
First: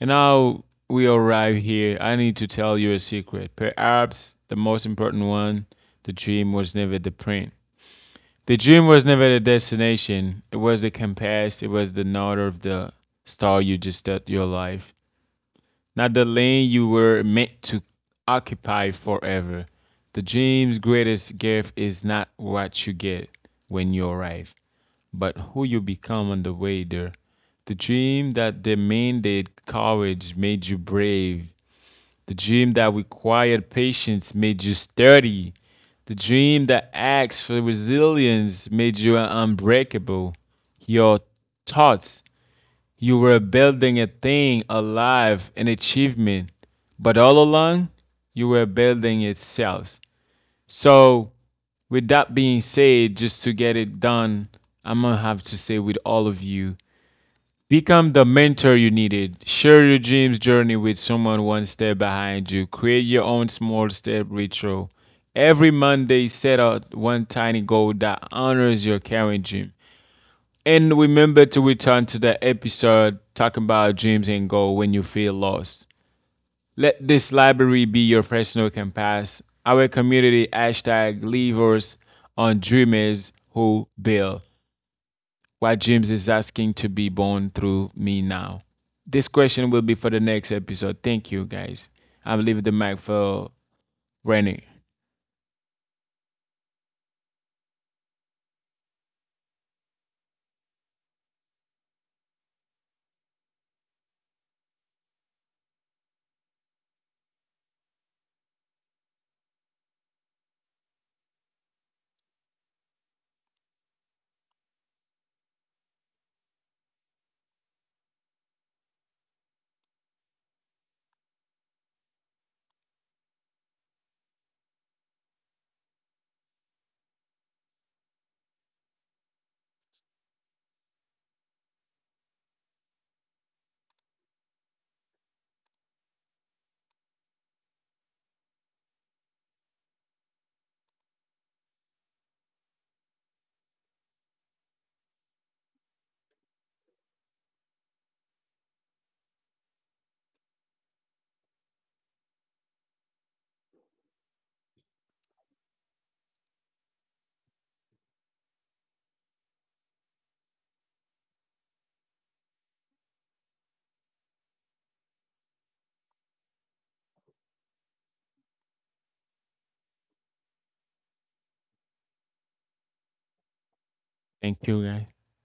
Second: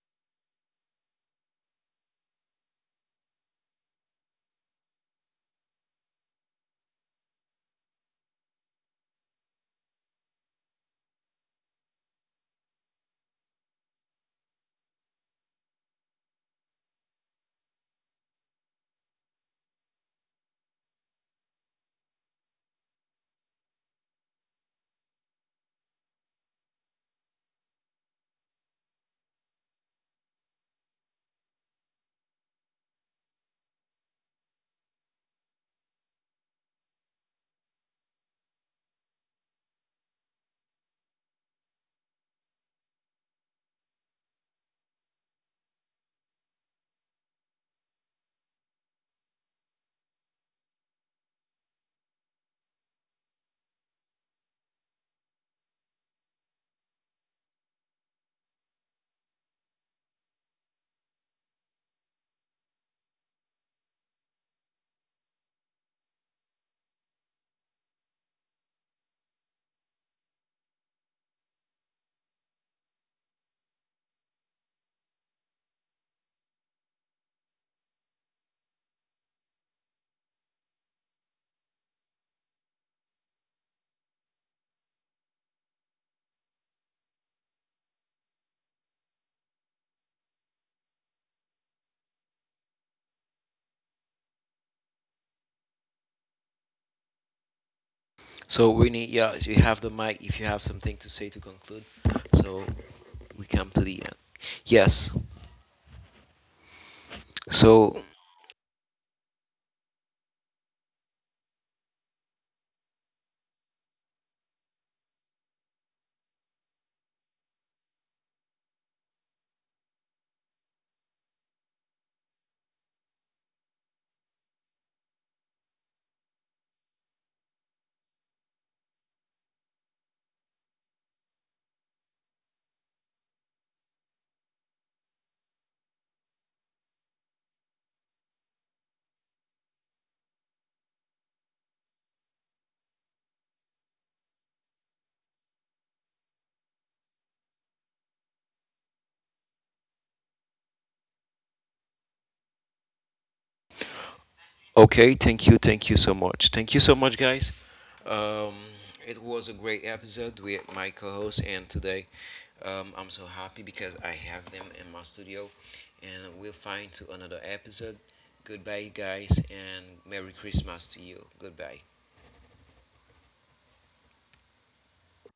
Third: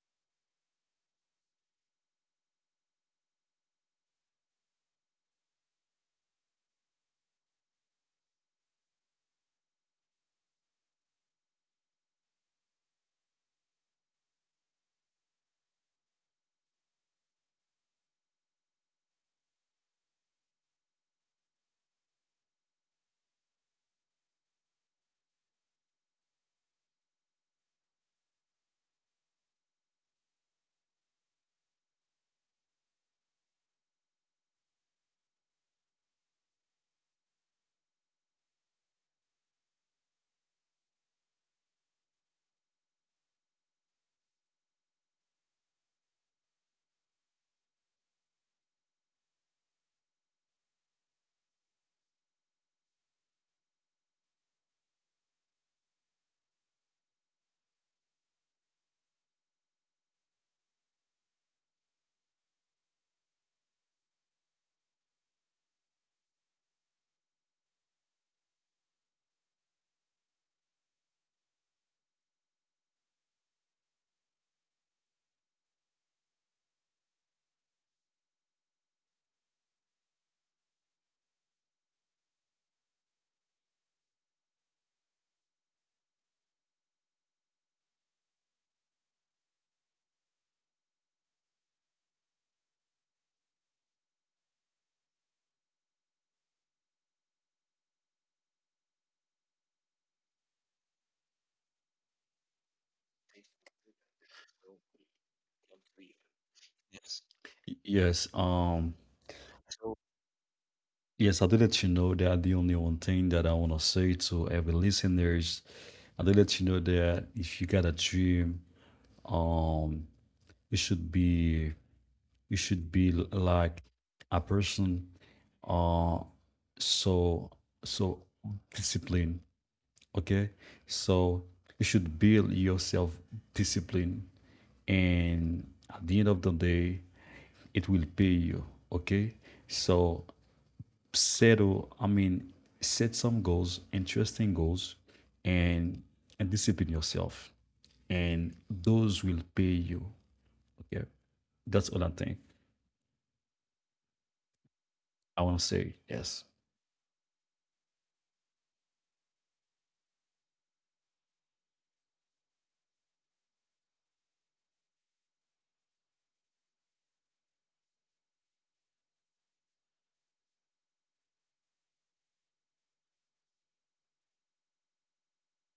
S2: And now we arrive here. I need to tell you a secret. Perhaps the most important one. The dream was never the print the dream was never the destination. It was the compass. It was the north of the star you just set your life. Not the lane you were meant to occupy forever. The dream's greatest gift is not what you get when you arrive, but who you become on the way there. The dream that demanded courage made you brave. The dream that required patience made you sturdy. The dream that asks for resilience made you unbreakable. Your thoughts, you were building a thing alive, an achievement. But all along, you were building itself. So, with that being said, just to get it done, I'm gonna have to say with all of you, become the mentor you needed. Share your dreams journey with someone one step behind you. Create your own small step ritual. Every Monday, set out one tiny goal that honors your current dream. And remember to return to the episode talking about dreams and goal when you feel lost. Let this library be your personal compass. Our community hashtag leavers on dreamers who build why James is asking to be born through me now. This question will be for the next episode. Thank you, guys. I'm leaving the mic for Rennie.
S1: So we need yeah, you have the mic if you have something to say to conclude. So we come to the end. Yes.
S3: Yes.
S1: So
S3: Yes, I did let you know that the only one thing that I want to say to every listeners, I did let you know that if you got a dream, um, you should be you should be like a person, uh so so disciplined, okay? So you should build yourself discipline, and at the end of the day it will pay you, okay? So settle I mean, set some goals, interesting goals, and discipline yourself, and those will pay you. Okay. That's all I think.
S1: okay,
S3: I want to
S1: thank you so
S3: say
S1: much.
S3: yes.
S1: Thank you so much, guys. Um, it was a great episode with my co host, and today I'm so happy because I have them in my studio. And we'll find to another episode. Goodbye, guys, and Merry Christmas to you. Goodbye.
S2: Thank you, guys.